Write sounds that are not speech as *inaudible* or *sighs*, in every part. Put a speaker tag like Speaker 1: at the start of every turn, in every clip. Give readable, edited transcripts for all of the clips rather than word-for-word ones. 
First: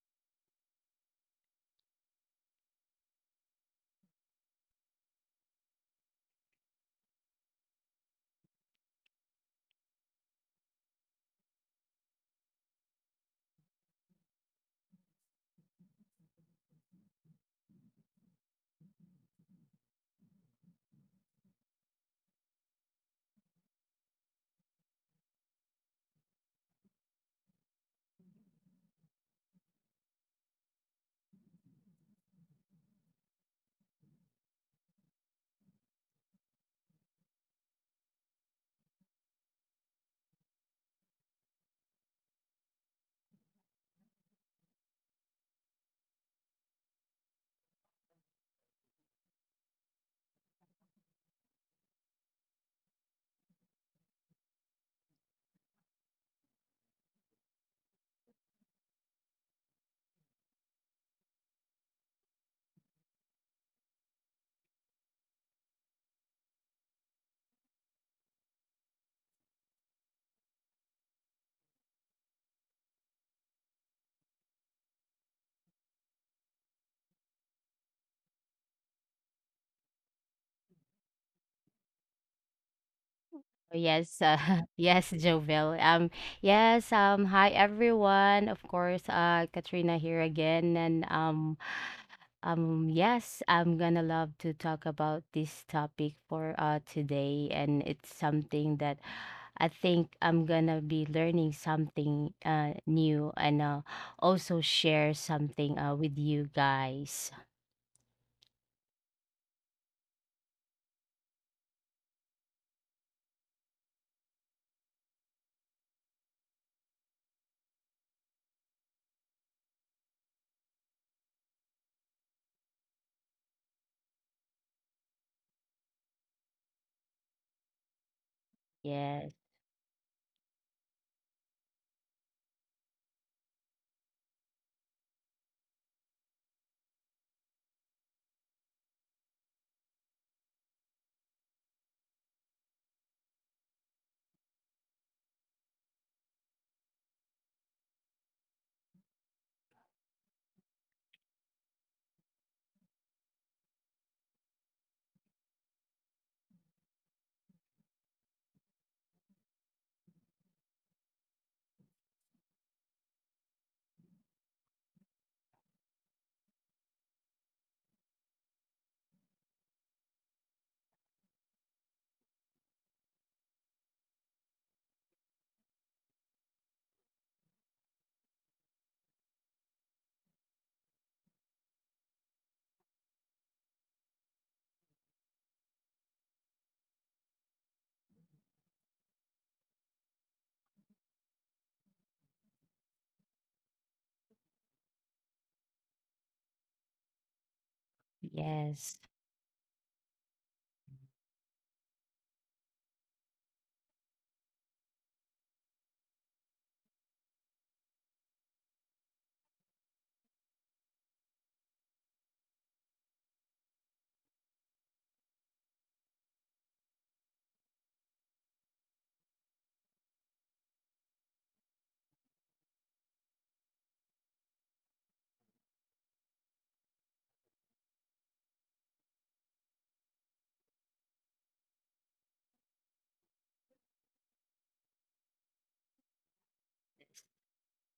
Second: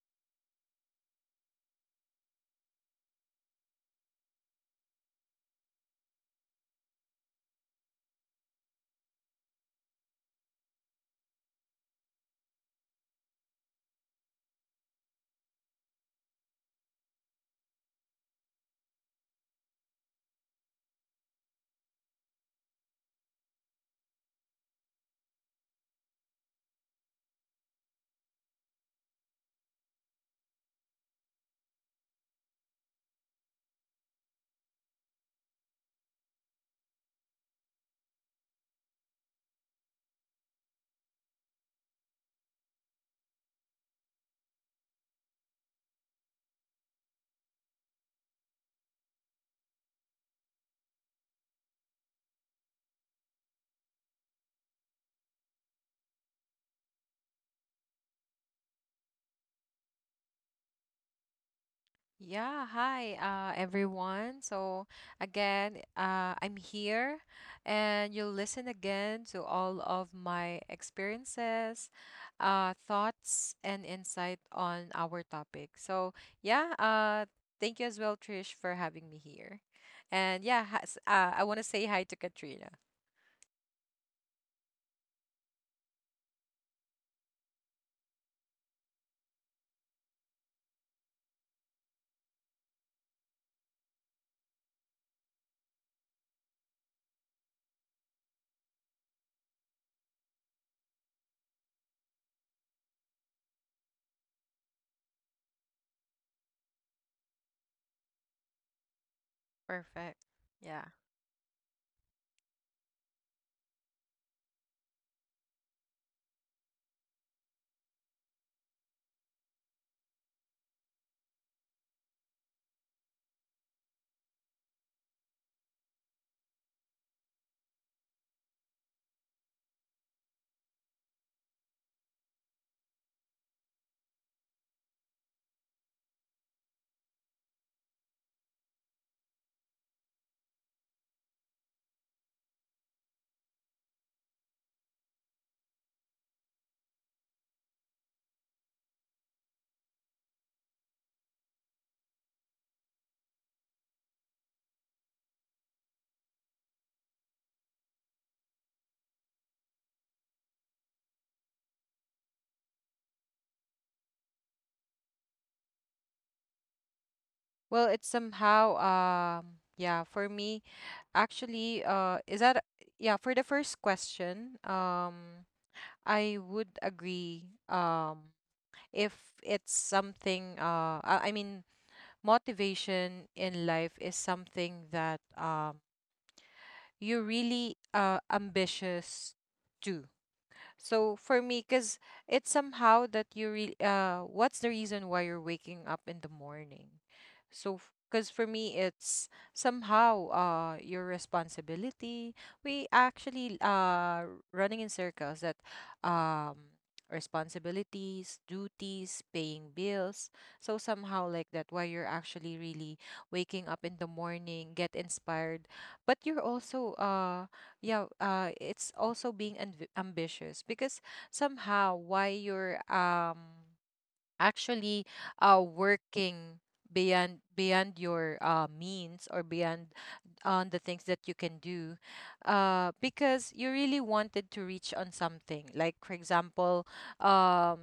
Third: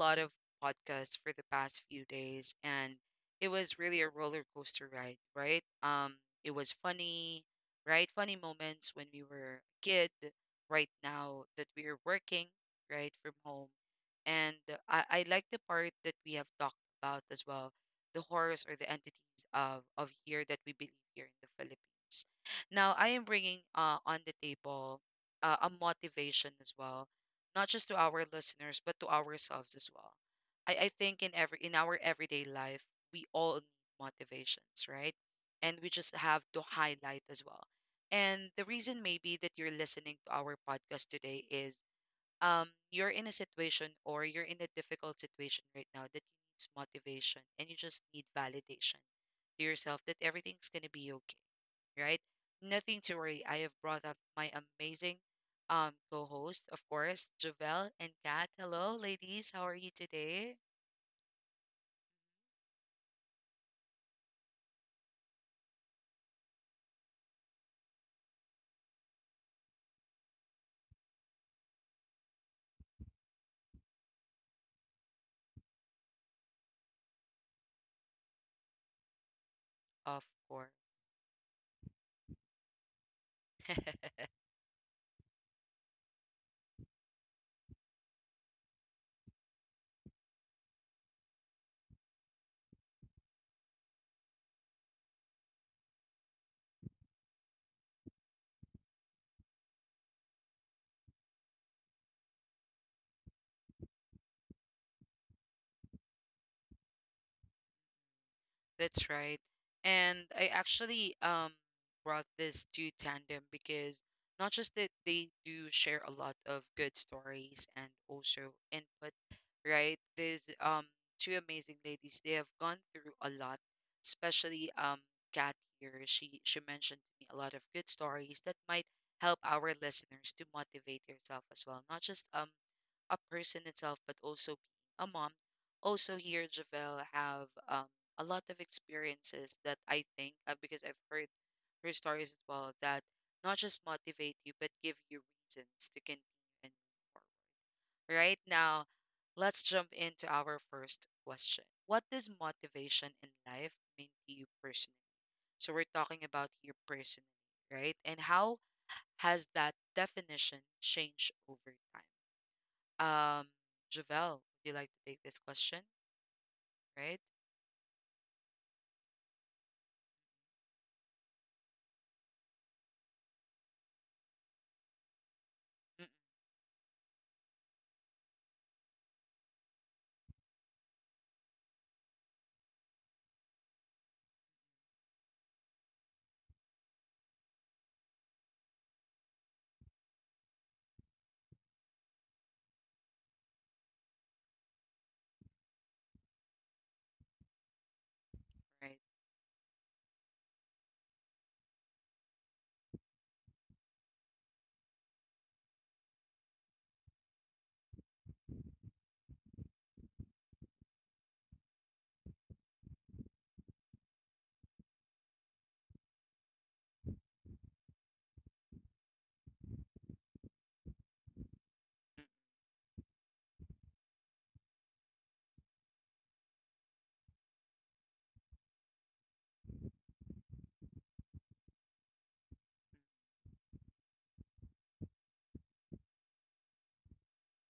Speaker 1: lot of podcasts for the past few days, and it was really a roller coaster ride, right? It was funny, right? Funny moments when we were a kid, right now that we are working, right, from home. And I like the part that we have talked about as well, the horrors or the entities of here that we believe here in the Philippines. Now, I am bringing on the table a motivation as well, not just to our listeners, but to ourselves as well. I think in every in our everyday life, we all need motivations, right? And we just have to highlight as well. And the reason maybe that you're listening to our podcast today is um, you're in a situation or you're in a difficult situation right now that you need motivation and you just need validation to yourself that everything's going to be okay, right? Nothing to worry. I have brought up my amazing co host, of course, Javel and Kat. Hello, ladies. How are you today?
Speaker 2: Yeah, hi everyone. So, again, I'm here and you'll listen again to all of my experiences, thoughts, and insight on our topic. So, yeah, thank you as well, Trish, for having me here. And yeah,
Speaker 1: Of course.
Speaker 2: I want to say hi to Katrina.
Speaker 3: Oh, yes,
Speaker 1: *laughs*
Speaker 3: *laughs* yes, Jovel. Yes, hi everyone. Of course, Katrina here again, and yes, I'm gonna love to talk about this topic for today, and it's something that I think I'm gonna be learning something new, and also share something with you guys.
Speaker 1: That's right.
Speaker 2: Perfect.
Speaker 1: And I
Speaker 2: Yeah.
Speaker 1: actually brought this to Tandem because not just that they do share a lot of good stories and also input, right? There's two amazing ladies. They have gone through a lot, especially Kat here. She mentioned to me a lot of good stories that
Speaker 3: Yes,
Speaker 1: might help our listeners to motivate yourself as well. Not just a person itself, but also being a mom. Also here, Javelle have a lot of experiences that I think because I've heard her stories as well that not just motivate you but give you reasons to continue and move forward. Right now, let's jump into our first question. What does motivation in life mean to you personally? So we're talking about you personally, right? And how has that definition changed over time? Um, Javel, would you like to take this question? Right?
Speaker 2: Well, it's somehow, um, yeah, for me, actually, is that yeah, for the first question,
Speaker 1: Mm.
Speaker 2: I would agree. If it's something, I mean, motivation in life is something that you're really ambitious to. So for me, because it's somehow that you really, what's the reason why you're waking up in the morning? So, because for me,
Speaker 3: yes.
Speaker 1: Right.
Speaker 2: it's somehow your responsibility. We actually running in circles that um, responsibilities, duties, paying bills. So somehow like that, why you're actually really waking up in the morning, get inspired, but you're also yeah it's also being ambitious, because somehow why
Speaker 1: Mm,
Speaker 2: you're actually working beyond your means, or beyond on the things that you can do, because you really wanted to reach on something, like for example, um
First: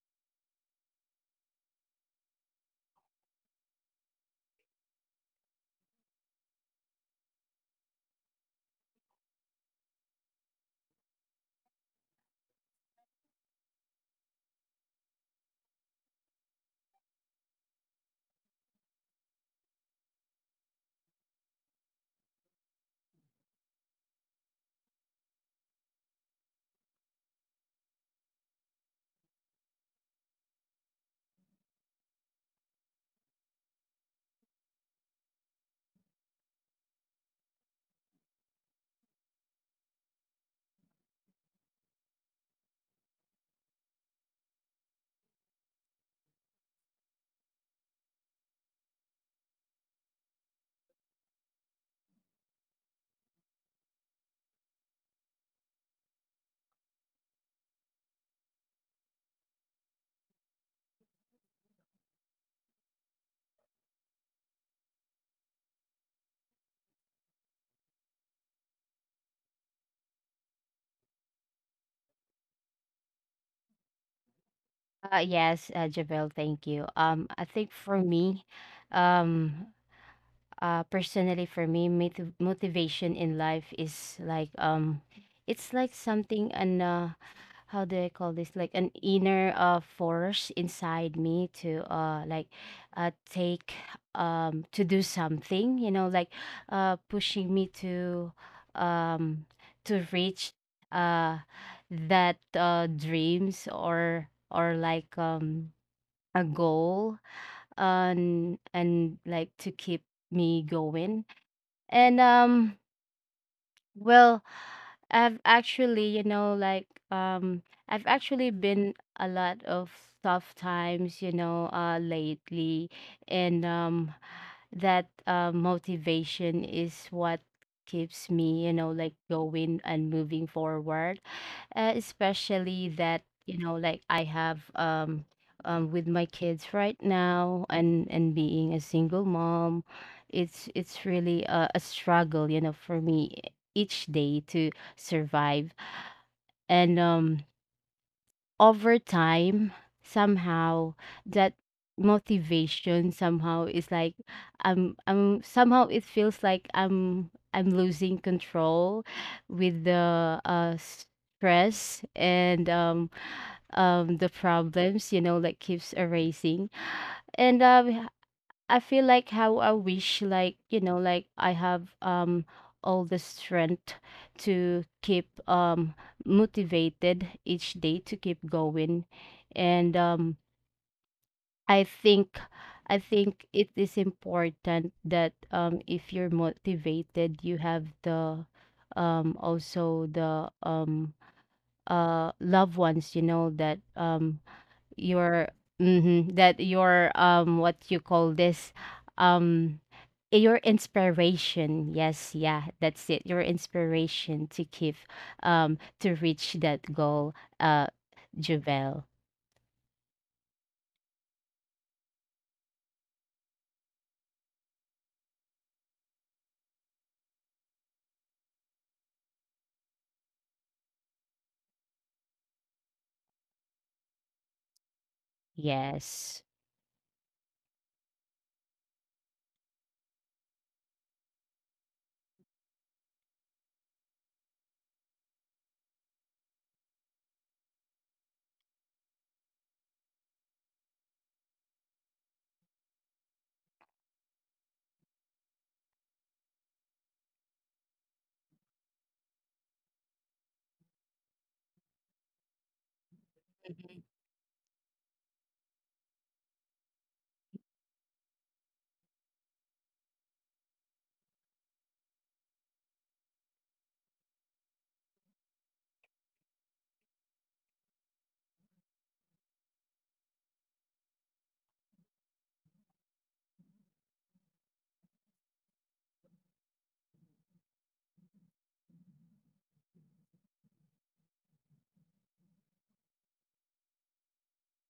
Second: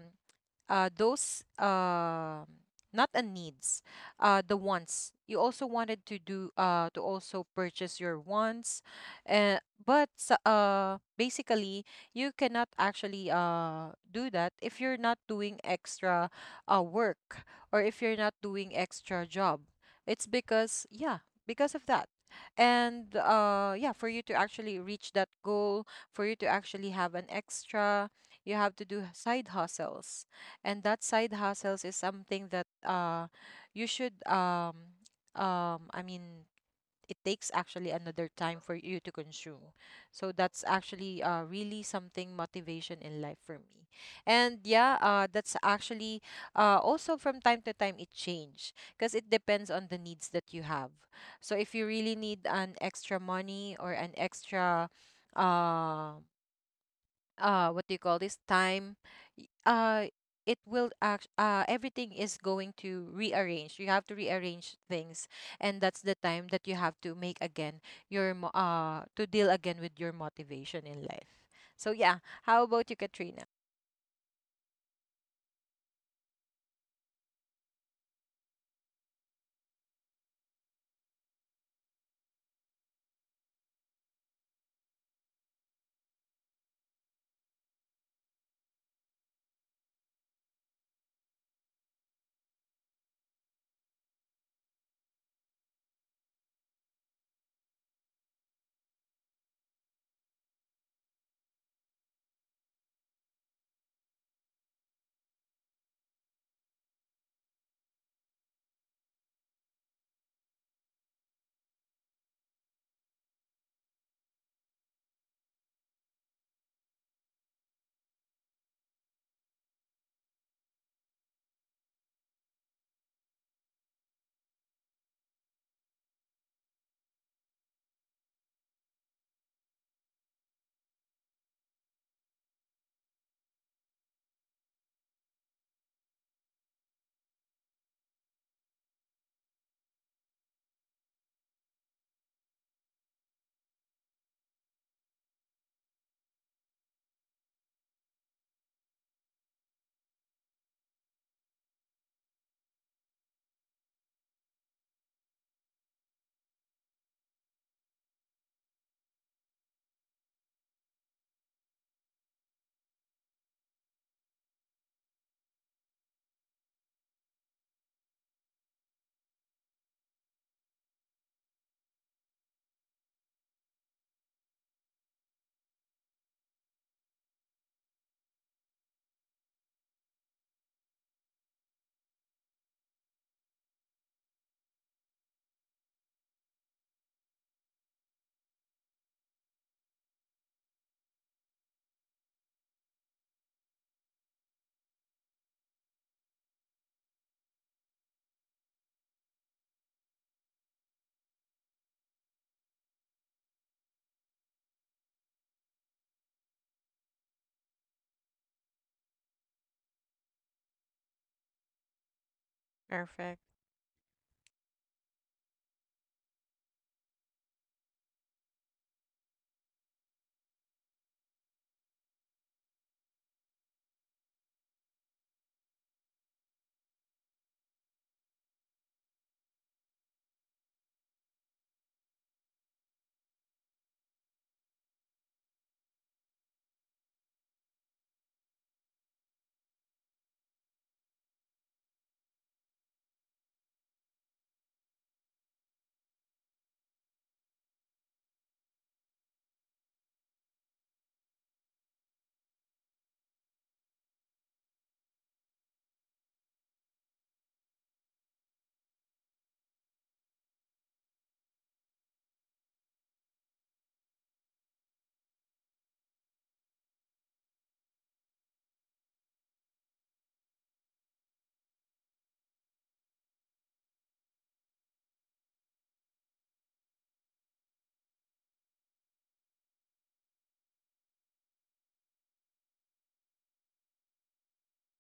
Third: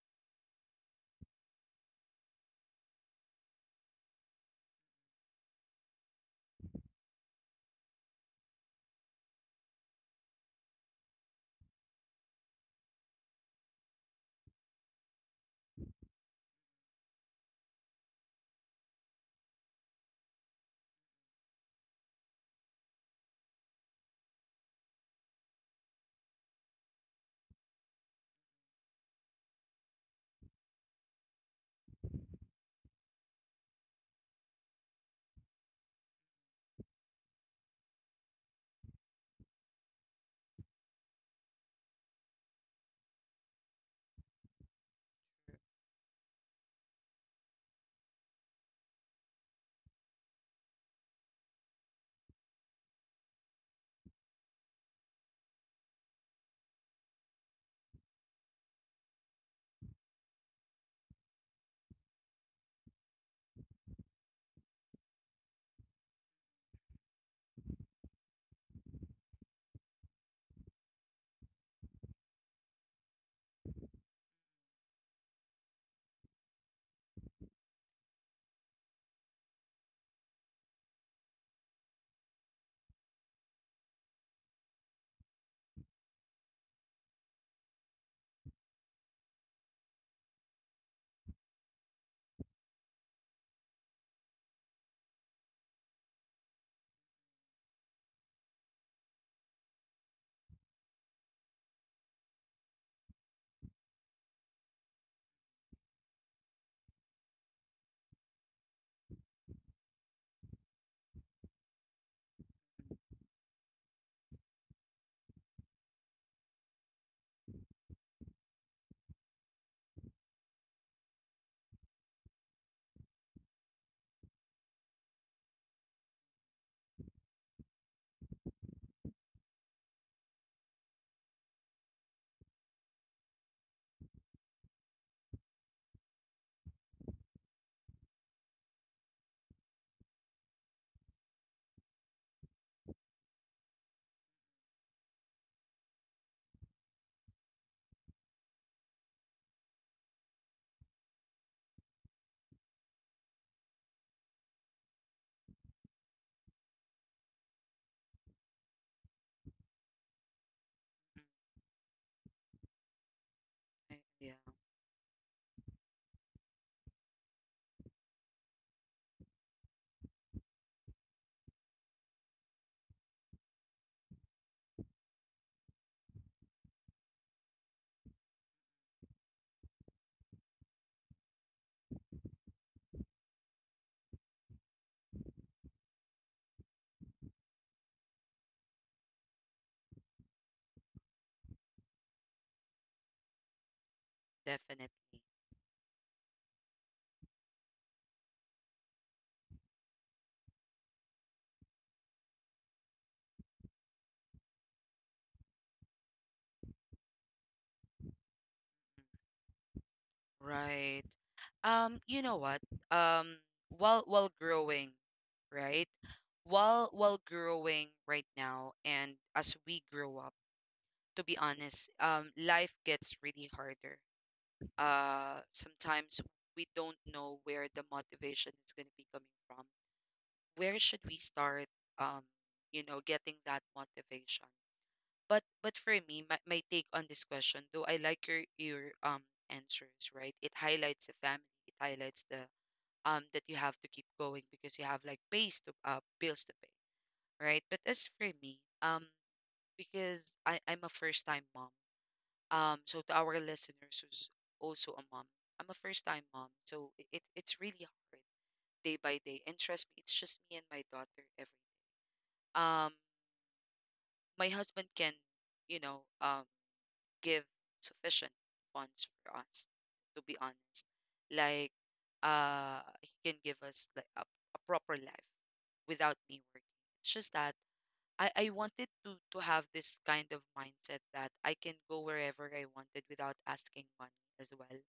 Speaker 2: those not a needs, the wants. You also wanted to do, to also purchase your wants, uh, but basically, you cannot actually do that if you're not doing extra work, or if you're not doing extra job. It's because yeah, because of that. And yeah, for you to actually reach that goal, for you to actually have an extra, you have to do side hustles, and that side hustles is something that you should I mean, it takes actually another time for you to consume. So that's actually really something motivation in life for me. And yeah, that's actually also from time to time it change, because it depends on the needs that you have. So if you really need an extra money, or an extra, um what do you call this time, y- uh it will act everything is going to rearrange. You have to rearrange things, and that's the time that you have to make again your to deal again with your motivation in life. So yeah, how about you, Katrina?
Speaker 3: Yes, Javel, thank you. I think for me, um, personally for me, motivation in life is like, it's like something an how do I call this? Like an inner force inside me to like take, to do something, you know, like pushing me to, um to reach uh that dreams, or like a goal, uh, and like to keep me going. And well, I've actually, you know, I've actually been a lot of tough times, you know, lately, and that motivation is what keeps me, you know, like going and moving forward. Especially that, you know, like I have with my kids right now, and being a single mom, it's really a struggle, you know, for me each day to survive. And Over time, somehow that motivation somehow is like, I'm somehow it feels like I'm losing control with the,
Speaker 1: mm,
Speaker 3: stress, and um,
Speaker 1: mm,
Speaker 3: um, the
Speaker 1: yeah.
Speaker 3: problems, you know, like keeps erasing. And I feel like how I wish, like, you know, like I have all the strength to keep motivated each day to keep going. And I think, it is important that, if you're motivated you have the, also the, loved ones, you know, that
Speaker 1: Definitely.
Speaker 3: your mhm, that your, what you call this, um your inspiration, yes, yeah, that's it, your inspiration to keep, to reach that goal, uh Javel.
Speaker 1: Mm. Right. You know what?
Speaker 2: Perfect.
Speaker 1: Um, while growing, right? While growing right now and as we grow up, to be honest, life gets really harder. Sometimes
Speaker 3: Yes.
Speaker 1: we don't know where the motivation is going to be coming from. Where should we start um getting that motivation, but for me, my take on this question, though I like your answers, right? It highlights the family. It highlights the that you have to keep going because you have like pays to bills to pay, right? But as for me, because I'm a first time mom, so to our listeners who's also a mom, I'm a first time mom, so it's really hard day by day, and trust me, it's just me and my daughter every um my husband can, you know, um, give sufficient funds for us, to be honest. Like, he can give us like a proper life without me working. It's just that I wanted to have this kind of mindset that I can go wherever I wanted without asking money as well.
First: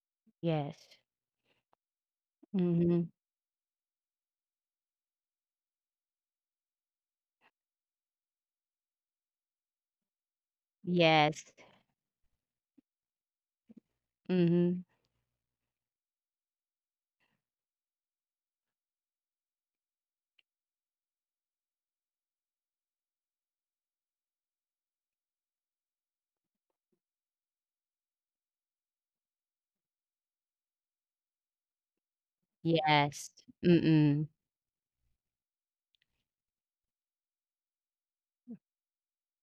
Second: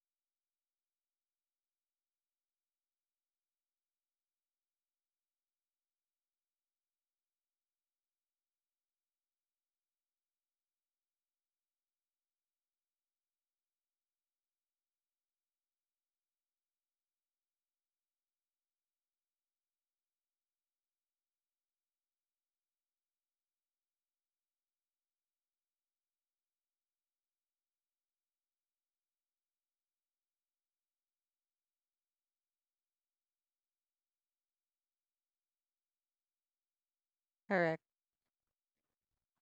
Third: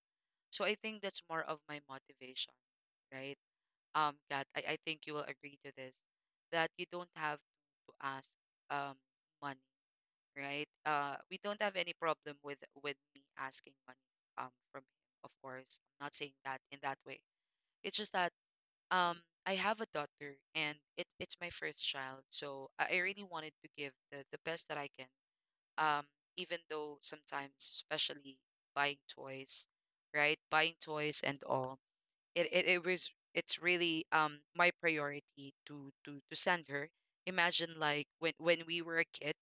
Speaker 1: So I
Speaker 3: Yes.
Speaker 1: think that's more of my motivation,
Speaker 3: Mm-hmm.
Speaker 1: right? Kat, I think you will agree to this, that you don't have to ask um money, right? We
Speaker 3: Yes.
Speaker 1: don't have any problem with me asking money
Speaker 3: Mm-hmm.
Speaker 1: from him. Of course, I'm not saying that in that way. It's just that um I have a daughter, and it's my first child, so I really wanted to give the best that I can. Um, Even though sometimes, especially buying toys, right? Buying toys and all, it it, it was
Speaker 3: Yes.
Speaker 1: it's really
Speaker 3: Mm-mm.
Speaker 1: my priority to send her. Imagine
Speaker 2: Correct.
Speaker 1: like when we were a kid.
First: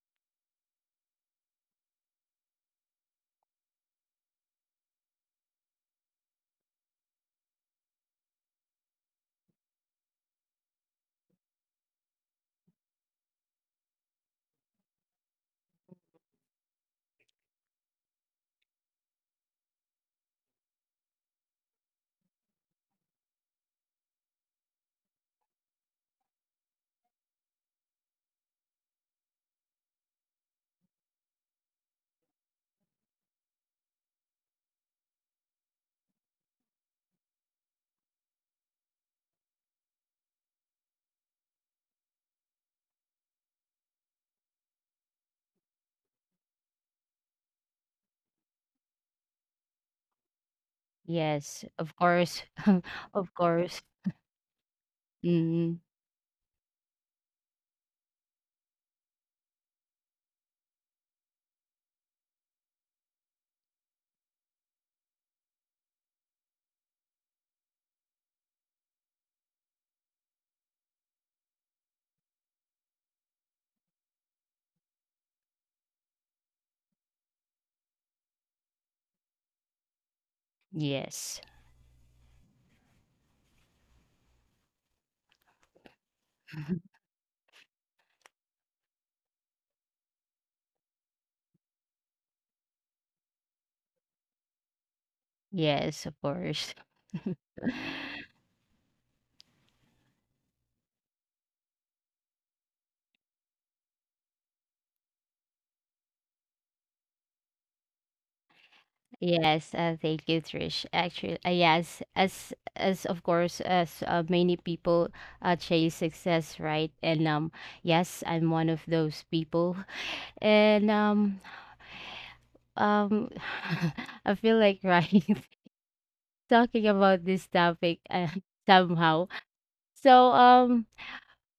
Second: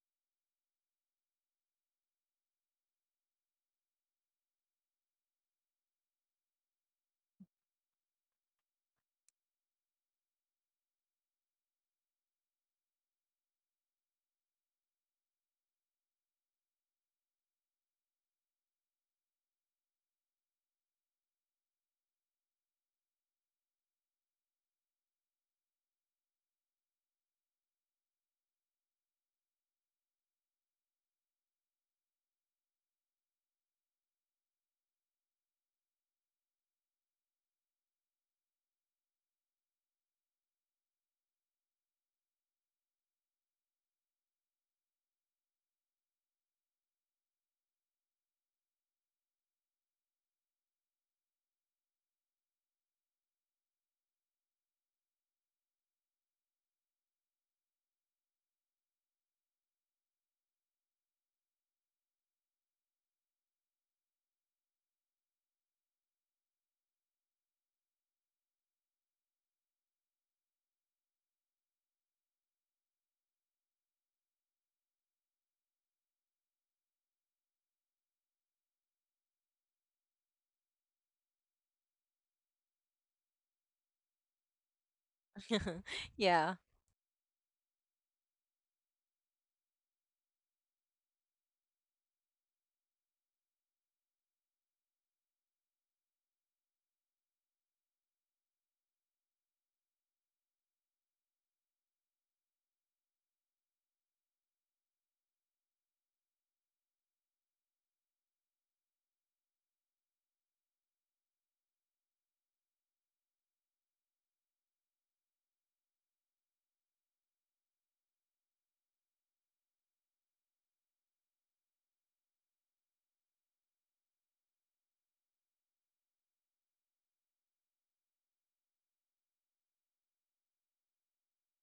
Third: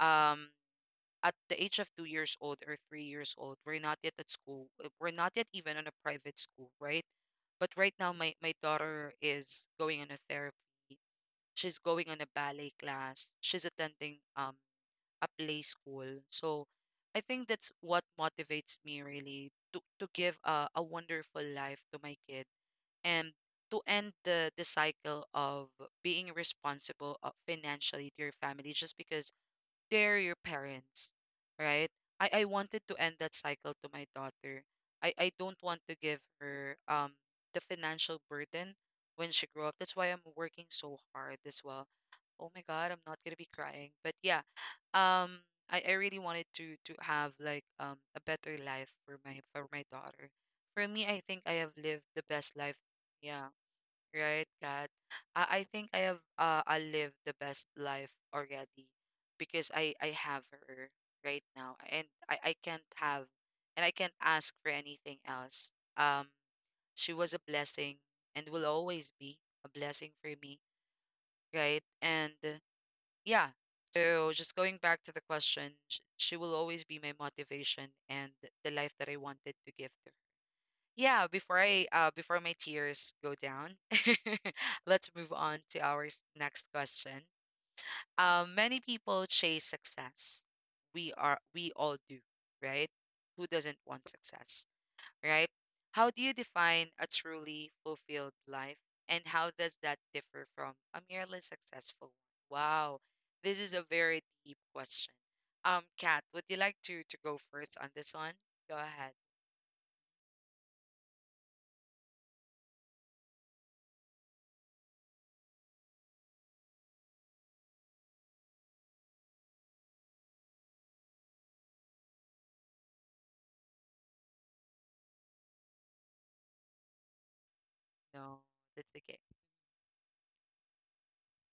Speaker 1: Um, at the age of 2 years old or 3 years old, we're not yet at school. We're not yet even on a private school, right? But right now, my daughter is going on a therapy. She's going on a ballet class. She's attending a play school. So I think that's what motivates me really to give a wonderful life to my kid, and to end the cycle of being responsible financially to your family just because they're your parents, right? I wanted to end that cycle to my daughter. I don't want to give her the financial burden when she grew up. That's why I'm working so hard as well. Oh my God, I'm not gonna be crying. But yeah, um, I really wanted to have like a better life for my daughter. For me, I think
Speaker 3: Yes,
Speaker 1: I have
Speaker 3: of
Speaker 1: lived the
Speaker 3: course.
Speaker 1: best
Speaker 3: *laughs*
Speaker 1: life.
Speaker 3: Of
Speaker 1: Yeah,
Speaker 3: course.
Speaker 1: right, Kat? I
Speaker 3: Mm.
Speaker 1: think I lived the best life already because I have her right now, and I can't ask for anything else. Um, she was a blessing and will always be a blessing for me, right? And yeah, so just going back to the question, she will always be my motivation and the life that I wanted to give to her.
Speaker 3: Yes.
Speaker 1: Yeah, before I before my tears go down, *laughs* let's move on
Speaker 2: *laughs*
Speaker 1: to our
Speaker 2: Yeah.
Speaker 1: next
Speaker 3: *laughs*
Speaker 1: question. Um, many people chase success. We all do, right? Who doesn't want success, right?
Speaker 3: Yes, of
Speaker 1: How do you
Speaker 3: course.
Speaker 1: define a truly fulfilled life, and how does that differ from a merely successful one? Wow, this is a very deep question. Kat, would you like to go first on this one? Go ahead.
Speaker 3: Yes, thank you, Trish. Actually, yes, as of course, as many people chase success, right? And yes, I'm one of those people. *laughs* And um, *laughs* I feel like right *laughs* talking about this topic, *laughs*
Speaker 1: No, that's
Speaker 3: somehow. So um,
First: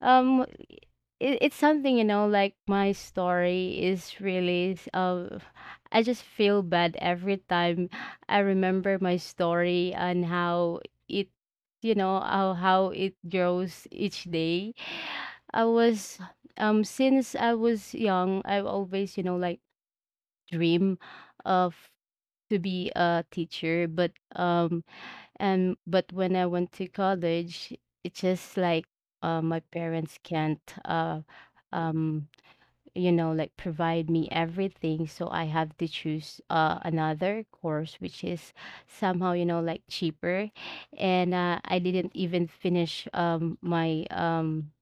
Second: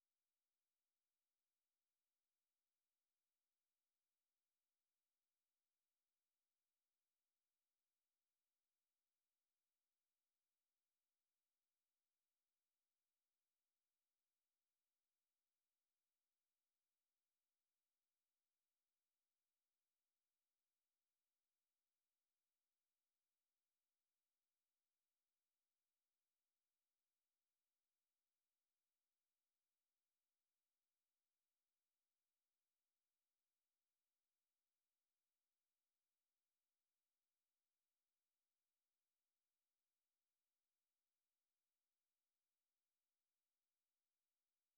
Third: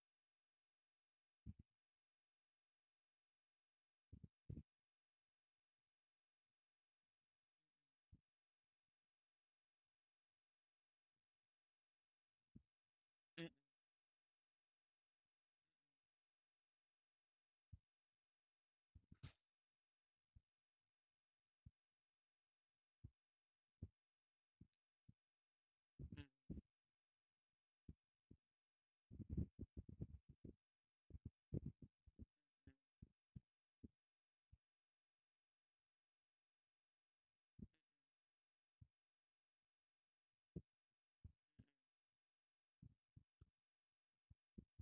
Speaker 3: Um, it's something, you know, like my story is really, I just feel bad every time I remember my story and how it, you know, how it
Speaker 1: okay.
Speaker 3: grows each day. I was, since I was young, I've always, you know, like dream of to be a teacher, but, and but when I went to college, it's just like, my parents can't, um you know, like provide me everything, so I have to choose another course which is somehow, you know, like cheaper, and I didn't even finish my um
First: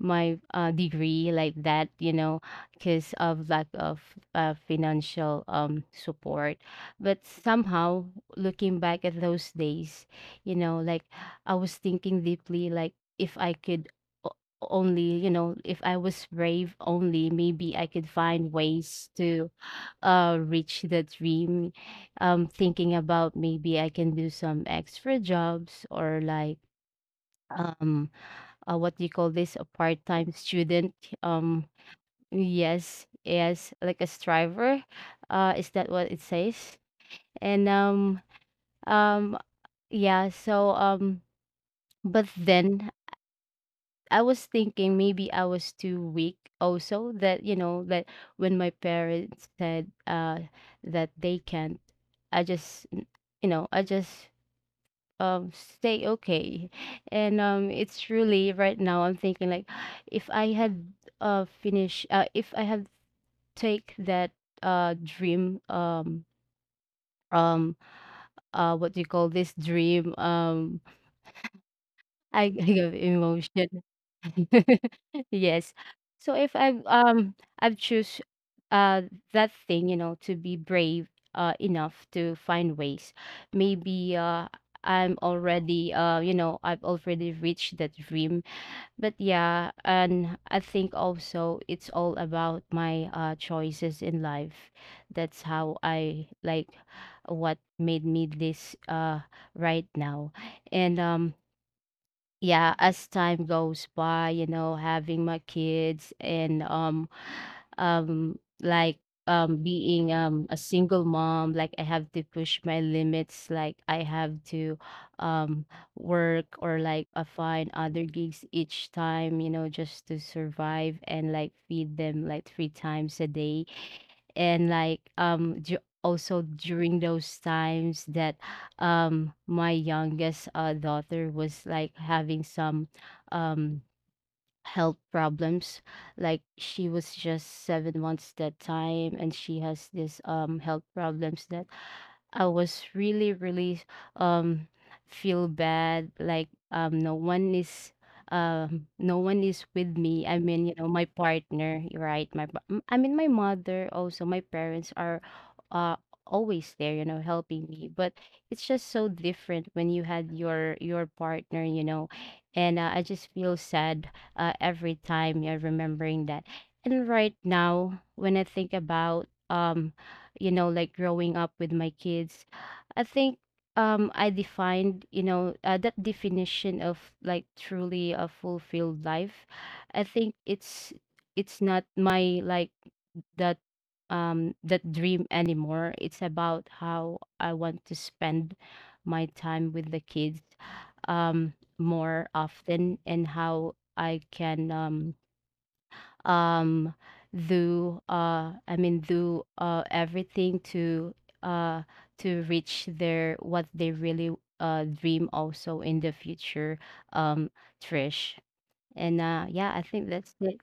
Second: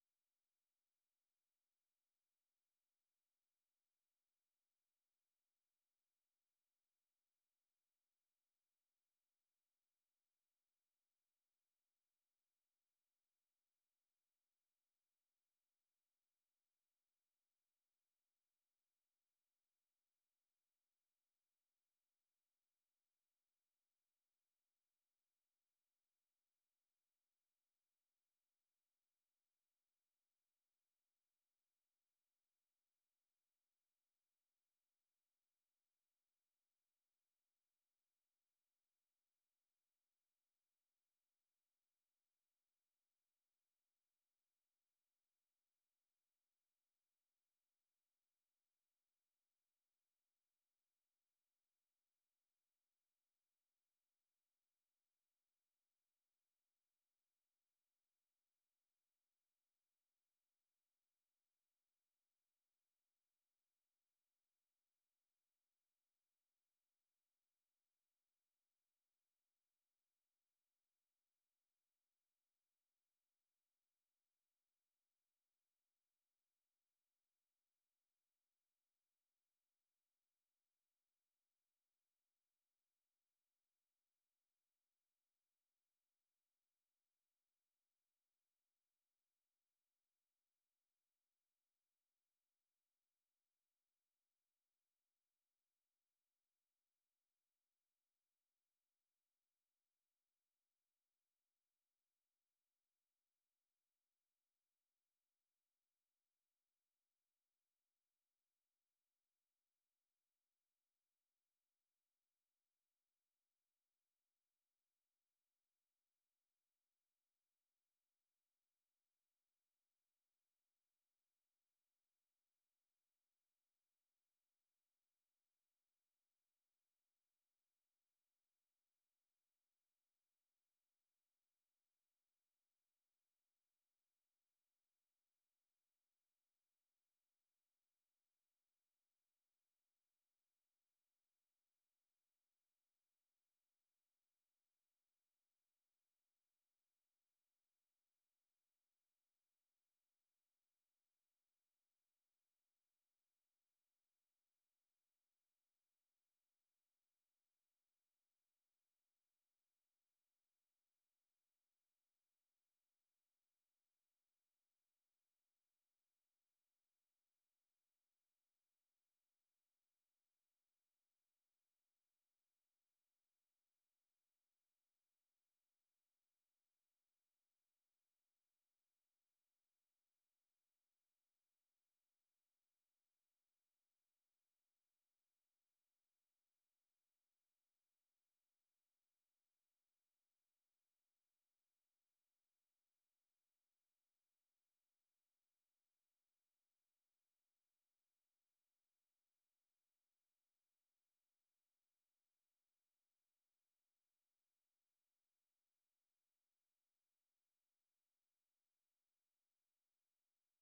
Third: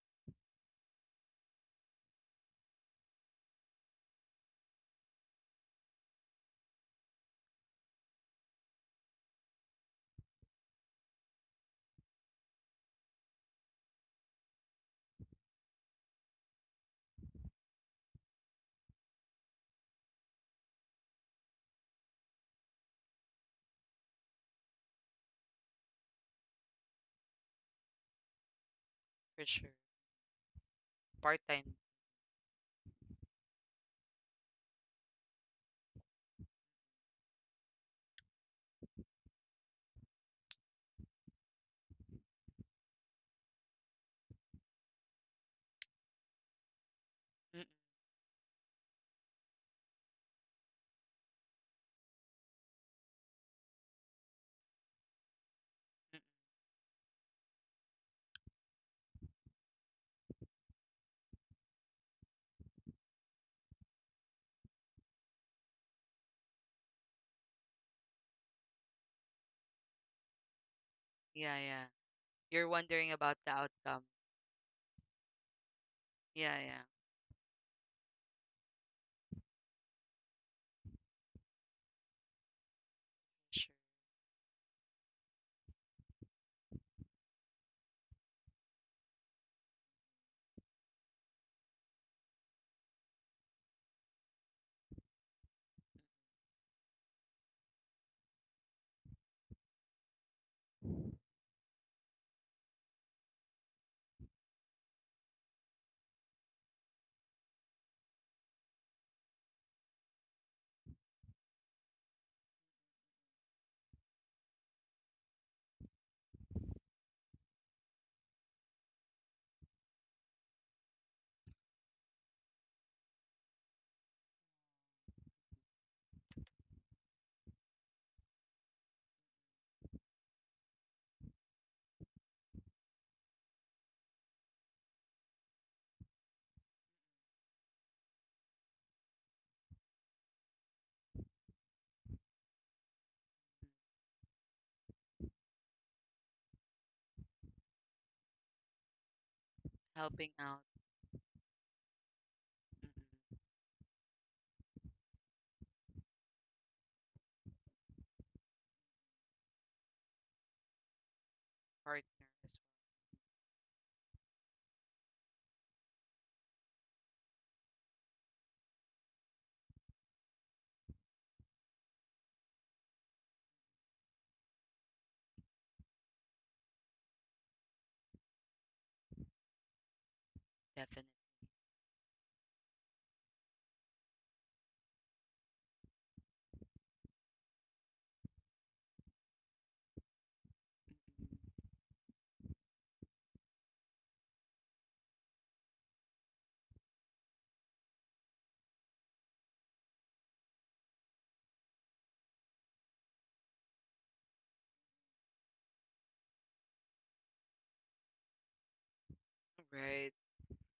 Speaker 3: my uh, degree like that, you know, because of lack of financial support. But somehow, looking back at those days, you know, like, I was thinking deeply like, if I could, o- only, you know, if I was brave only, maybe I could find ways to reach the dream. Thinking about maybe I can do some extra jobs, or like, um what do you call
Speaker 1: For
Speaker 3: this, a
Speaker 1: sure.
Speaker 3: part-time student? um
Speaker 1: Part-time.
Speaker 3: yes, yes, like a striver, is that what it says? And um um yeah, so, but then I was thinking maybe I was too weak also, that you
Speaker 1: Mm, mm,
Speaker 3: know that when my parents said, that they can't, I just, you know, I just stay
Speaker 1: mm.
Speaker 3: okay. And it's really right now I'm thinking like, *sighs* if I had, finish if I had take that dream, um what do you call this, dream,
Speaker 1: Yeah, yeah.
Speaker 3: I, *laughs*
Speaker 1: You're
Speaker 3: I have
Speaker 1: wondering about the
Speaker 3: emotion.
Speaker 1: outcome.
Speaker 3: *laughs* Yes. So
Speaker 1: Yeah,
Speaker 3: if,
Speaker 1: yeah.
Speaker 3: I've choose uh that thing, you know, to be brave enough to find ways.
Speaker 1: Sure.
Speaker 3: Maybe I'm already, you know, I've already reached that dream. But yeah, and I think also it's all about my choices in life. That's how I like what made me this, right now. And yeah, as time goes by, you know, having my kids and, um like being a single mom. Like I have to push my limits, like I have to um work, or like, find other gigs each time, you know, just to survive and like feed them like 3 times a day. and like um du- Also during those times that, my youngest, daughter was like having some um health problems. Like she was just 7 months that time, and she has this health problems that I was really, really um feel bad. No one is, no one is with
Speaker 1: Helping
Speaker 3: me. I
Speaker 1: out.
Speaker 3: mean, you know, my partner, right?
Speaker 1: Mm,
Speaker 3: I mean,
Speaker 1: mm,
Speaker 3: my mother also. My parents are uh always there, you know, helping me. But it's just so different when you had your partner, you know,
Speaker 1: partner as
Speaker 3: and, I just feel sad, every time you're remembering that. And right now, when I think about, you know, like growing up with my kids, I think, I defined, you know, that definition of like truly a fulfilled life. I think
Speaker 1: well.
Speaker 3: it's
Speaker 1: Definitely.
Speaker 3: it's not my like, that, that dream anymore. It's about how I want to spend my time with the kids, more often, and how I can, um do I mean, do, everything uh to reach their, what they really dream also in the future, um Trish. And yeah, I
Speaker 1: Right,
Speaker 3: think that's it.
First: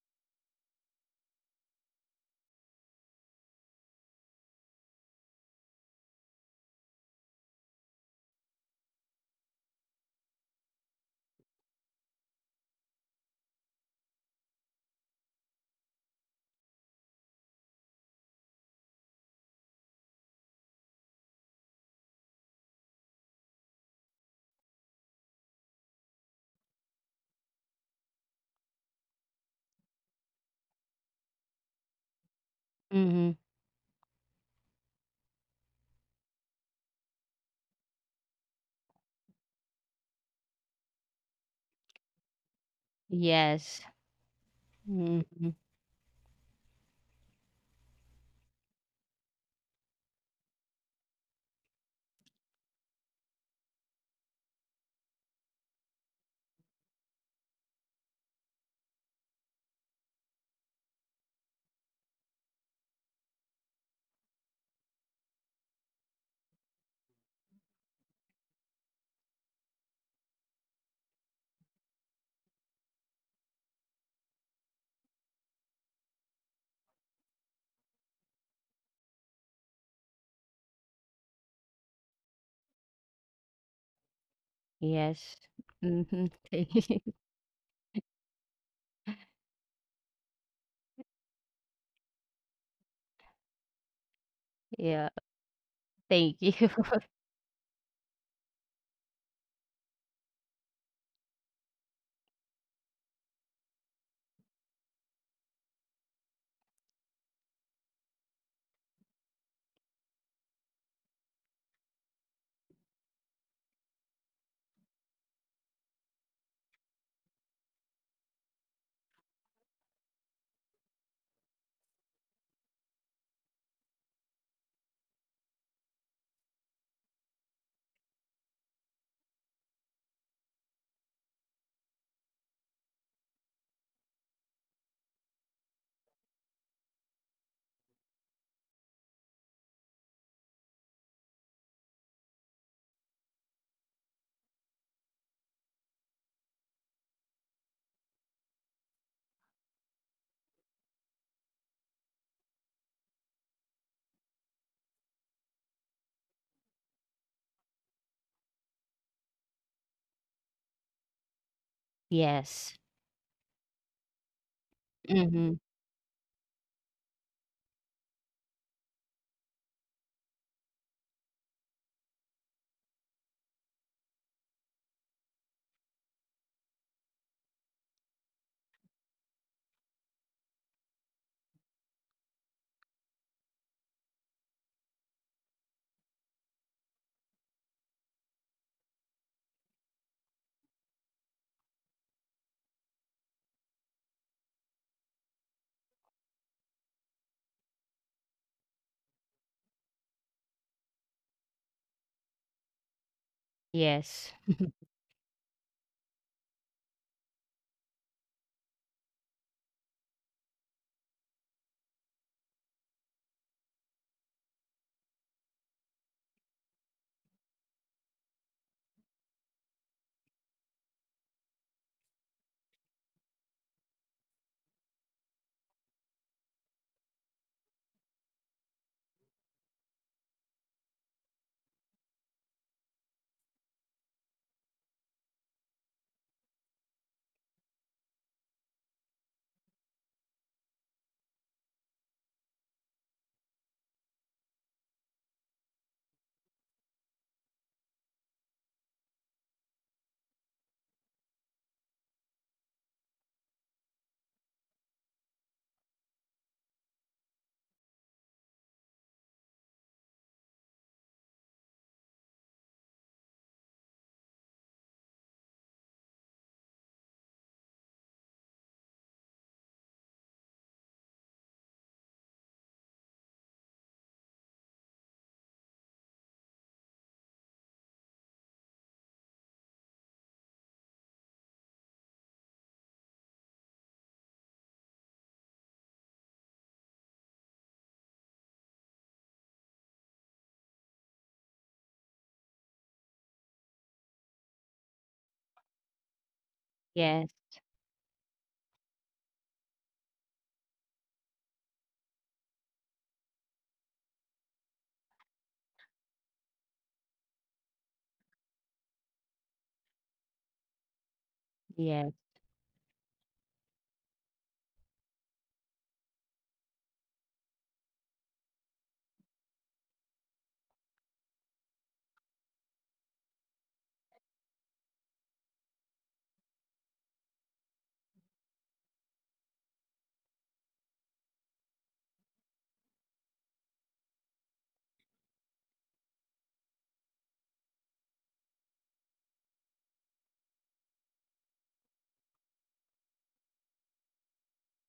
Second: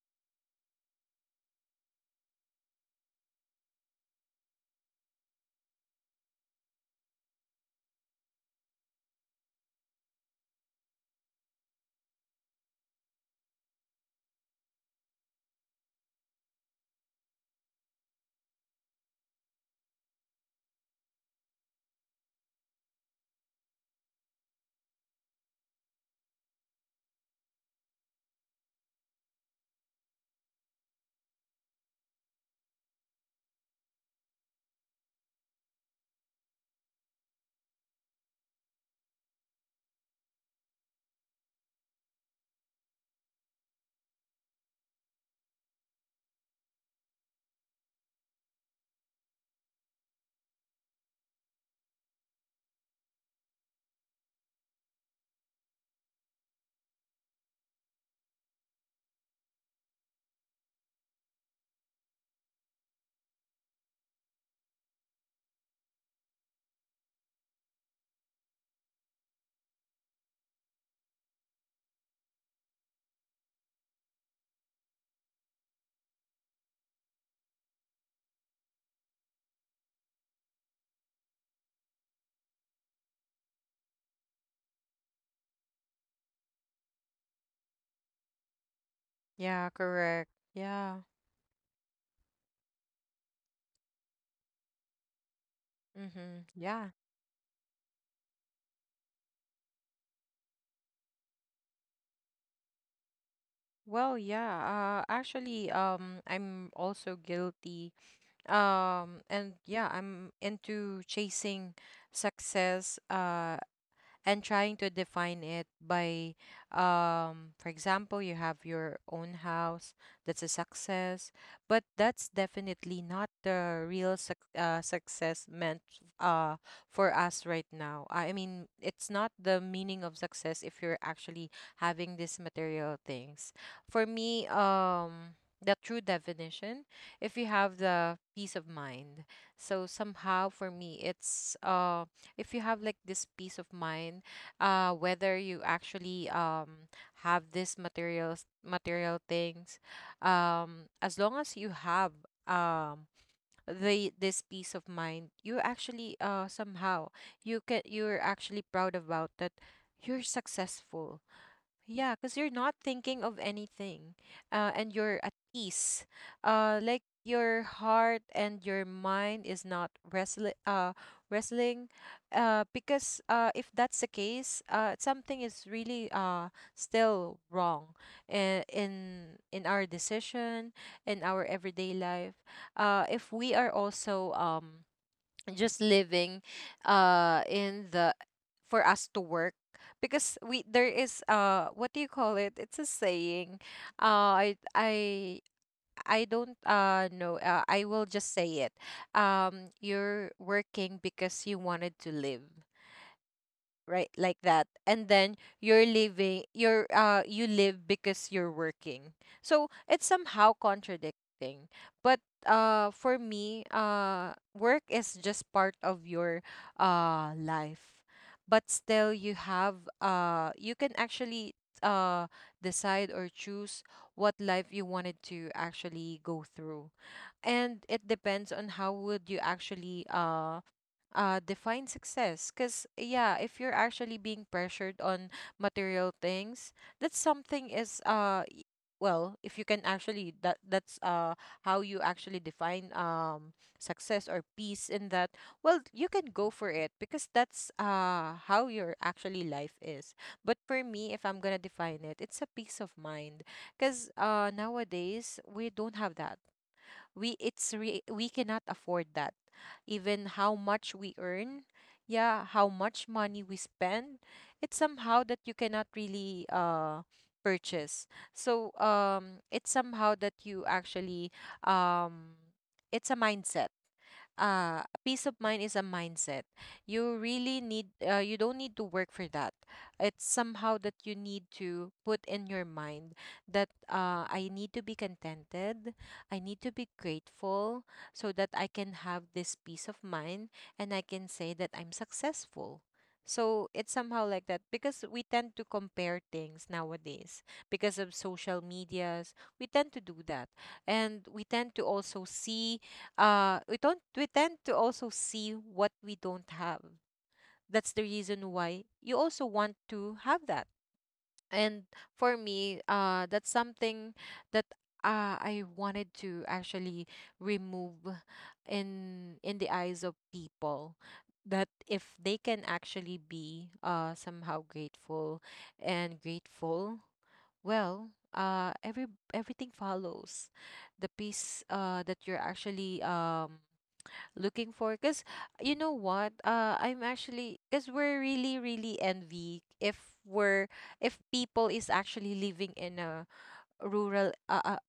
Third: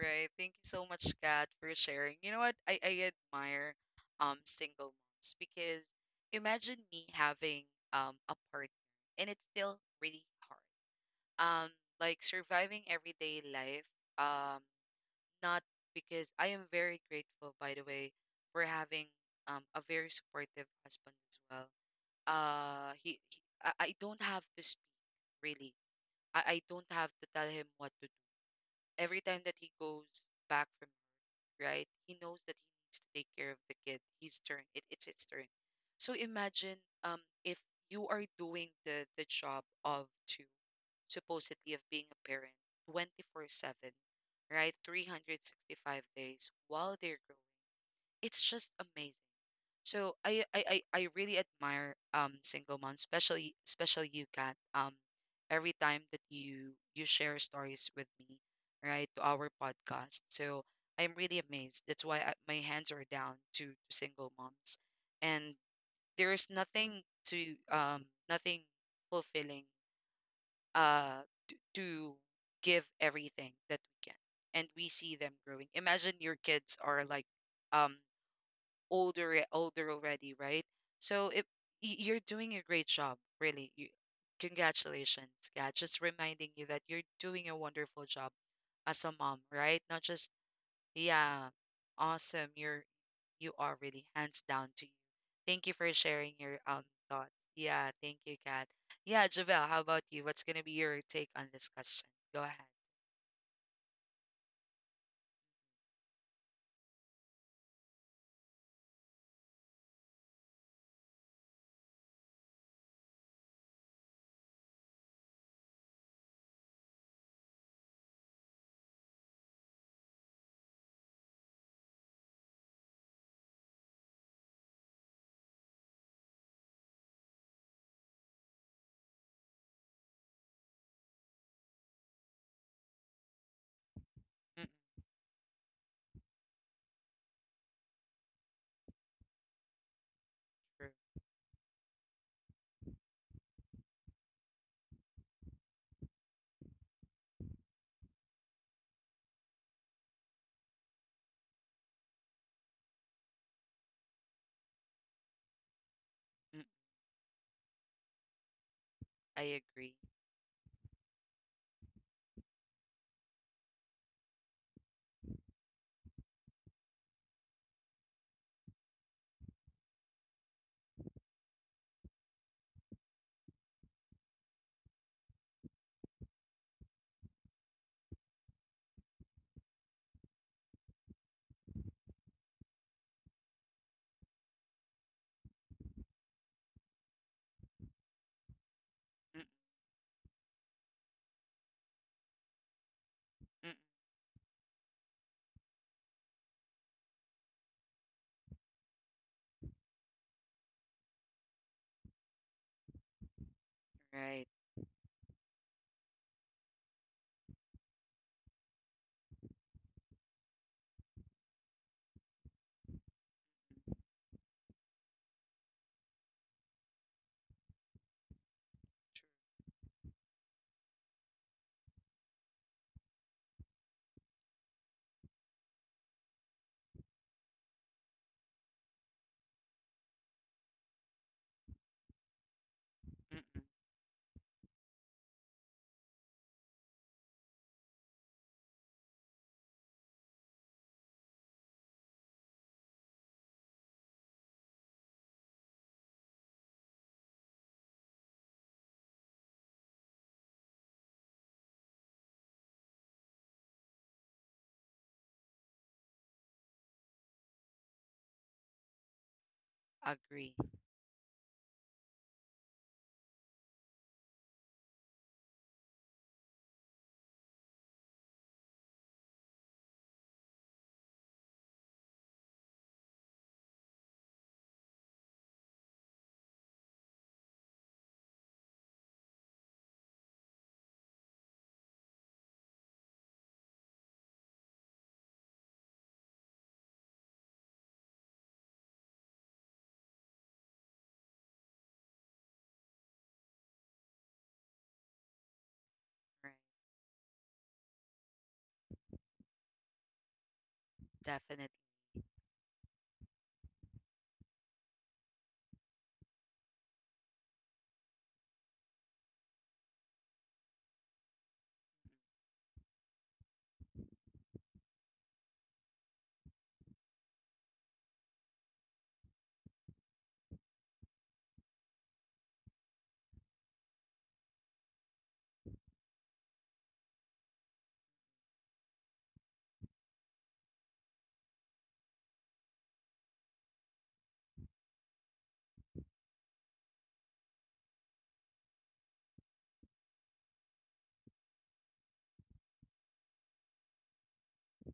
Speaker 1: right. Thank you so much, Kat, for sharing. You know what? I admire single moms because imagine me having a partner, and it's still really hard. Um, like surviving everyday life. Um, Not because I am very grateful, by the way, for having a very supportive husband as well. Uh, he, he I don't have to speak really. I don't have to tell him what to do. Every time that he goes back from work, right, he knows that he needs to take
Speaker 3: Mm-hmm.
Speaker 1: care of the kid. His turn. It's his turn. So imagine if you are doing the job of two, supposedly of being a parent,
Speaker 3: Yes.
Speaker 1: 24/7, right?
Speaker 3: Hmm.
Speaker 1: 365 days while they're growing. It's just amazing. So I really admire single moms, especially you, Kat. Every time that you share stories with me, right, to our podcast. So I'm really amazed. That's why my hands are down to single moms, and there's nothing to nothing fulfilling uh to give everything that we can, and we see them growing. Imagine your kids are like um older already, right? So if you're doing a great job, really. You, congratulations.
Speaker 3: Yes.
Speaker 1: Yeah, just
Speaker 3: Mhm.
Speaker 1: reminding you that you're
Speaker 3: *laughs*
Speaker 1: doing a wonderful job as a mom,
Speaker 2: Yeah,
Speaker 1: right? Not just
Speaker 2: correct. Yeah.
Speaker 1: yeah, awesome. You are really hands down to you.
Speaker 3: Yeah,
Speaker 1: Thank you for sharing
Speaker 3: thank
Speaker 2: Mm-hmm.
Speaker 1: your
Speaker 3: you.
Speaker 2: Yeah.
Speaker 3: *laughs*
Speaker 1: thoughts. Yeah, thank you, Kat. Yeah, Javel, how about you? What's gonna be your take on this question? Go ahead.
Speaker 2: Well, yeah, actually, I'm also guilty, and yeah, I'm into chasing success, and trying to define it by, for example, you have your own house, that's a success. But that's definitely not the real, success meant uh for us right now. I mean, it's not the meaning of success if you're actually having these material things. For me,
Speaker 1: Mm.
Speaker 2: the true definition, if you have the peace of mind. So somehow for
Speaker 1: True.
Speaker 2: me it's, if you have like this peace of mind, whether you actually have this material things, as long as you have um the this peace of mind, you actually
Speaker 1: Mm.
Speaker 2: somehow, you're actually proud about
Speaker 1: I
Speaker 2: that,
Speaker 1: agree.
Speaker 2: you're successful. Yeah, because you're
Speaker 3: Yes.
Speaker 2: not thinking of anything, and you're at
Speaker 3: Mhm.
Speaker 2: peace. Like your heart and your mind is not wrestling. Wrestling. Because if that's the case, something is really still wrong, in in in our decision, in our everyday life. If we are also, just living in the, for us to
Speaker 1: Mm,
Speaker 2: work, because we there is, what do you call it, it's a saying.
Speaker 1: mm.
Speaker 2: uh i i I don't know. I will just say it. You're working because you wanted to live. Right,
Speaker 3: Yes.
Speaker 2: like
Speaker 1: Right.
Speaker 2: that. And then you're living, you live because you're working. So it's somehow contradicting. But for me, work is just part of your life. But still, you can actually uh decide or choose what life you wanted to actually go through. And it depends on how would you actually define success. Because
Speaker 1: Mm,
Speaker 2: yeah,
Speaker 1: mm.
Speaker 2: if you're actually being pressured on material things, that's something is, well, if you can actually, that's how you actually define success or peace in that, well, you can go for it, because that's how your actually life is. But for me, if I'm gonna define it, it's a peace of mind. Because nowadays we don't have that. We cannot afford that, even
Speaker 1: Agree.
Speaker 2: how much we earn. Yeah, how much money we spend, it's somehow that you cannot really purchase. So it's somehow that you actually, um it's a mindset. Peace of mind is a mindset. You really need, you don't need to work for that. It's somehow that you need to put in your mind that, I need to be contented. I need to be grateful so that I can have this peace of mind, and I can say that I'm successful. So it's somehow like that, because we tend to compare
Speaker 1: Right.
Speaker 2: things
Speaker 3: Yes.
Speaker 2: nowadays, because of social medias we tend to do that, and we
Speaker 1: Definitely.
Speaker 2: tend to also see. We don't We tend to also see what we don't have. That's the reason why you also want to have that. And
Speaker 3: Yes.
Speaker 2: for me, that's something that, I wanted to actually remove in the eyes of people, that if they can actually be somehow grateful and grateful. Well, uh every everything follows the peace that you're actually looking for. Because you know what, I'm actually, because we're really really envy, if people is actually living in a, rural uh, uh,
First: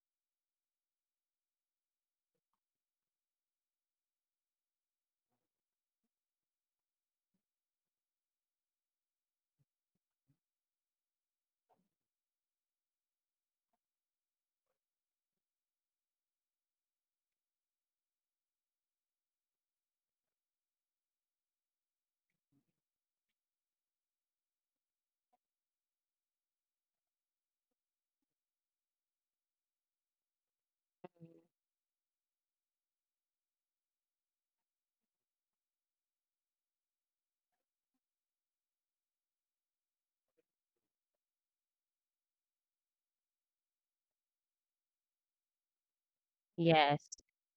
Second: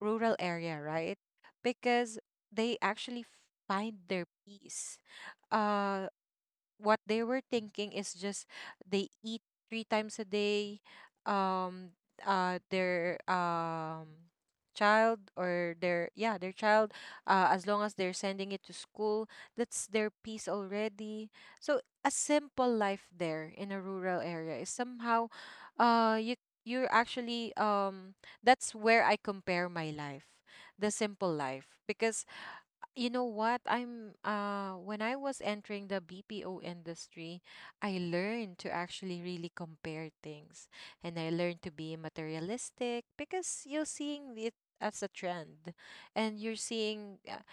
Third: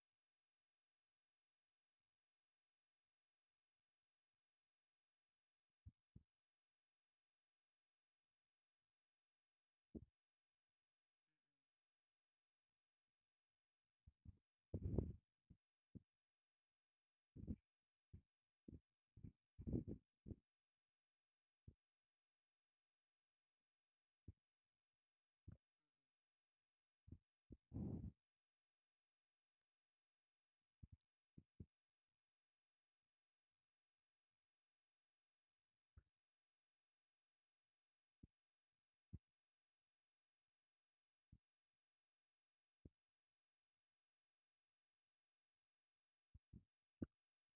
Speaker 2: rural area, right? Because they actually find their peace. uh what they were thinking is just, they eat three times a day, um their child, or their child, as long as they're sending it to school, that's their peace already. So a simple life there in a rural area is somehow, uh you you're actually, that's where I compare my life, the simple life. Because you know what? I'm When I was entering the BPO industry, I learned to actually really compare things, and I learned to be materialistic, because you're seeing it as a trend, and you're
Speaker 3: Yes.
Speaker 2: seeing,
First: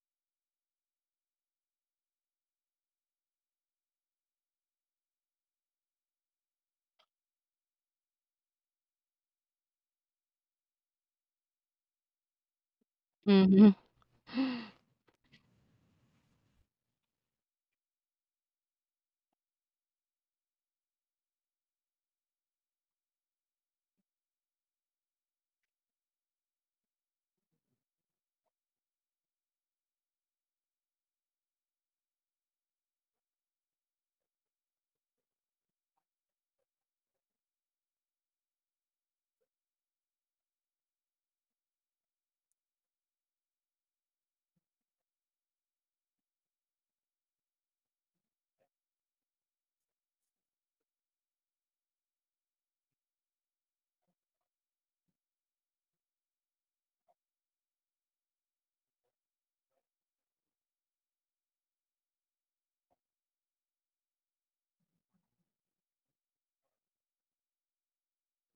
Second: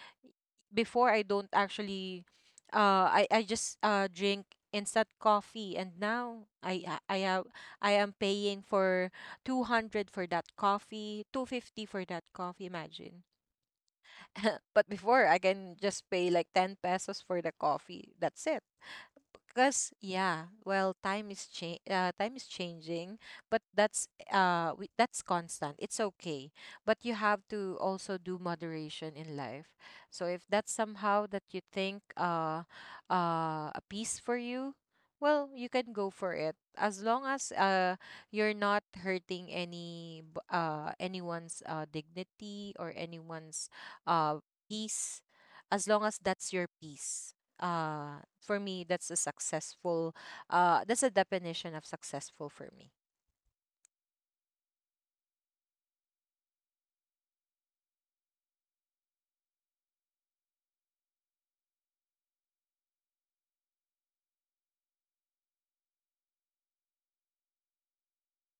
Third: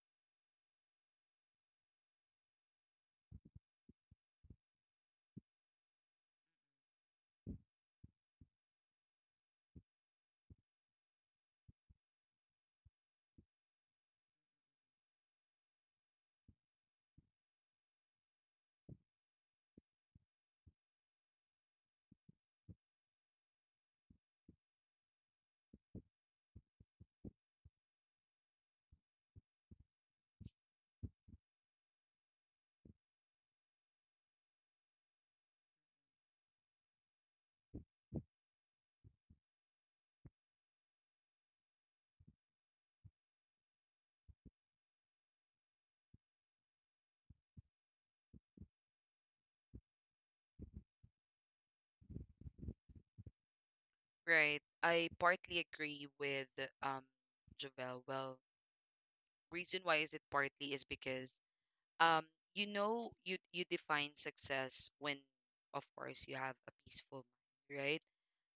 Speaker 2: before I don't actually, I just drink instant coffee, and now I ha- I have I am paying for 200 for that coffee, 250 for that coffee, imagine.
Speaker 3: Mhm. *gasps*
Speaker 2: *laughs* But before I can just pay like 10 pesos for the coffee. That's it. Because yeah, well, time is, time is changing. But that's, that's constant, it's okay. But you have to also do moderation in life. So if that's somehow that you think, a piece for you, well, you can go for it, as long as you're not hurting, anyone's dignity, or anyone's uh peace. As long as that's your peace, for me, that's a successful, that's a definition of successful for me.
Speaker 1: Right. I partly agree with um Javel. Well, reason why is it partly is because um you define success when, of course, you have a peaceful mind, right?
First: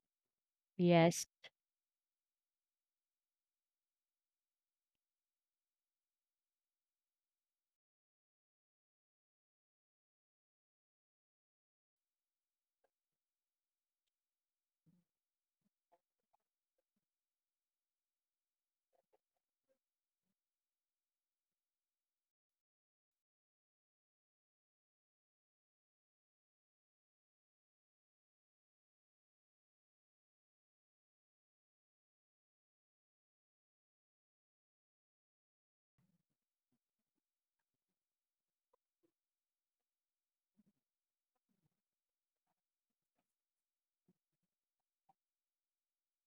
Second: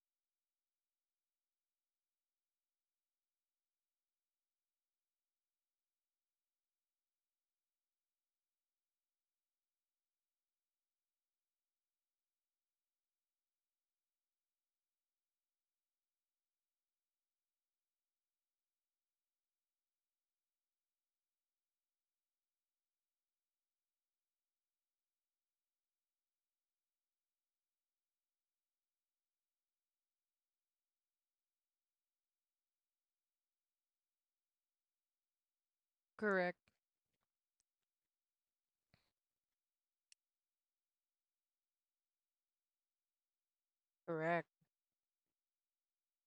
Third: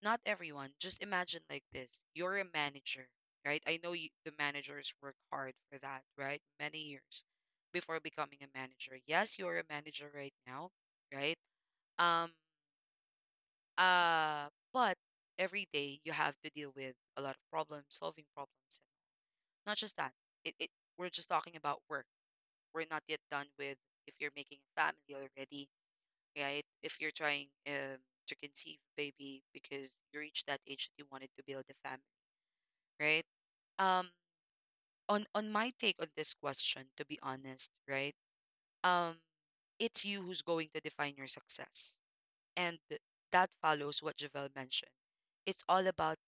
Speaker 1: Not everyone. Just
Speaker 3: Yes.
Speaker 1: imagine like this. You're a manager, right? I know you, the managers work hard for that, right? Many years before becoming a manager. Yes, you're a manager right now, right? Um uh, but every day you have to deal with a lot of problems, solving problems. Not just that. It we're just talking about work. We're not yet done with if you're making a family already, right? If you're trying to conceive baby because you reached that age that you wanted to build a family, right? Um, on my take on this
Speaker 2: Correct.
Speaker 1: question, to be honest, right? Um, it's you who's going to define your success, and that follows what
Speaker 2: Correct.
Speaker 1: Javel mentioned. It's all about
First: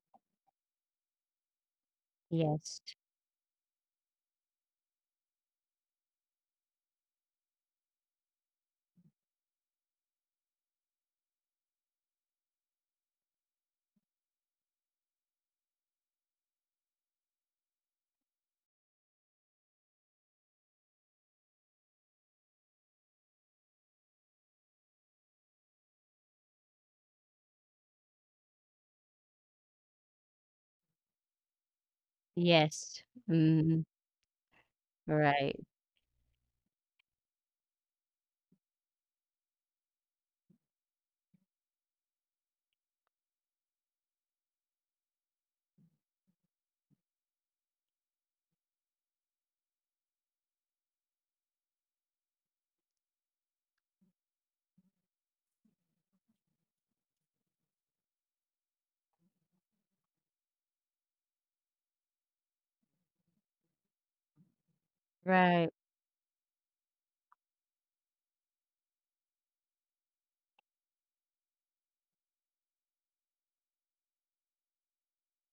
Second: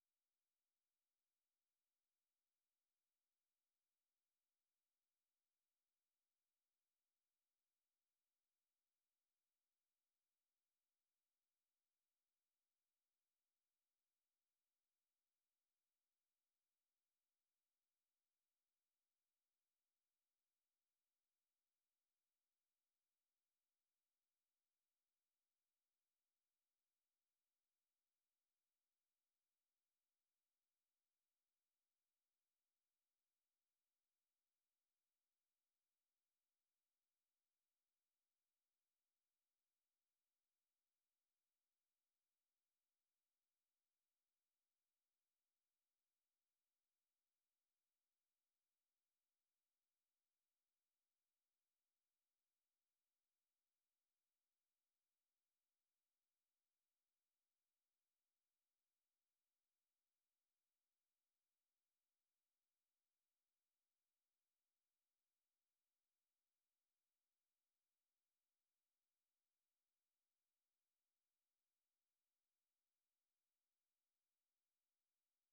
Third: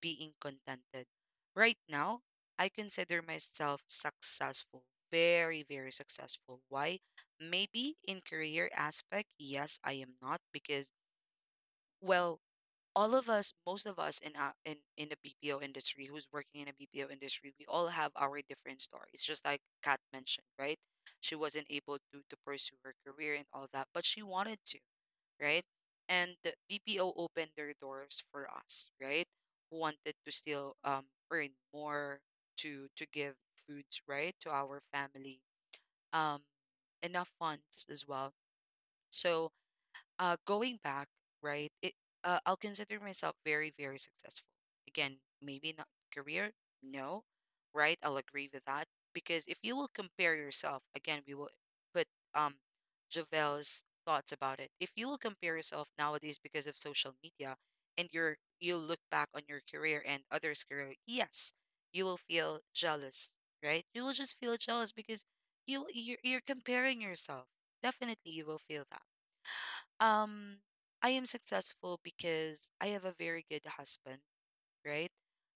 Speaker 1: being contented. Right now, I
Speaker 3: Yes.
Speaker 1: consider myself successful, very, very successful. Why? Maybe in career aspect, yes, I am not because, well, all of us, most of us in a, in in the BPO industry, who's working in a BPO industry, we all have our different stories. Just like Kat mentioned, right? She wasn't able to pursue her career and all that, but she wanted to, right? And the BPO opened their doors for us, right? Who wanted to still earn more
Speaker 3: Yes.
Speaker 1: to give
Speaker 3: Mhm.
Speaker 1: foods, right, to our family.
Speaker 3: Right.
Speaker 1: Um, enough funds as well. So going back, right? It I'll consider myself very, very successful. Again, maybe not career, no, right? I'll agree with that because if you will compare yourself, again, we will put um Javel's thoughts about it. If you will compare yourself nowadays because of social media, and you'll look back on your career and others' career, yes, you will feel jealous, right? You will just feel jealous because
Speaker 3: Right.
Speaker 1: you're comparing yourself. Definitely, you will feel that um, I am successful because I have a very good husband, right?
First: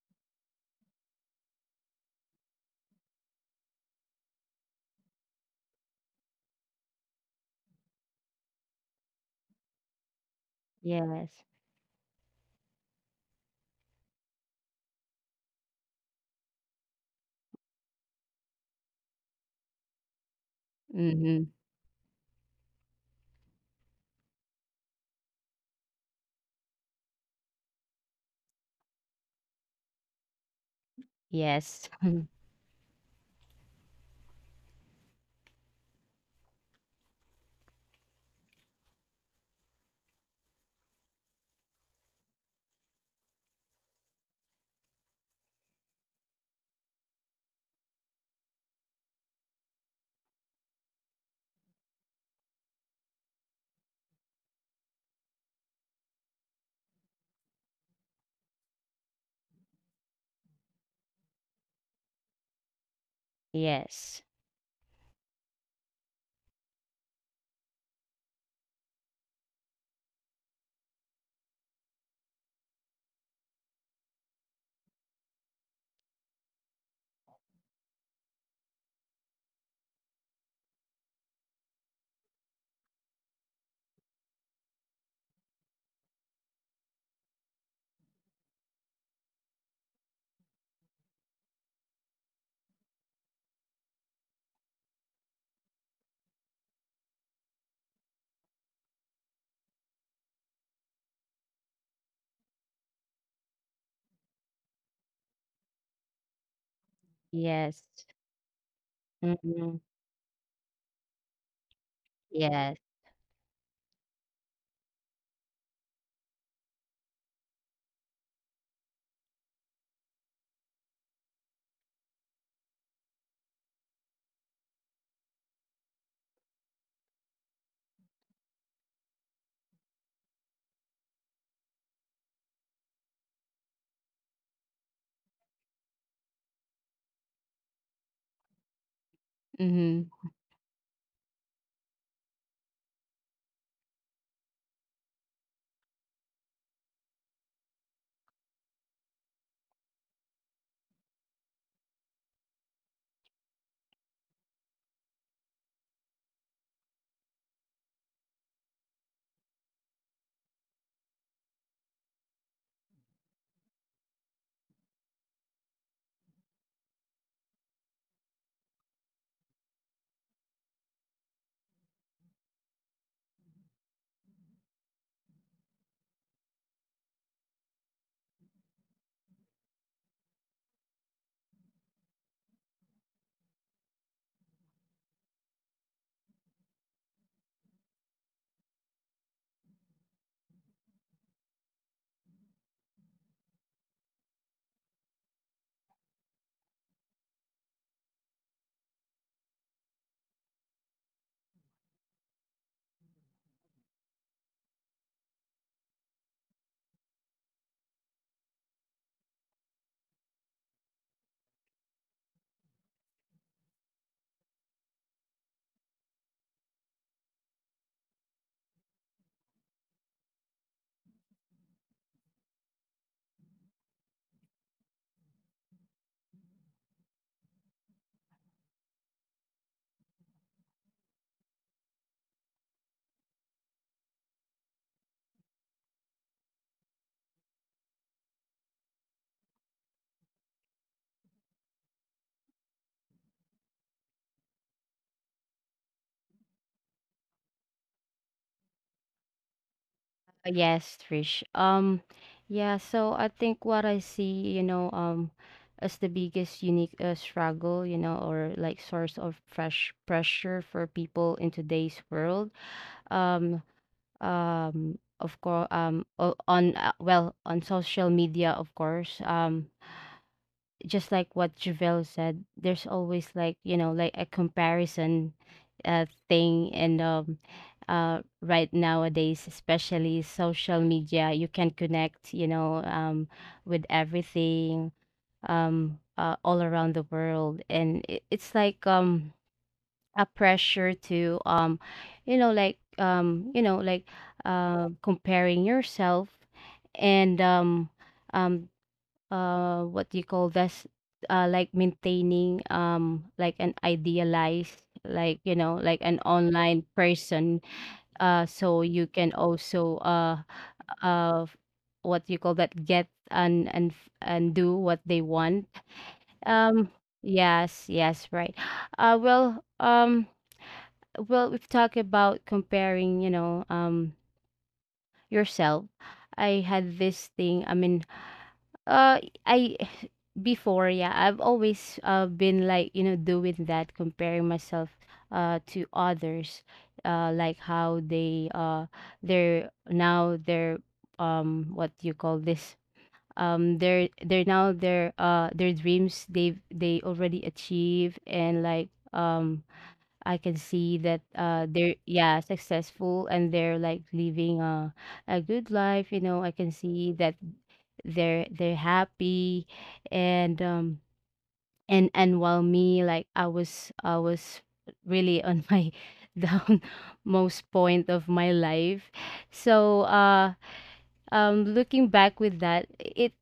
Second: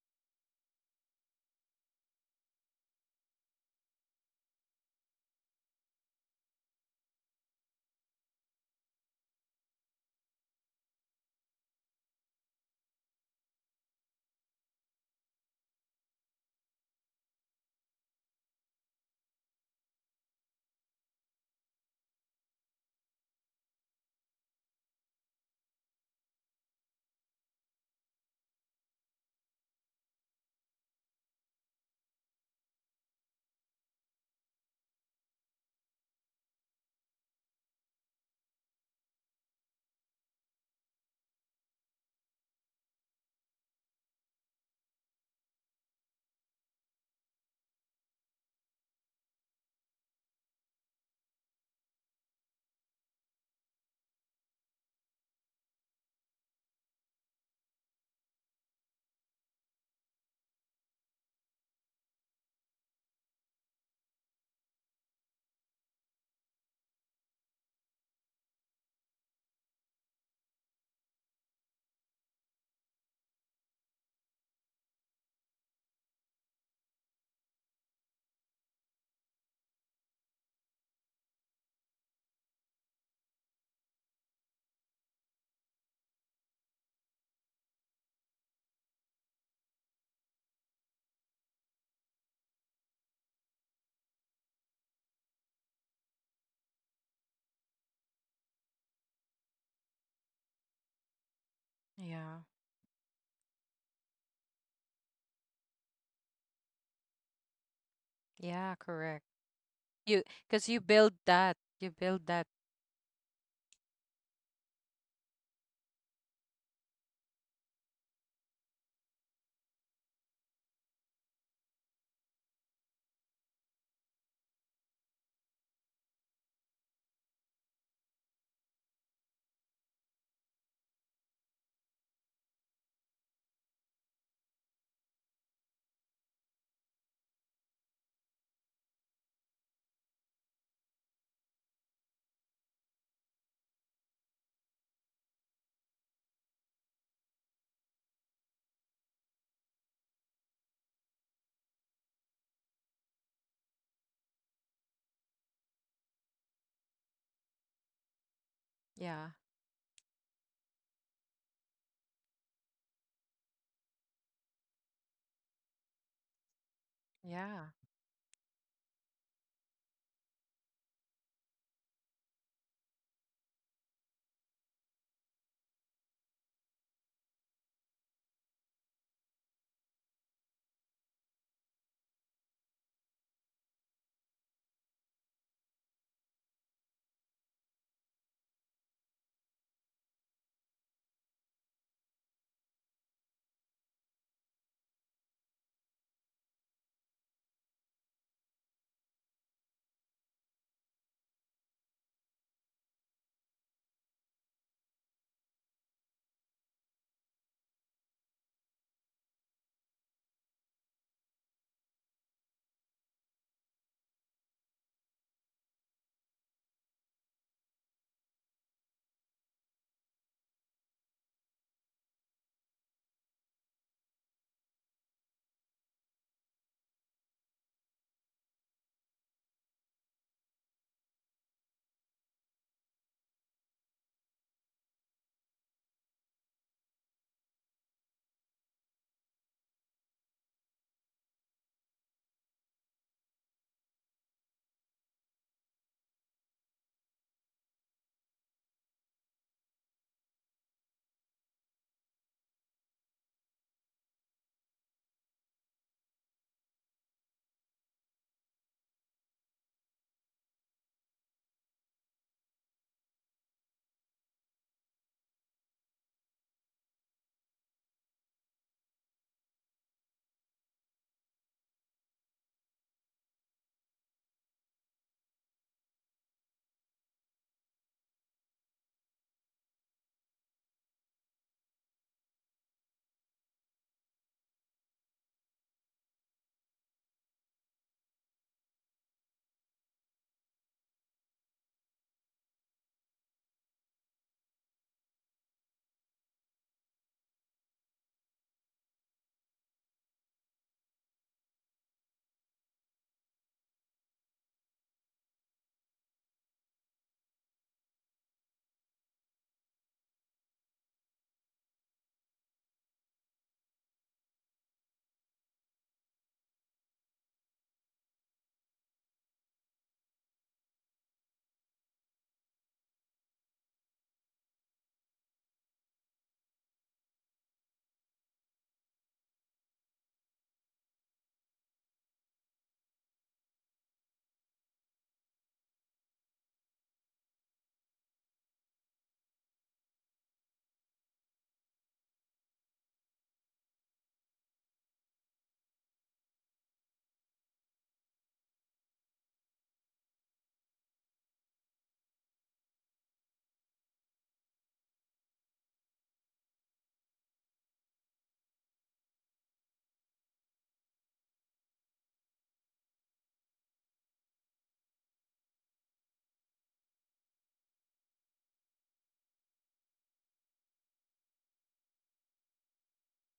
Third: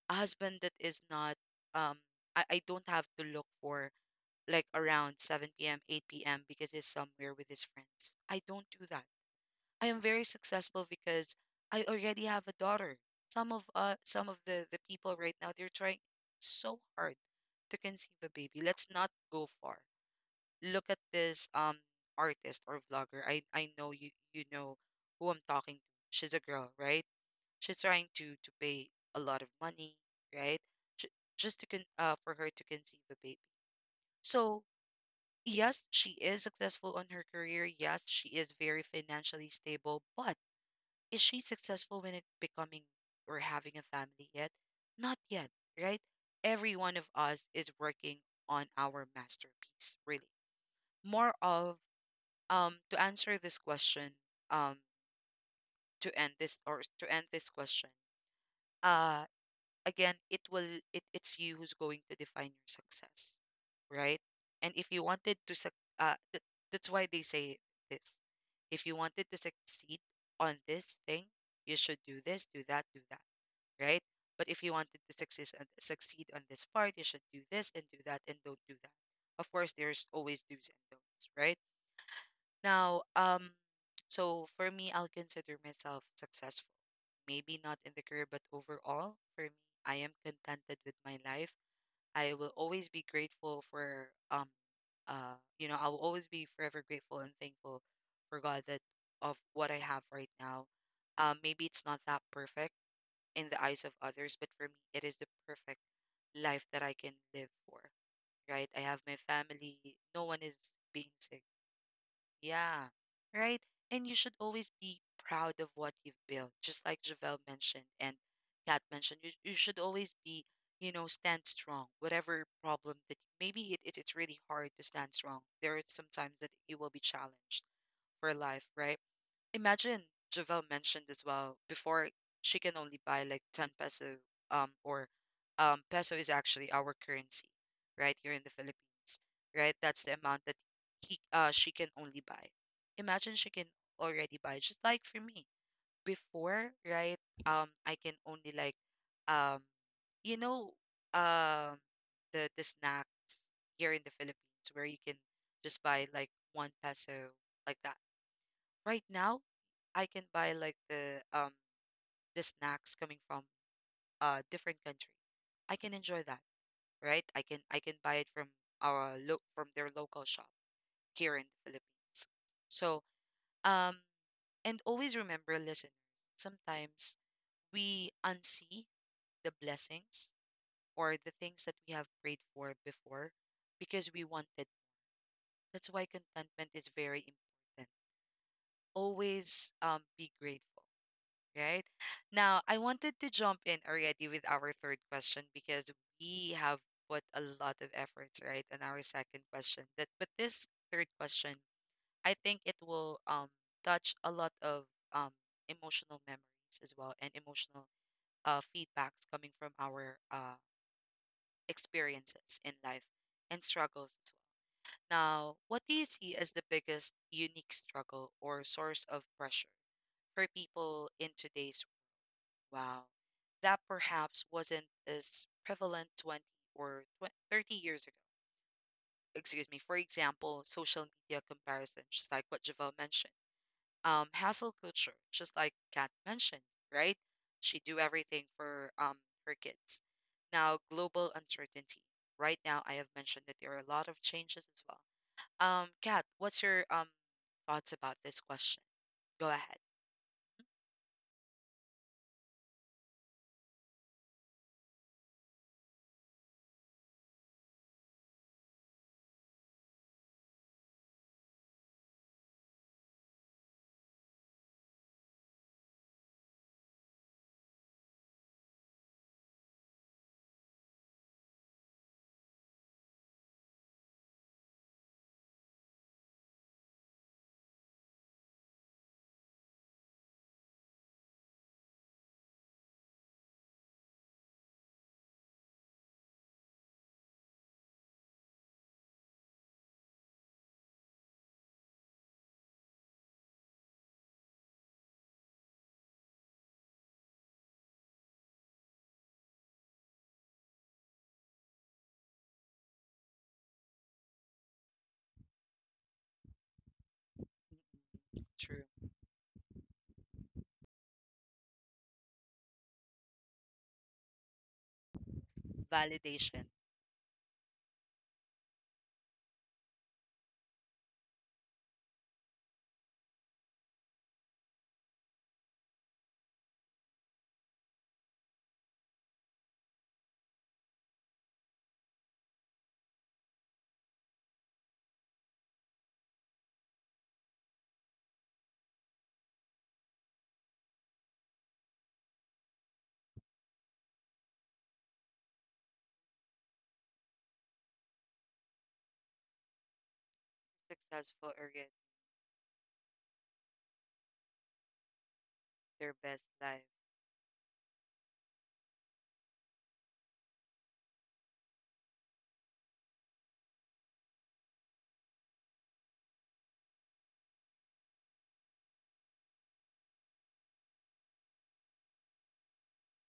Speaker 1: A husband that is not, um, I don't have to look for like around 7 p.m., 8 p.m. because he's somewhere with his friends. I don't do that. I am very successful because
Speaker 3: Yes.
Speaker 1: I already have a daughter. Some of the people right now, they're trying so hard to conceive a baby. Let's not go far look at this
Speaker 3: Mhm.
Speaker 1: artist or vlogger. I know you know who I'm talking to. She's a girl, right? She's trying to pay a lot of money, right? J- just to con-
Speaker 3: Yes.
Speaker 1: uh
Speaker 3: *laughs*
Speaker 1: for her to conceive a baby. So yes, she is successful on her career. Yes, she is very financially stable. But is she successful when it becoming or having a family yet? Not yet, right? Every one of us is working on our masterpiece, really more of to answer this question um to end this or to end this question uh again it will it's you who's going to define your success,
Speaker 3: Yes.
Speaker 1: right? And if you wanted to suc th- that's why they say this. If you wanted to succeed on this thing, you should do this, do that, do that, right? But if you wanted to succeed on this part, you should do this and do that, and don't do that. Of course, there's always do's and don'ts, right? Now, so for me, I'll consider myself successful. Maybe not in the career, but overall, for me, I am contented with my life. I will always be grateful for I will always be forever grateful and thankful for God that of what I have right now. Maybe it's not that
Speaker 2: Yeah.
Speaker 1: perfect in the eyes of others, but for me, it is the perfect life that I can live for.
Speaker 3: Yes.
Speaker 1: Right?
Speaker 2: Yeah,
Speaker 1: I have my
Speaker 2: correct.
Speaker 1: family.
Speaker 3: Mhm.
Speaker 2: You
Speaker 1: No one is
Speaker 2: Because you
Speaker 1: being
Speaker 2: build
Speaker 1: sick,
Speaker 2: that. You build that.
Speaker 3: Yes.
Speaker 1: yeah, right. And you should always be proud of what you've built, just like Javel mentioned and Kat mentioned. You should always be, you know, stand strong, whatever problem that maybe it's really hard to stand strong. There are sometimes that you will be challenged for life, right? Imagine Javel mentioned as well before she can only buy like 10 peso or peso is actually our currency right here in the Philippines, right? That's
Speaker 3: Mhm.
Speaker 1: the amount that he she can only buy. Imagine she can already buy, just like for me before, right? I can only like, um you know um the snacks here in the Philippines where you can just buy like one peso, like that. Right
Speaker 2: Yeah.
Speaker 1: now, I can buy like the snacks coming from a different country. I can enjoy that, right?
Speaker 2: Yeah.
Speaker 1: I can buy it from our look from their local shop here in the Philippines. So um and always remember, listeners, sometimes we unsee the blessings or the things that we have prayed for before because we wanted. That's why contentment is very important. Always be grateful, right? Now, I wanted to jump in already with our third question because we have put a lot of efforts, right, on our second question. That but this third question, I think it will touch a lot of um emotional memories as well and emotional feedbacks coming from our experiences in life and struggles as well. Now, what do you see as the biggest unique struggle or source of pressure for people in today's Wow. That perhaps wasn't as prevalent 20 or 20, 30 years ago. Excuse me. For example, social media comparison, just like what Javel mentioned. Hassle culture, just like Kat mentioned, right? She do everything for her kids. Now, global uncertainty. Right now, I have mentioned that there are a lot of changes as well. Kat, what's your thoughts about this question? Go ahead.
Speaker 3: Yes, Trish. Yeah, so I think what I see, you know, as the biggest unique, struggle, you know, or like source of fresh pressure for people in today's world, um, of course, on, well, on social media, of course, just like what Javel said, there's always like, you know, like a comparison thing. And right nowadays, especially social media, you can connect, you know, with everything, all around the world, and it's like, a pressure to, you know, like comparing yourself, and um what do you call this? Like maintaining, like an idealized, like, you know, like an online person, so you
Speaker 1: True.
Speaker 3: can also, uh what do you call that, get, and and do what they want.
Speaker 1: Validation.
Speaker 3: um yes, yes, right. Well, well, we've talked about comparing, you know, yourself. I had this thing, I mean, Uh, I *sighs* before, yeah, I've always been like, you know, doing that, comparing myself to others, like how they, they're, what do you call this? They're now their, their dreams they've, they already achieved, and like, I can see that,
Speaker 1: Successful
Speaker 3: they're,
Speaker 1: area.
Speaker 3: yeah, successful, and they're like living a good life, you
Speaker 1: Their
Speaker 3: know, I
Speaker 1: best
Speaker 3: can
Speaker 1: life.
Speaker 3: see that they're happy. And um and and while me, like, I was really on my *laughs* down most point of my life. So looking back with that, it,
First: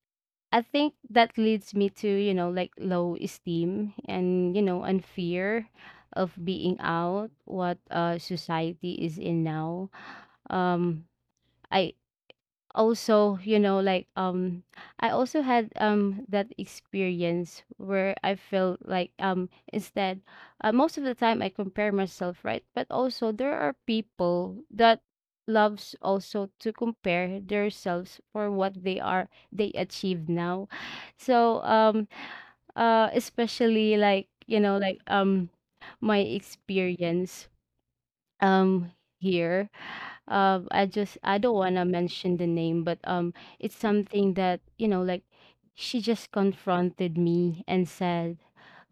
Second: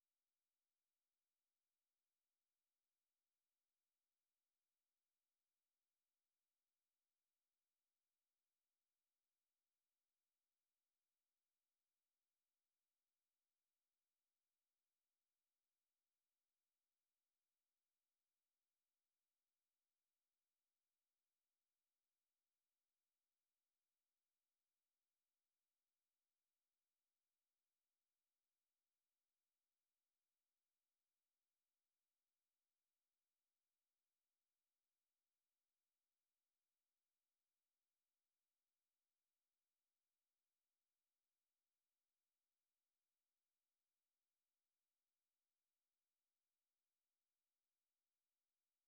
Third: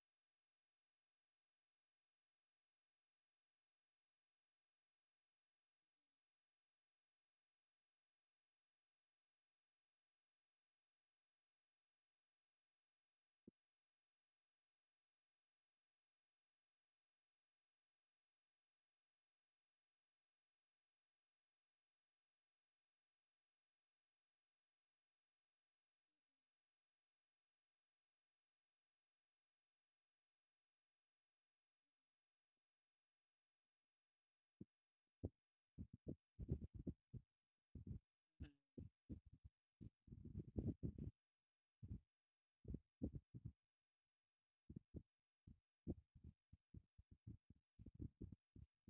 Speaker 3: I think that leads me to, you know, like low esteem, and you know, and fear of being out what society is in now. um I also, you know, like, I also had that experience where I felt like, instead, most of the time I compare myself, right? But also there are people that loves also to compare themselves for what they are, they achieve now. So especially like, you know, like, my experience, um here, I don't want to mention the name, but, it's something that, you know, like, she just confronted me and said,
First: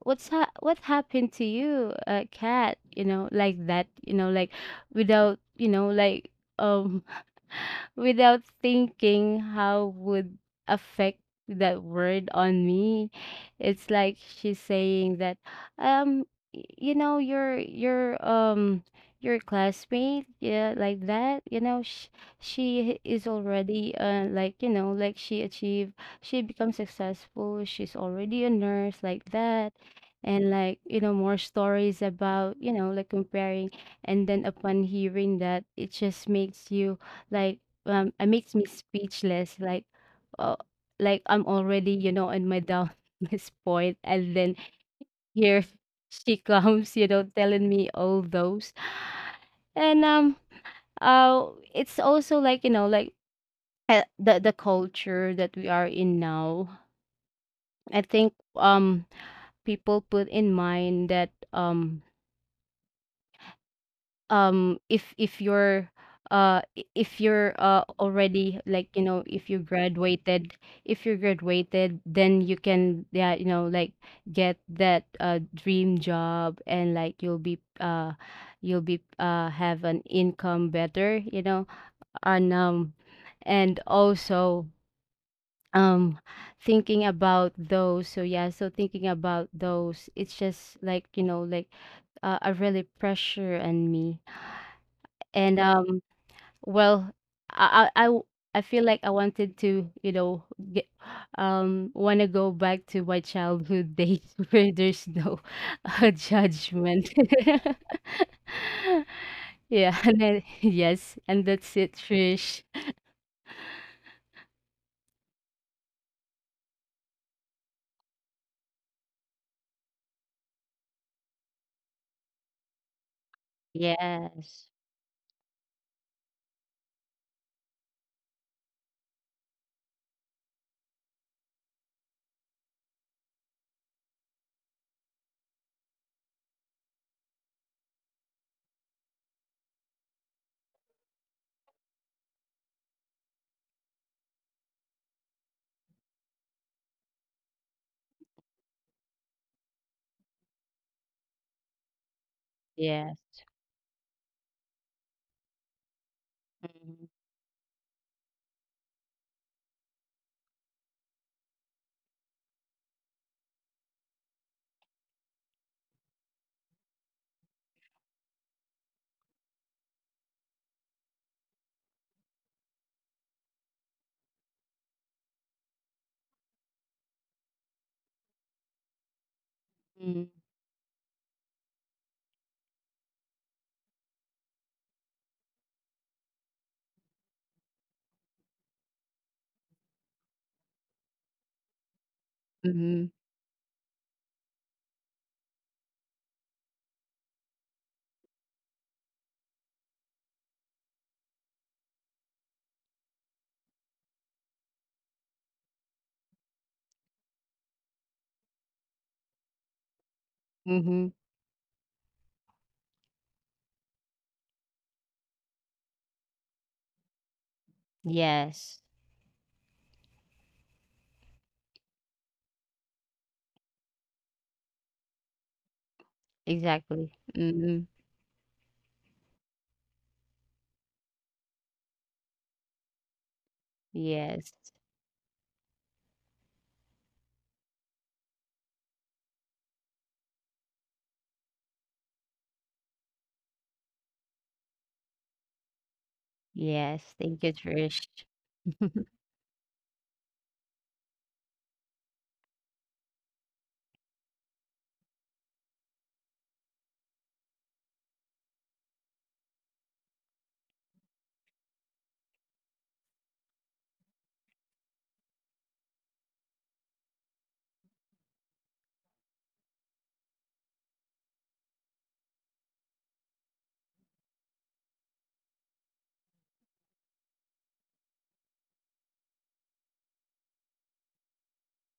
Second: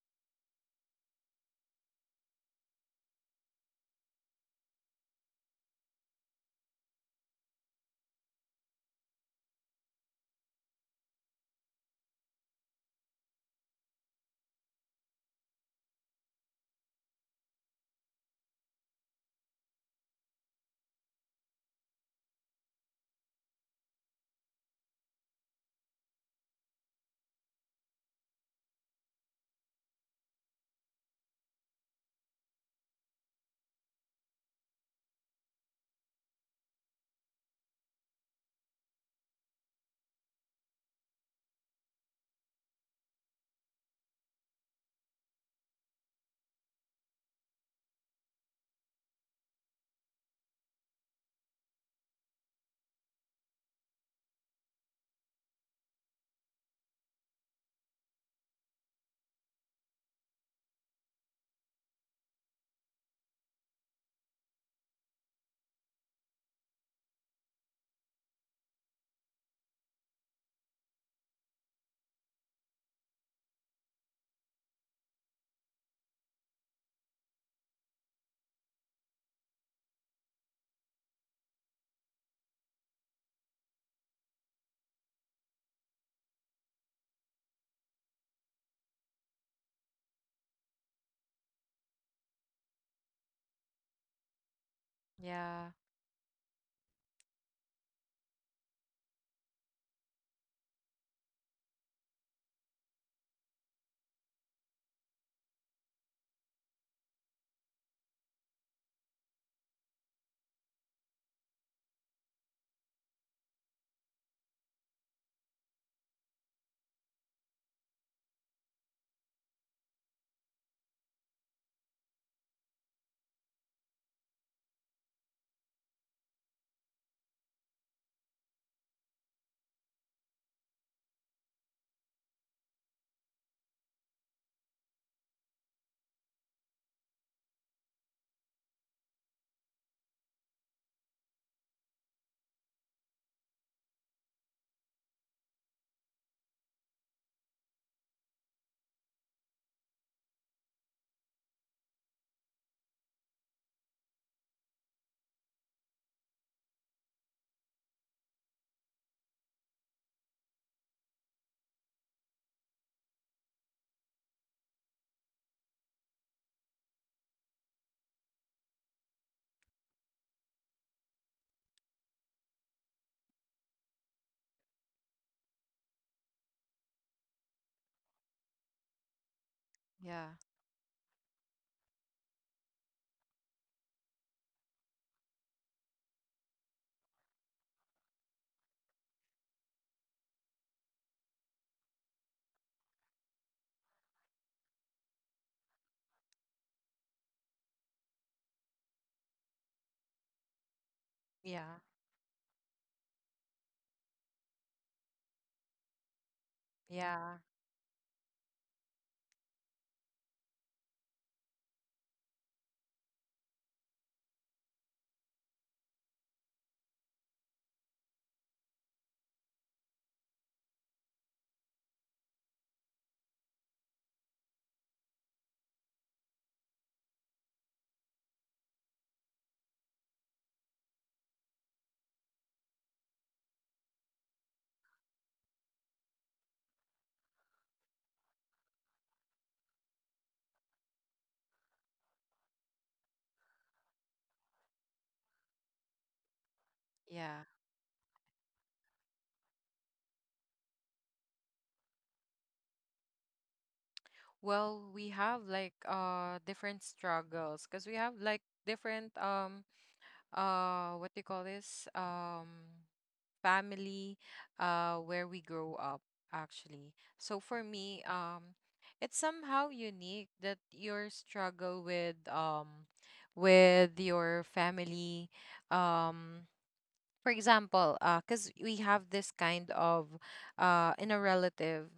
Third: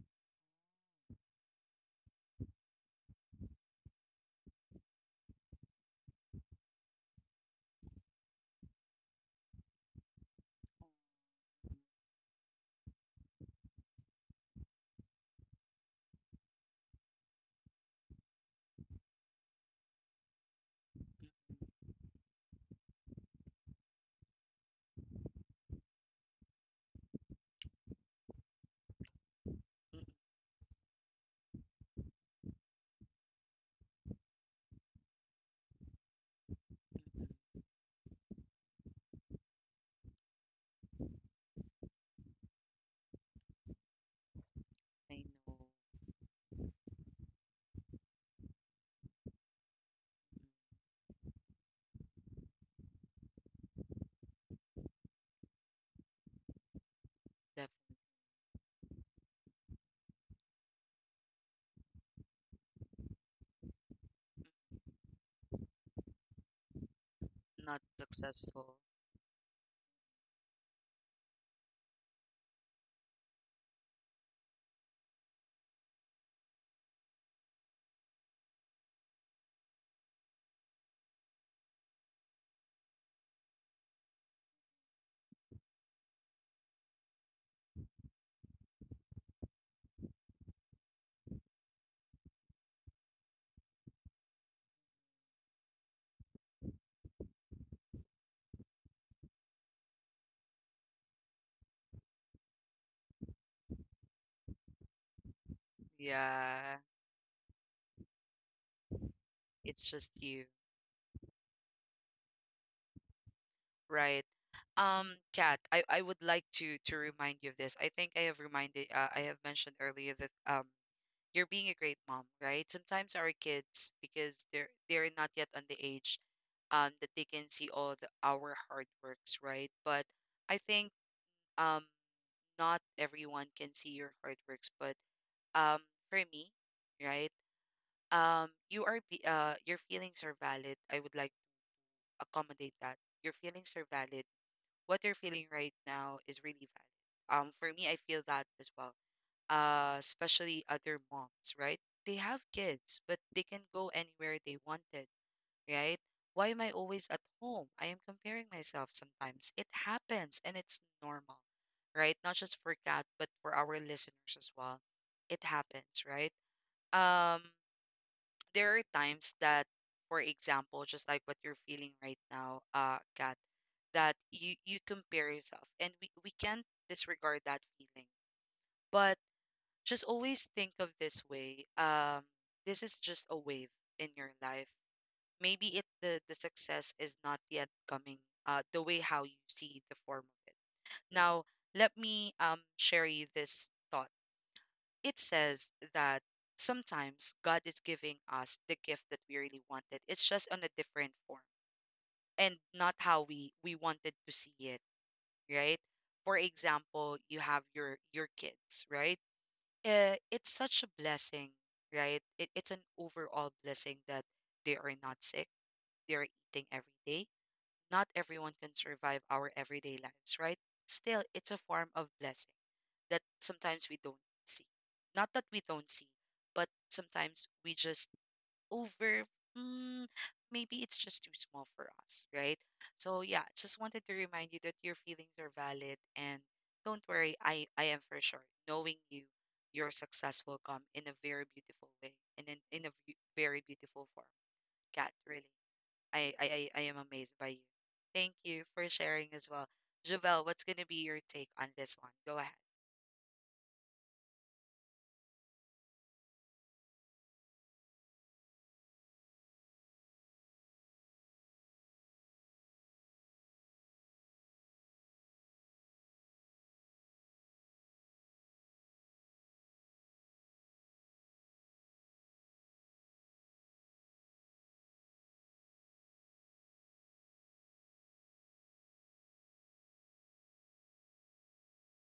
Speaker 3: what happened to you, Cat? You know, like that, you know, like, without, you know, like, um *laughs* without thinking how would affect that word on me. It's like she's saying that, um you know, your, your classmate, yeah, like that, you know, she is already, like, you know, like, she achieved, she becomes successful, she's already a nurse like that.
Speaker 1: Mm, mm,
Speaker 3: And like, you know, more stories about, you know, like comparing. And then upon hearing that, it just makes you
Speaker 1: mm, mm.
Speaker 3: like, it makes me speechless, like, uh, like I'm already, you know, in my down *laughs* this point, and then
Speaker 1: I know.
Speaker 3: here she comes, you know, telling me all those. And um uh it's also like, you know, like, the culture that we are in now.
Speaker 1: Definitely
Speaker 3: I think, people put in mind that, if you're, if you're,
Speaker 1: not
Speaker 3: already
Speaker 1: successful.
Speaker 3: like, you know, if you graduated, then you can, yeah, you know, like, get that dream job, and like, you'll be, have an income better, you know. And um and also um thinking about those, so yeah, so thinking about those, it's just like, you know, like, a really pressure on me. and
Speaker 2: Yeah.
Speaker 3: um well, I I I w- I feel like I wanted to, you know, get, want to go back to my childhood days *laughs* where there's no,
Speaker 1: Yeah,
Speaker 3: judgment. *laughs*
Speaker 1: it's
Speaker 3: Yeah,
Speaker 1: just
Speaker 3: and
Speaker 1: you,
Speaker 3: then, *laughs* yes, and that's it, Trish.
Speaker 1: right? Kat, I would like to remind you of this. I think I have reminded I have mentioned earlier that you're being a great mom, right? Sometimes our kids because they're
Speaker 3: Yes.
Speaker 1: they're not yet on the age that they can see all the our hard works, right? But I think um not everyone can see your hard works, but um for me, right? You are your feelings are valid. I would like to accommodate that. Your feelings are valid. What you're feeling right now is really valid. For me, I feel that as well. Especially other moms, right? They have kids but they
Speaker 3: Yes.
Speaker 1: can go anywhere they wanted, right? Why am I always
Speaker 3: Mm-hmm.
Speaker 1: at home? I am comparing myself. Sometimes it happens and it's normal, right? Not just for Cat but for our listeners as well. It happens, right? um there are times that, for example, just like what you're feeling right now, Kat, that you compare yourself, and we can't disregard that feeling. But just
Speaker 2: Yeah.
Speaker 1: always think of this way. This is just a wave in your life. Maybe it the success is not yet coming. The way how you see the form of it. Now, let me share
Speaker 3: Mm-hmm.
Speaker 1: you this thought. It says that sometimes God is giving us the gift that we really wanted. It's just on a different form
Speaker 2: Yeah.
Speaker 1: and not how we wanted to see it, right? For example, you
Speaker 2: Yeah.
Speaker 1: have your kids, right? It's such a
Speaker 3: Mm-hmm.
Speaker 1: blessing, right? It's an overall blessing that they are not sick. They are eating every day. Not everyone can
Speaker 3: Yes.
Speaker 1: survive our everyday lives, right? Still, it's a form of blessing that sometimes we don't see. Not that we don't see, but
Speaker 3: Exactly.
Speaker 1: sometimes we
Speaker 3: Mm-hmm.
Speaker 1: just over, mm, maybe it's just too small for us, right? So yeah, just wanted to remind you
Speaker 3: Yes.
Speaker 1: that your feelings are valid and don't worry, I am for sure. Knowing you, your success will come in a very beautiful way and in a very beautiful form. Kat, really. I am
Speaker 3: Yes.
Speaker 1: amazed by
Speaker 3: Thank
Speaker 1: you.
Speaker 2: Yeah.
Speaker 3: you, Trish.
Speaker 1: Thank you for
Speaker 3: *laughs*
Speaker 1: sharing as well. Javel, what's going to be your take on this one? Go ahead.
Speaker 2: Well, we have like different struggles, because we have like different, what do you call this? Family, where we grow up, actually. So for me, it's somehow unique that your struggle with your family, um for example, because we have this kind of, in a relative,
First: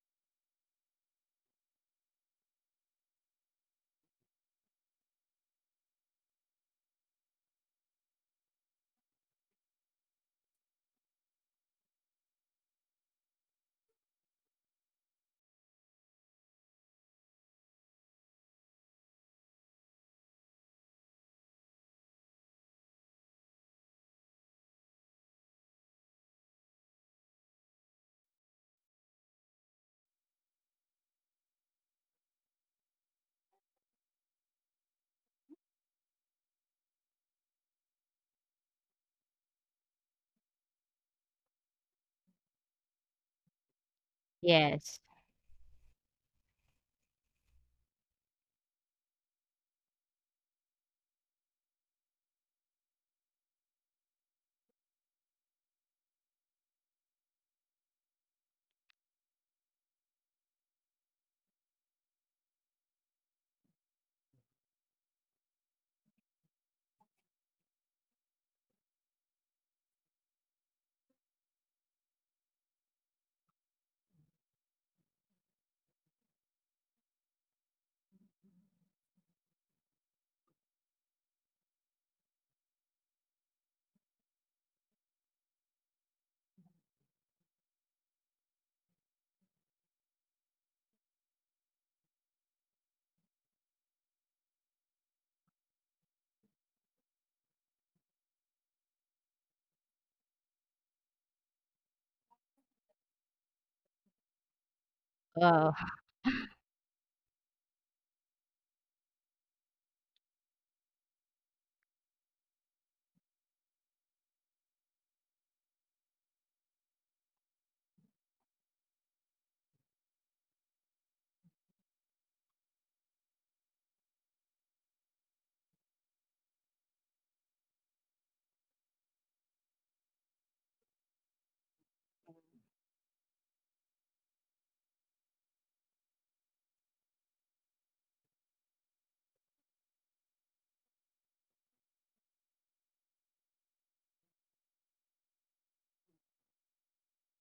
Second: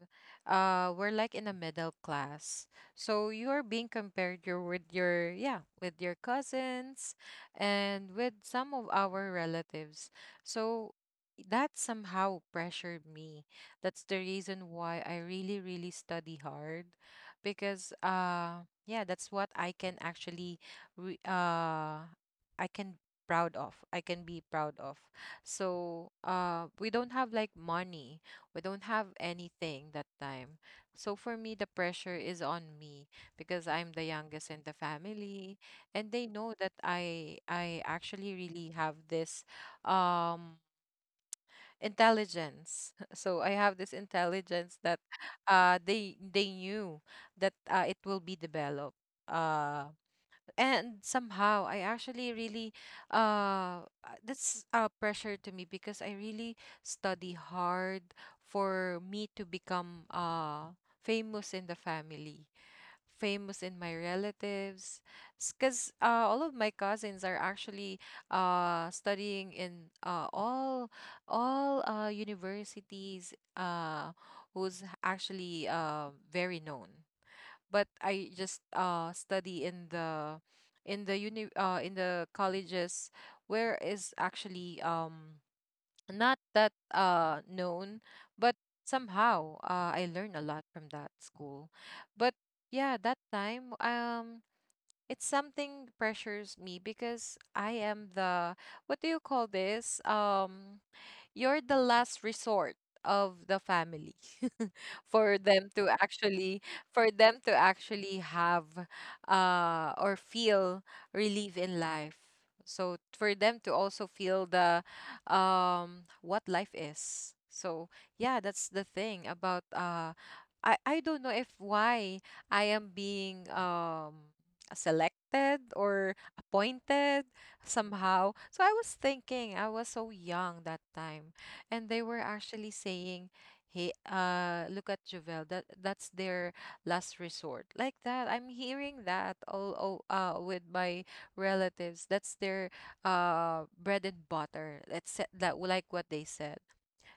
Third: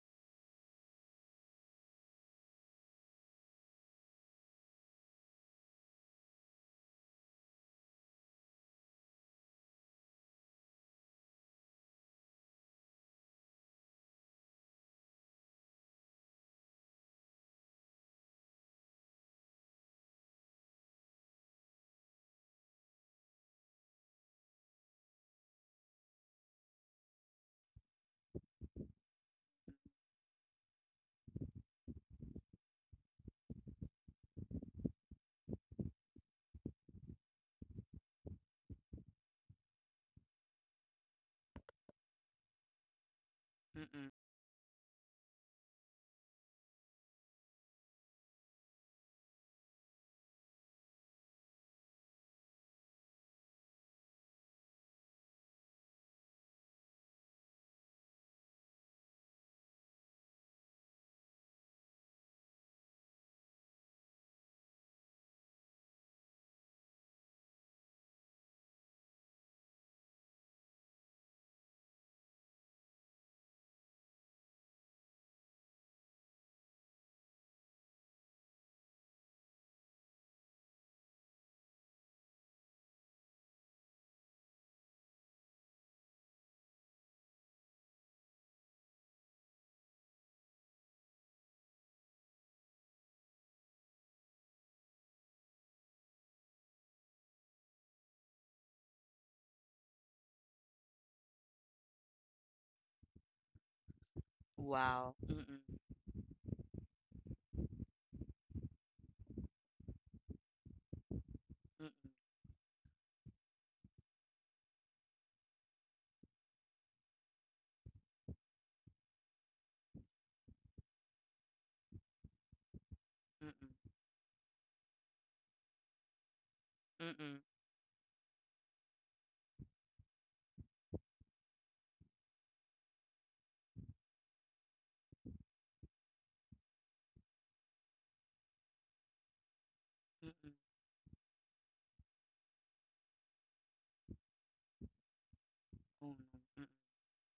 Speaker 2: we're like in a middle class. So you are being compared, your with your yeah with your cousins, and with some of our relatives. So that somehow pressured me. That's the reason why I really really study hard, because yeah, that's what I can actually re- uh I can I can be proud of. So we don't have like money. We don't have anything that time. So for me, the pressure is on me because I'm the youngest in the family, and they know that I actually really have this um intelligence. *laughs* So I have this intelligence that
Speaker 3: Yes.
Speaker 2: they knew that, it will be developed. Uh, and somehow, I actually really that's a pressure to me, because I really study hard for me to become famous in the family, famous in my relatives. Because all of my cousins are actually studying in all universities who's actually very known, but I just study in the colleges where is actually not that known. But somehow I learn a lot from that school. But yeah, that time, it's something pressures me because I am the what do you call this? You're the last resort of the family. *laughs*
Speaker 1: Wow.
Speaker 2: for them
Speaker 3: Oh.
Speaker 2: to
Speaker 1: Mm-mm,
Speaker 2: actually for them to actually have, or feel relief in life, so for them to also feel the what life is. So yeah, that's the thing about I don't know if why I am
Speaker 1: mm-mm,
Speaker 2: being selected or
Speaker 1: mm-mm,
Speaker 2: appointed somehow. So I was thinking, I was so young that time, and they were actually saying, "Hey, look at Javel. That's their last resort." Like that, I'm hearing that all, all
Speaker 1: mm-mm, mm-mm.
Speaker 2: uh with my relatives. That's their bread and butter. That's it- that
Speaker 1: Oh,
Speaker 2: like
Speaker 1: no.
Speaker 2: what they
Speaker 1: Mm-mm,
Speaker 2: said.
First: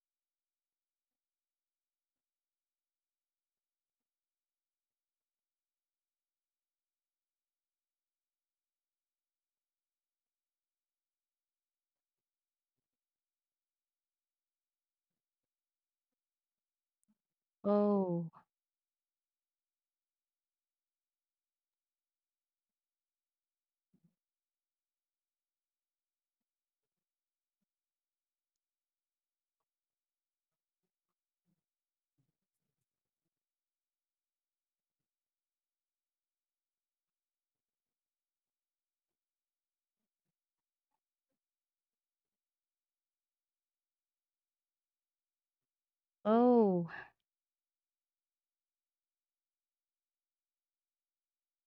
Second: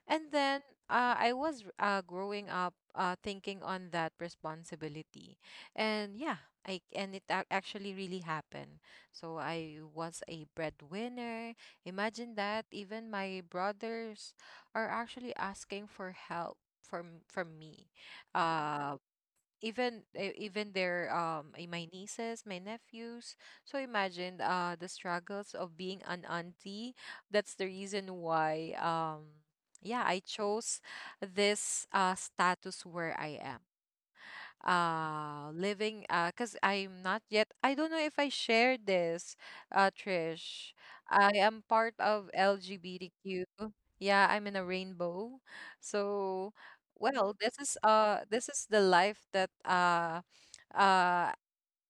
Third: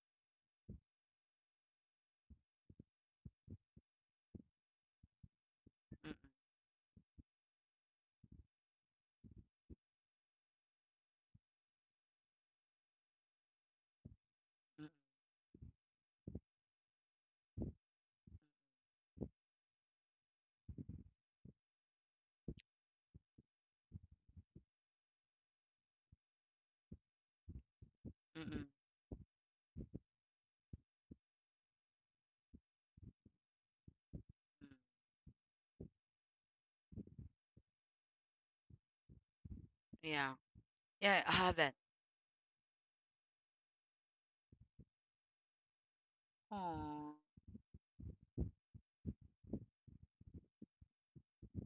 Speaker 2: And then, I was, growing up, thinking on that responsibility. And
Speaker 1: mm-mm,
Speaker 2: yeah, I and it ac- actually really happened. So I was a breadwinner. Imagine that even my brothers are
Speaker 1: mm-mm,
Speaker 2: actually asking for help from me. mm
Speaker 3: Oh,
Speaker 2: uh, Even even their my nieces, my nephews. So imagine the struggles of being an auntie. That's the reason
Speaker 1: mm-mm,
Speaker 2: why,
Speaker 1: mm-mm.
Speaker 2: yeah, I chose this status where I am living, cuz I'm not yet... I don't know if I share this,
Speaker 1: Yeah.
Speaker 2: Trish. I
Speaker 1: Yeah, I
Speaker 2: am part
Speaker 1: haven't.
Speaker 2: of LGBTQ. Yeah, I'm in a rainbow. So
Speaker 3: oh,
Speaker 2: well,
Speaker 1: Oh,
Speaker 2: this is the life that uh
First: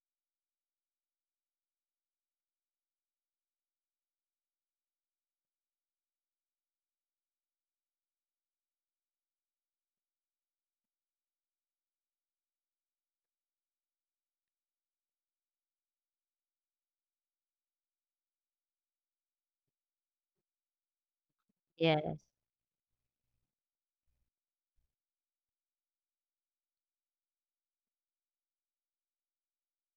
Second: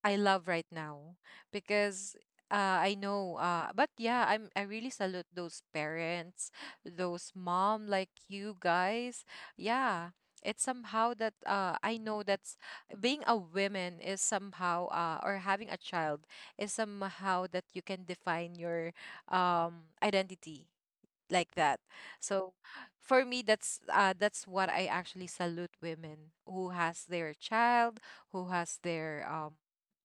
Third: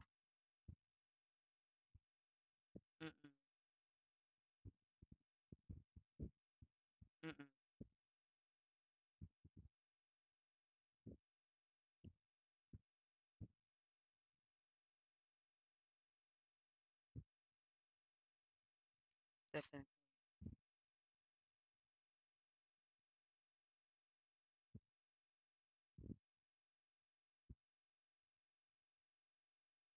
Speaker 2: I love right now, because, I
Speaker 1: mm-mm,
Speaker 2: know, but yeah, I really salute those parents, those
Speaker 1: mm-mm,
Speaker 2: mom like you guys. Yeah, it's somehow that, I know that's... being a woman is somehow, or having a child is somehow that you can define your,
Speaker 1: definitely.
Speaker 2: identity, like that.
Speaker 3: yes.
Speaker 2: So for me that's what I actually salute, women who has their child, who has their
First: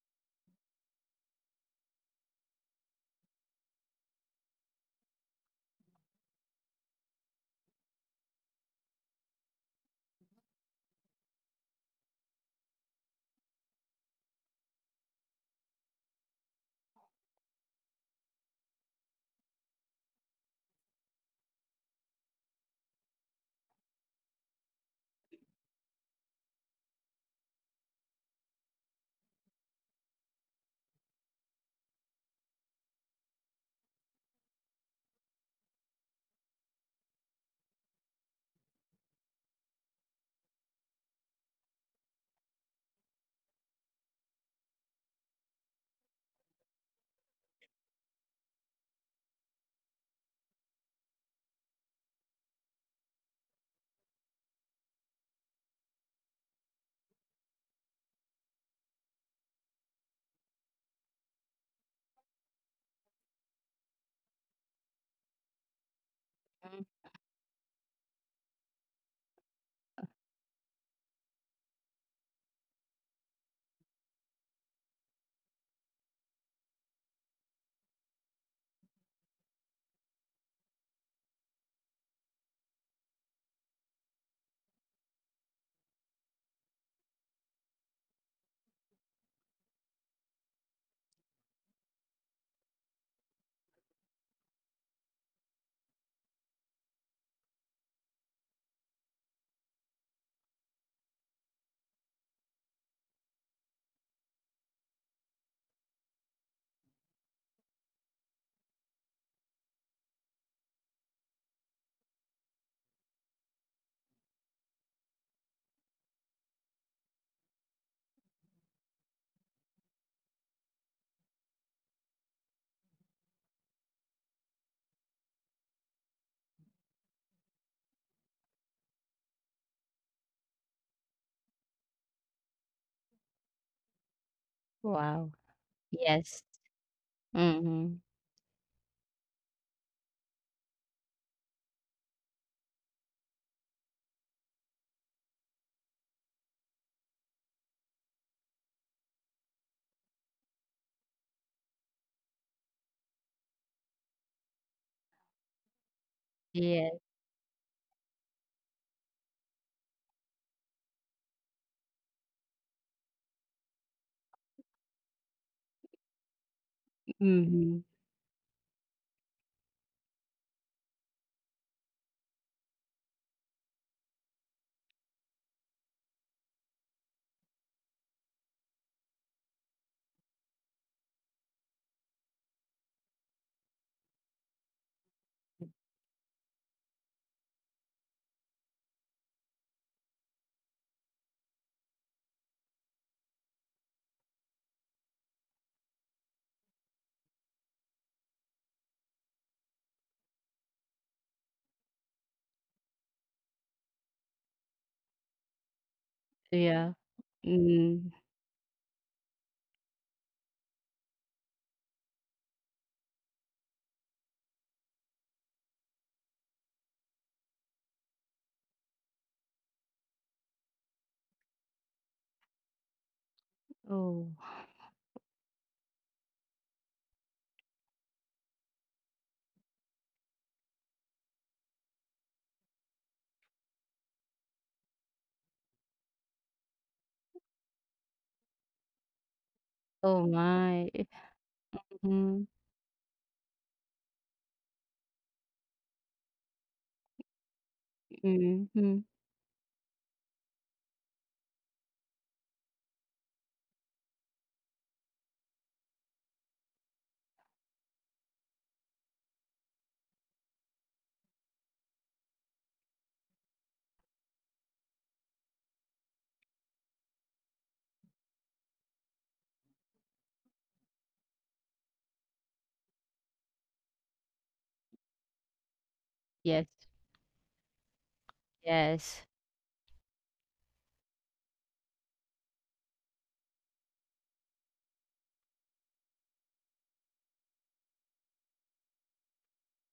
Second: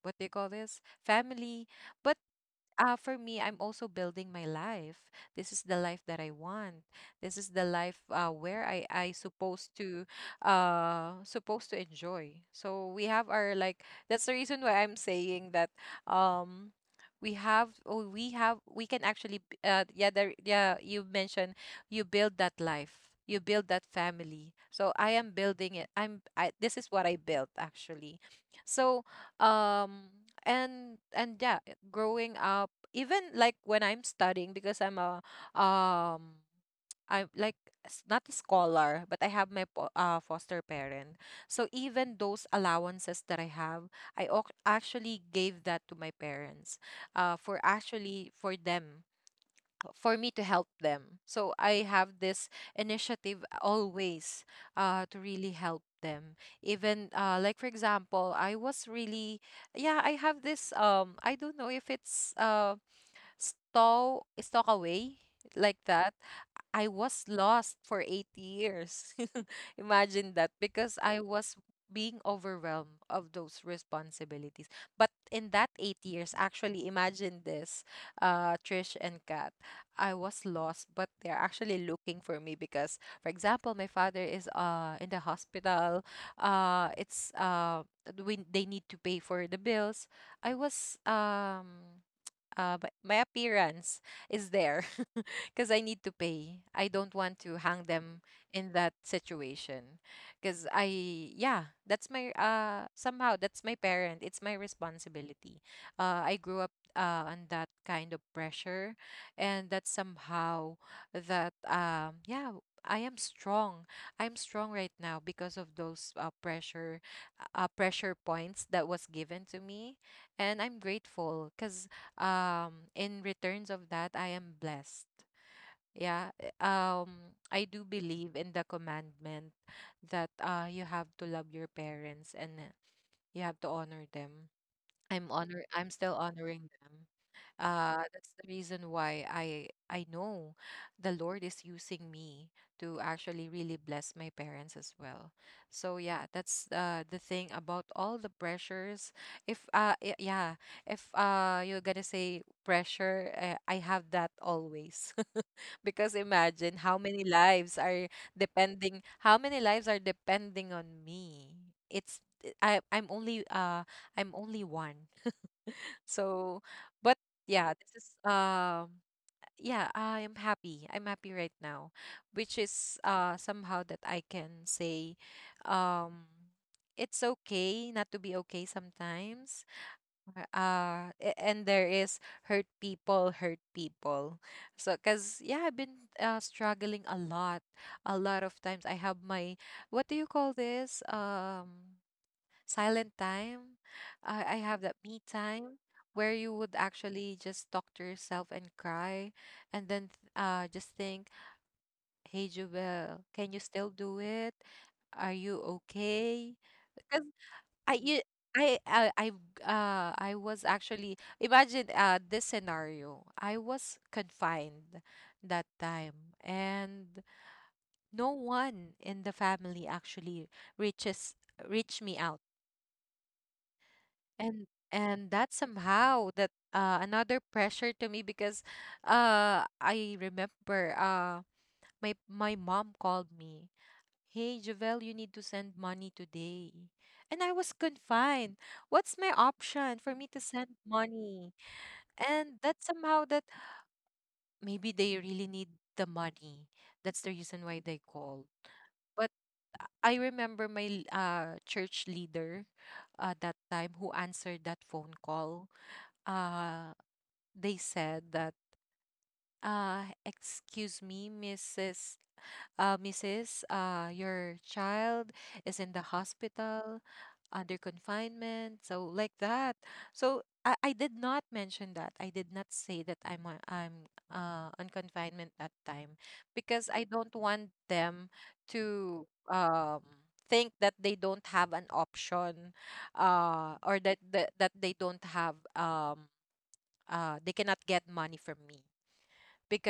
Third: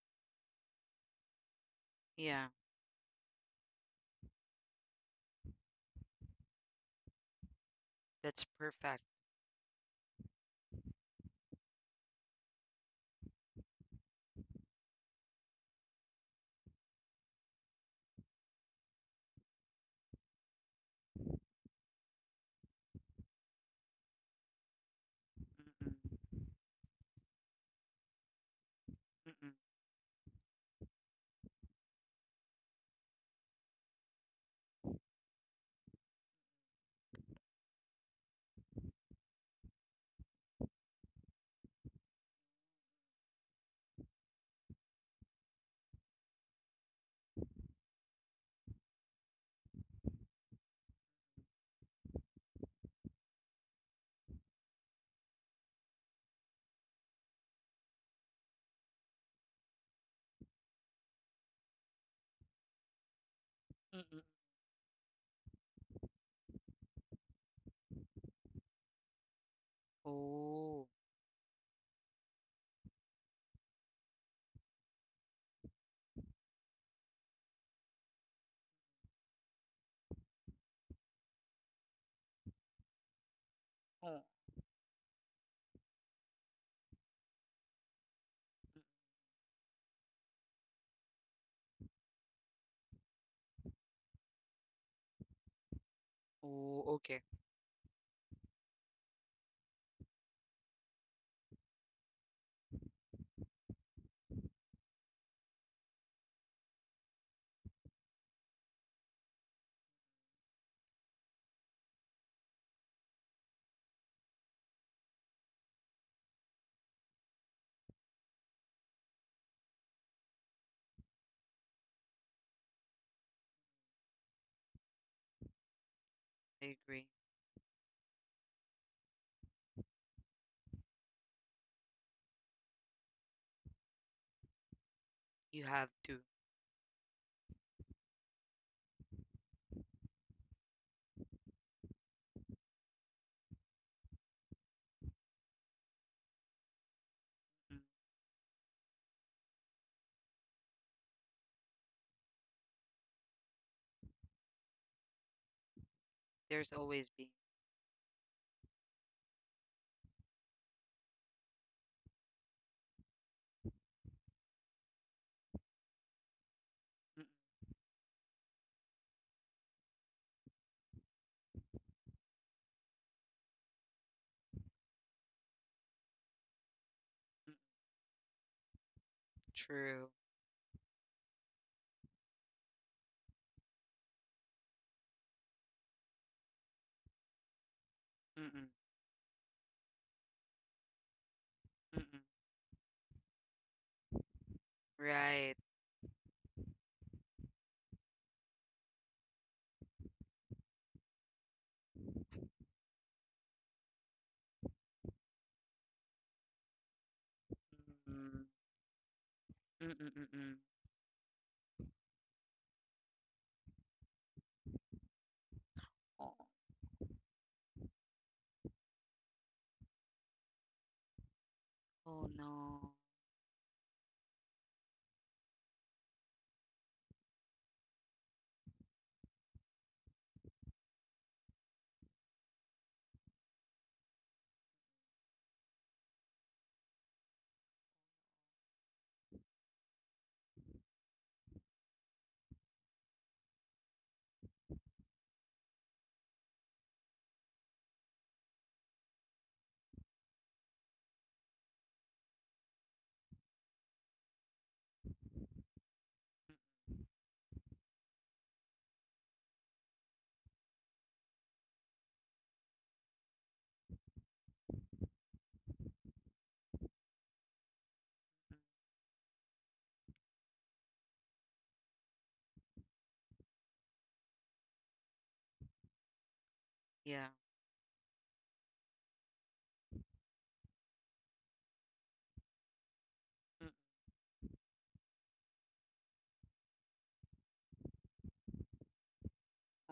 Speaker 2: what they call this family. But,
Speaker 1: Yeah,
Speaker 2: for me, I'm also building my life. This is the life that I want. This is the life,
Speaker 1: that's
Speaker 2: where I
Speaker 1: perfect.
Speaker 2: I supposed to, supposed to enjoy. So we have our like... that's the reason why I'm saying that, um we have... oh, we can actually, yeah, there, yeah, you mentioned you build that life. You build that family. So I am building it.
Speaker 1: Mm-mm,
Speaker 2: I'm I This is what I built actually. So,
Speaker 1: mm-mm,
Speaker 2: um and yeah, growing up, even like when I'm studying, because um I'm like, not a scholar, but I have my, foster parent. So even those allowances that I have, I actually gave that to my parents, for actually for them, for me to help them. So I have this initiative always, to really help them. Even, like for example, I was really... yeah, I have this, I don't know if it's,
Speaker 1: mm-mm.
Speaker 2: stow away, like that. I was lost for 8 years. *laughs* Imagine that,
Speaker 1: Oh,
Speaker 2: because I was being overwhelmed of those responsibilities. But in that 8 years, actually, imagine this, Trish and Kat, I was lost, but they're actually looking for me, because for example my
Speaker 1: oh,
Speaker 2: father is in the hospital. It's
Speaker 1: mm,
Speaker 2: They need to pay for the bills. I was um my appearance is there, *laughs* because I need to pay.
Speaker 1: oh,
Speaker 2: I
Speaker 1: okay.
Speaker 2: don't want to hang them in that situation, because yeah, that's my, somehow that's my parent. It's my responsibility. I grew up, on that kind of pressure, and that's somehow that, yeah. I am strong. I'm strong right now because of those, pressure points that was given to me, and I'm grateful because, in returns of that I am blessed. Yeah,
Speaker 1: I agree.
Speaker 2: I do believe in the commandment that, you have to love your parents, and you have to honor them.
Speaker 3: Wow.
Speaker 2: i'm
Speaker 1: You
Speaker 2: honor
Speaker 1: have
Speaker 2: i'm
Speaker 1: to.
Speaker 2: still
Speaker 3: Yes.
Speaker 2: honoring them.
Speaker 3: Mm-hmm.
Speaker 2: That's the reason why I know the Lord is using me to actually really bless my parents as well. So yeah, that's, the thing
Speaker 1: Mm.
Speaker 2: about all the pressures. If y- yeah, If, you're gonna say pressure, I have that always. *laughs* Because
Speaker 1: There's
Speaker 2: imagine
Speaker 3: Yes.
Speaker 1: always been.
Speaker 2: how many lives are depending on me. It's I I'm only uh I'm only one. So, but
Speaker 1: Mm-mm,
Speaker 2: yeah,
Speaker 3: Mm-hmm.
Speaker 2: this is, yeah, I am happy. I'm happy right now, which is, somehow that I can say, um it's okay not to be okay sometimes.
Speaker 1: true.
Speaker 2: And there is: hurt people, hurt people. So cuz yeah, I've been, struggling a lot. A lot of
Speaker 1: Mm-mm,
Speaker 2: times I have my... what do you call this?
Speaker 1: mm-mm.
Speaker 2: Silent time. I have that me
Speaker 1: Right.
Speaker 2: time where you would actually just talk to yourself and cry, and then, just think, "Hey, Jubel, can you still do it? Are you okay?"
Speaker 3: Yeah.
Speaker 2: Because I
Speaker 3: Mm-hmm.
Speaker 2: you.
Speaker 1: Mm-mm,
Speaker 2: I I I
Speaker 1: mm-mm,
Speaker 2: I
Speaker 1: mm-mm.
Speaker 2: was actually... imagine, this scenario. I was confined that
Speaker 1: Oh,
Speaker 2: time, and no one in the family actually reaches reached me
Speaker 1: oh
Speaker 2: out.
Speaker 1: no.
Speaker 3: Oh.
Speaker 2: And that somehow that, another pressure to me, because, I remember, my mom called me, "Hey Javel, you need to send money today." And I was confined. What's my option for
Speaker 3: Oh
Speaker 2: me to send
Speaker 3: my.
Speaker 2: money?
Speaker 3: Mm-hmm.
Speaker 2: And that somehow that maybe they really need the money, that's the reason why they called.
Speaker 3: Mm-hmm.
Speaker 2: But I remember my, church leader at that time who answered that phone call. Uh they said that, "Excuse me, Mrs., Mrs., your child is in the hospital under
Speaker 1: Mm,
Speaker 2: confinement." So like that. So I did not mention that, I did not say that I'm on confinement that time,
Speaker 3: Yes.
Speaker 2: because I
Speaker 1: yeah.
Speaker 2: don't want them
Speaker 3: Yes.
Speaker 2: to, think that they don't have an option, or that they don't have, they cannot get money from me,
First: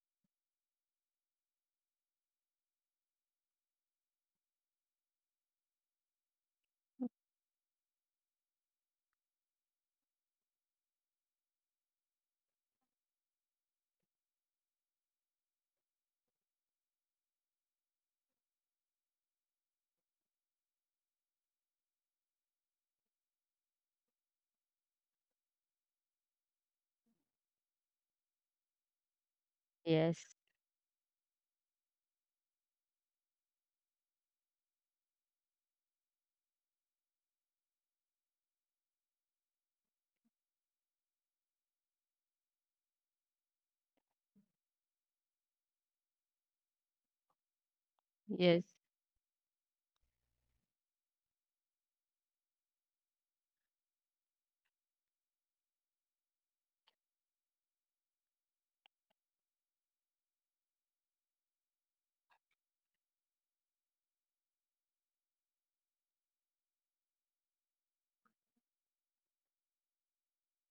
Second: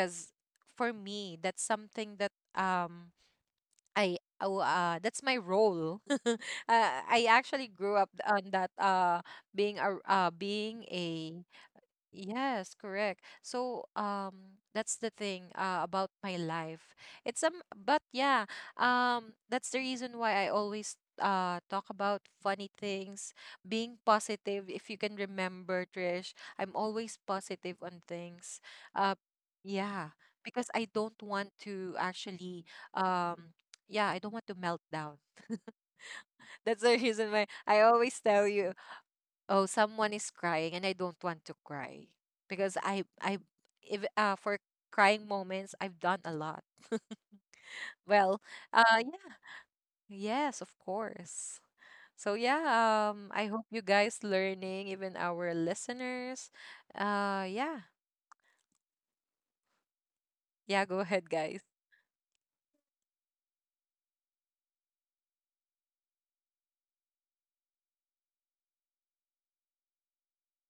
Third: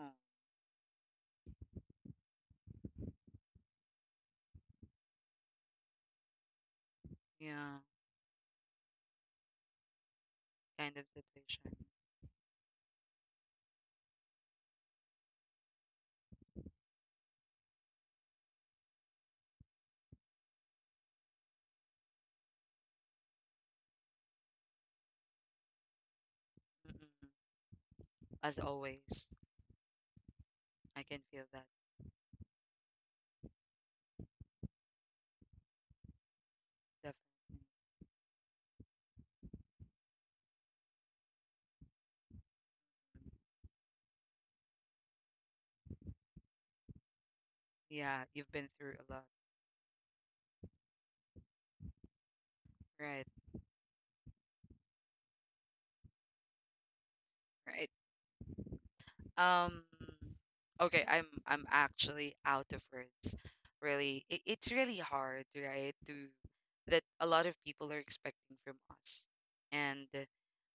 Speaker 1: Mm,
Speaker 2: for me that's something that, that's my role. *laughs* I actually
Speaker 1: yeah,
Speaker 2: grew up on that, being a being
Speaker 1: kind of
Speaker 2: a
Speaker 1: situation.
Speaker 2: Yes, correct. So, that's the thing, about my life. It's But yeah, that's the reason why I always, talk about funny things, being positive. If you can remember, Trish, I'm always
Speaker 1: Mm-mm.
Speaker 2: positive on
Speaker 1: As
Speaker 2: things. Uh,
Speaker 1: always,
Speaker 2: yeah,
Speaker 3: Yes.
Speaker 2: because I
Speaker 1: I
Speaker 2: don't
Speaker 1: can feel
Speaker 2: want
Speaker 1: that,
Speaker 2: to actually, um. Yeah, I don't want to melt down. *laughs* That's the reason why
Speaker 1: definitely.
Speaker 2: I always tell you, "Oh, someone is crying and I don't want to cry." Because, I if, for crying moments, I've done a lot. *laughs*
Speaker 1: Yeah,
Speaker 2: Well,
Speaker 1: you've
Speaker 3: Yes.
Speaker 1: been through a lot.
Speaker 2: yeah, yes of course. So yeah,
Speaker 1: Right,
Speaker 2: I hope you guys learning, even our listeners.
Speaker 1: right.
Speaker 2: Yeah.
Speaker 1: Um,
Speaker 2: Yeah,
Speaker 1: okay,
Speaker 2: go
Speaker 1: I'm
Speaker 2: ahead,
Speaker 1: I'm
Speaker 2: guys.
Speaker 1: actually out of words. Really, it's really hard, right? To that a lot of people are expecting from us, and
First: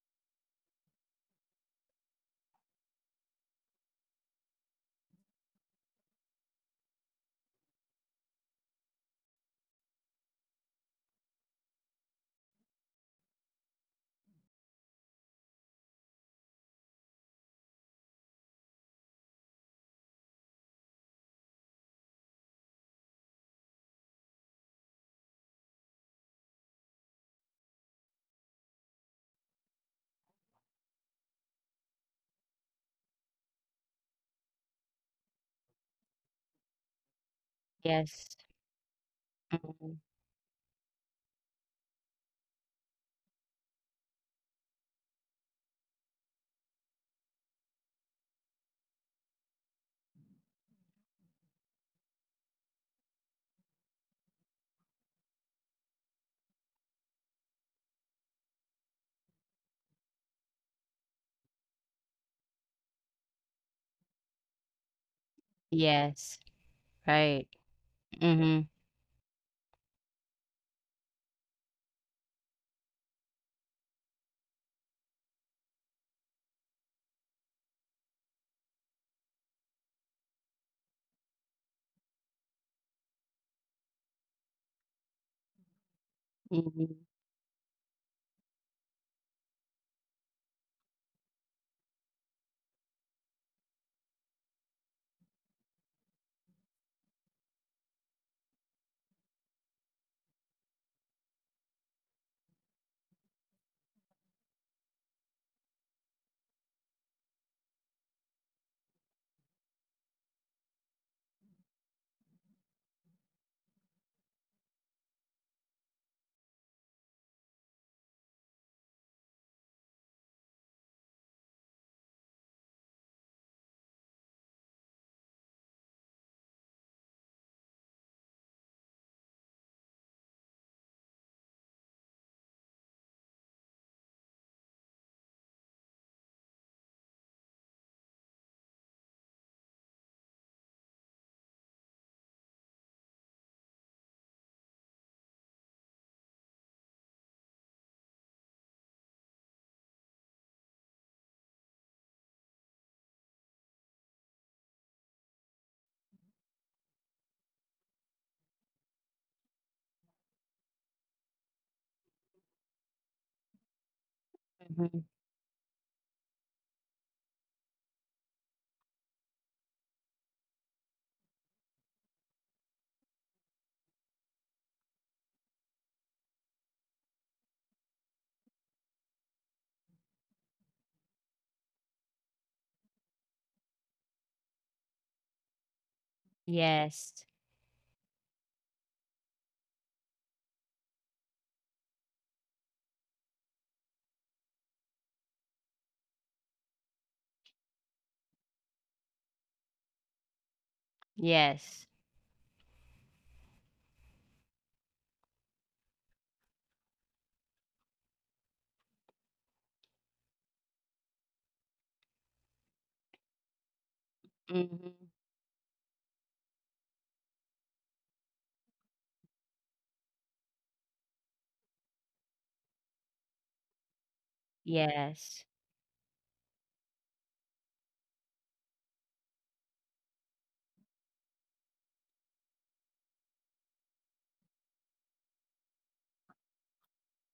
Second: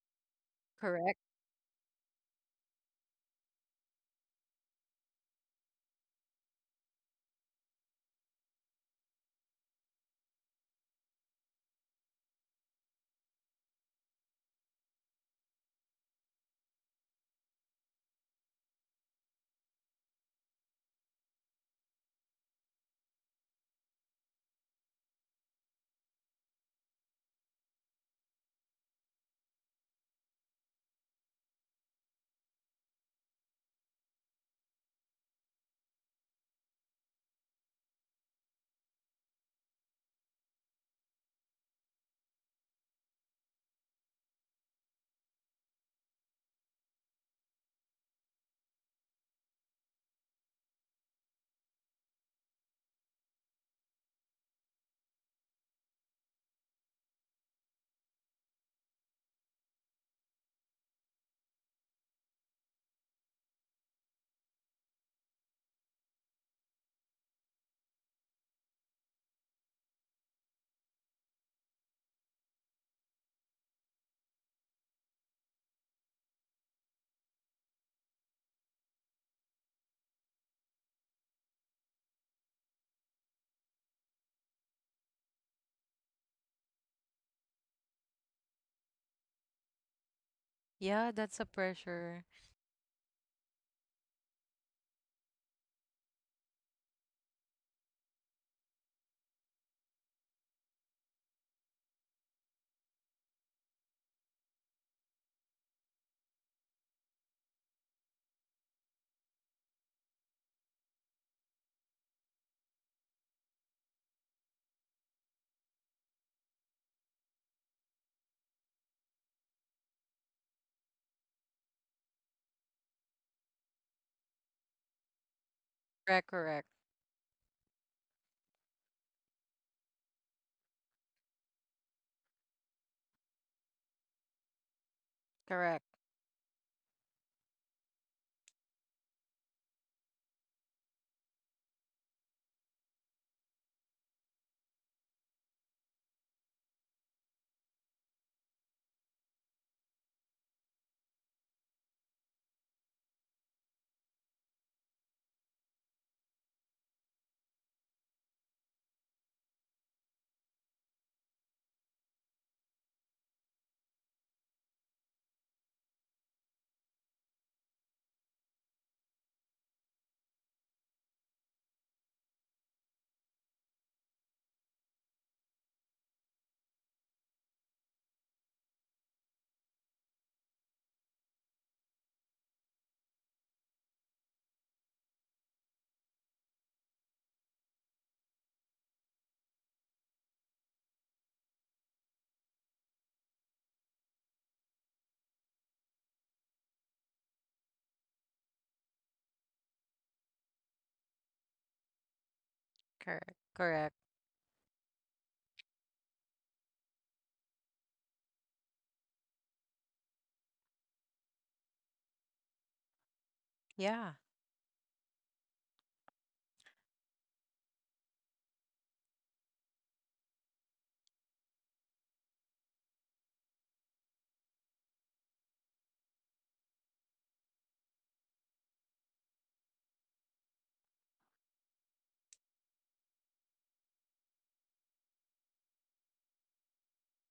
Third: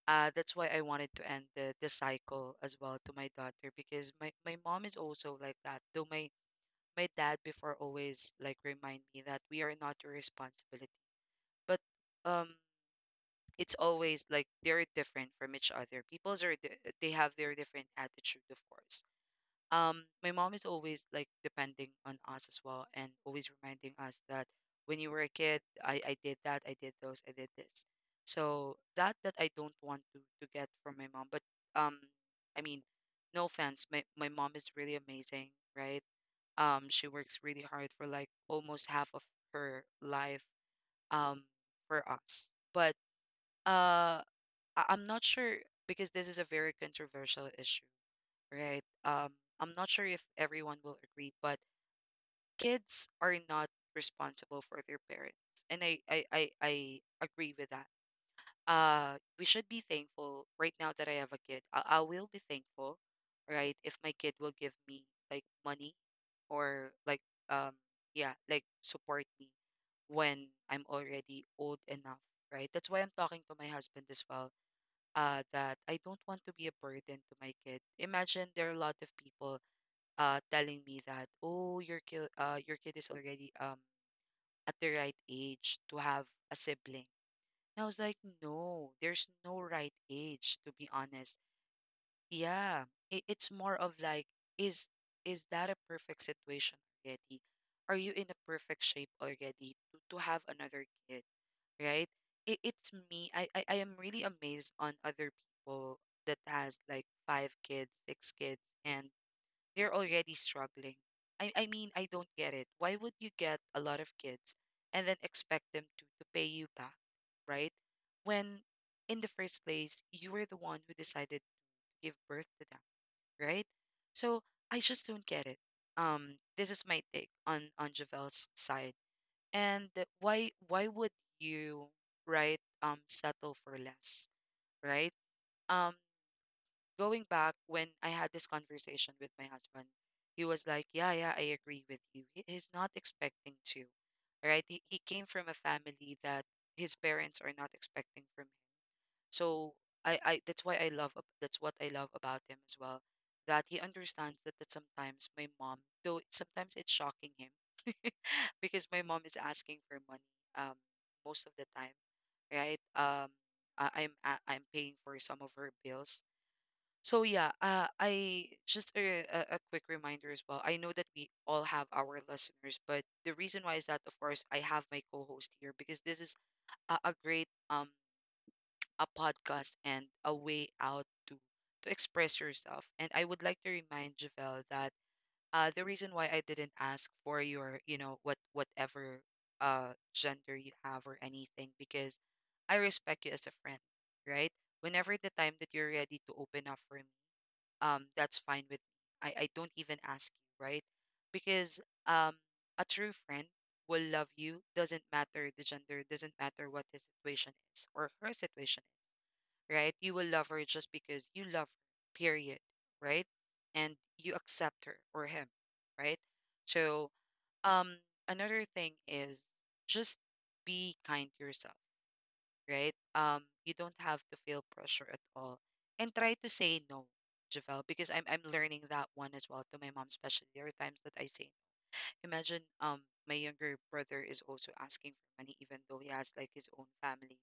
Speaker 1: that's why I wanted
Speaker 2: Correct.
Speaker 1: to end the cycle as well to my daughter because my mom is also like that. Though my dad before always like remind me that we are not your responsibility, but um it's always like they're different from each other. People's are they have their different attitude, of course. My mom is always like depending on us as well and always reminding us that when you were a kid, I did that, I did those, I did this. So that that I don't want to get from my mom, but um I mean, no offense, my mom is really amazing, right? Um, she works really hard for like
Speaker 3: Yes.
Speaker 1: almost half of her
Speaker 3: Mhm.
Speaker 1: life, um, for us. But uh, I'm not sure because this is a very controversial issue, right? I'm not sure if everyone will agree, but kids are not responsible for their parents, and I agree with that. Uh, we should be thankful right now that I have a kid. I will be thankful, right? If my kid will give me like money
Speaker 3: Yes,
Speaker 1: or like
Speaker 3: right.
Speaker 1: um yeah, like
Speaker 3: Mhm,
Speaker 1: support me when I'm already old enough, right? That's why I'm talking to my husband as well. That I don't want to be a burden to my kid. Imagine there are a lot of people telling me that, oh, your kid is already at the right age to have a
Speaker 3: mhm,
Speaker 1: sibling, and I was like, no, there's no right age, to be
Speaker 2: Yeah,
Speaker 1: honest.
Speaker 2: that's a pressure.
Speaker 1: Yeah, it's more of like, is is that a perfect situation already? Are you in a perfect shape already to have another kid, right? It's me. I am really amazed on other people that has like five kids, six kids, and they're already struggling. I mean, I don't get it. Why would you get a lot of kids and then expect them to pay you back, right? When in the first place, you were the one who decided to give birth to them, right? So I just don't get it.
Speaker 2: Correct.
Speaker 1: This
Speaker 2: Correct.
Speaker 1: is my take on Javel's side. And why would you, right, settle for less, right?
Speaker 2: Correct.
Speaker 1: Um, Going back when I had this conversation with my husband, he was like, yeah, yeah, I agree with you. He's not expecting to, right? He came from a family that his parents are not expecting from him. So I that's why I love that's what I love about him as well. That he understands that, that sometimes my mom, though sometimes it's shocking him *laughs* because my mom is asking for money um most of the time, right? I'm paying
Speaker 3: mhm.
Speaker 1: for some of her bills, so yeah, I just a quick reminder as well. I know that we all have our listeners, but the reason why is that, of course, I have my co-host here because this is a great a podcast and a way out to express yourself. And I would like to remind Javelle that the reason why I didn't ask
Speaker 3: Yes,
Speaker 1: for your you know what whatever gender you have or anything because I respect you as a friend, right? Whenever the time that you're ready to open up for me, that's fine with me. I don't even ask you, right? Because
Speaker 3: yes.
Speaker 1: um, a true friend
Speaker 2: Correct.
Speaker 1: will
Speaker 2: Correct.
Speaker 1: love you, doesn't matter the gender, doesn't matter what his situation is or her situation is, right? You will love her just because you love her, period, right? And
Speaker 2: Yeah,
Speaker 1: you accept her
Speaker 3: Mhm.
Speaker 1: or him, right? So, um, another thing is just be kind to yourself, right? You don't have to feel pressure at
Speaker 3: Yes,
Speaker 1: all, and try to say no, Javel, because I'm learning that one as well to my mom, especially there are times that I say. Imagine my younger brother is also asking for money, even though he has like his own family.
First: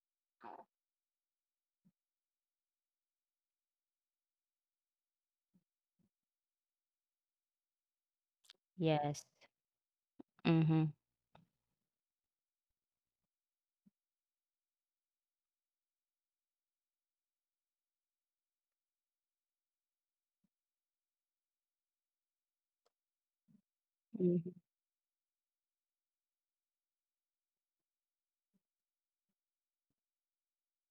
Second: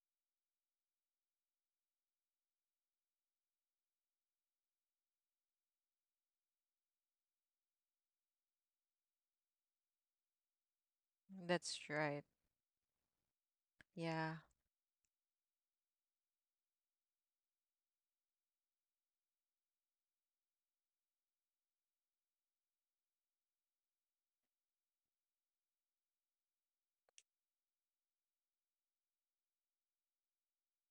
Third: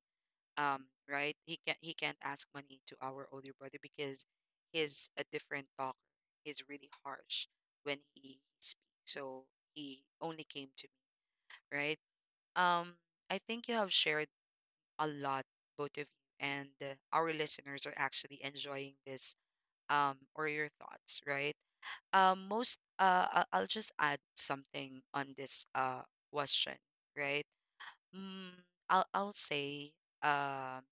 Speaker 1: Right? He can't ask money to our older brother because he's a different talker. He's really harsh when he speaks,
Speaker 3: yes.
Speaker 1: so he only came to
Speaker 3: Mhm,
Speaker 1: me,
Speaker 2: that's
Speaker 1: right?
Speaker 2: right.
Speaker 1: Um, I think you have shared
Speaker 2: Yeah.
Speaker 1: a lot, both of you, and our listeners are actually enjoying this, or your thoughts, right? Most I'll just add
Speaker 3: mhm.
Speaker 1: something on this question, right? Mm, I'll say um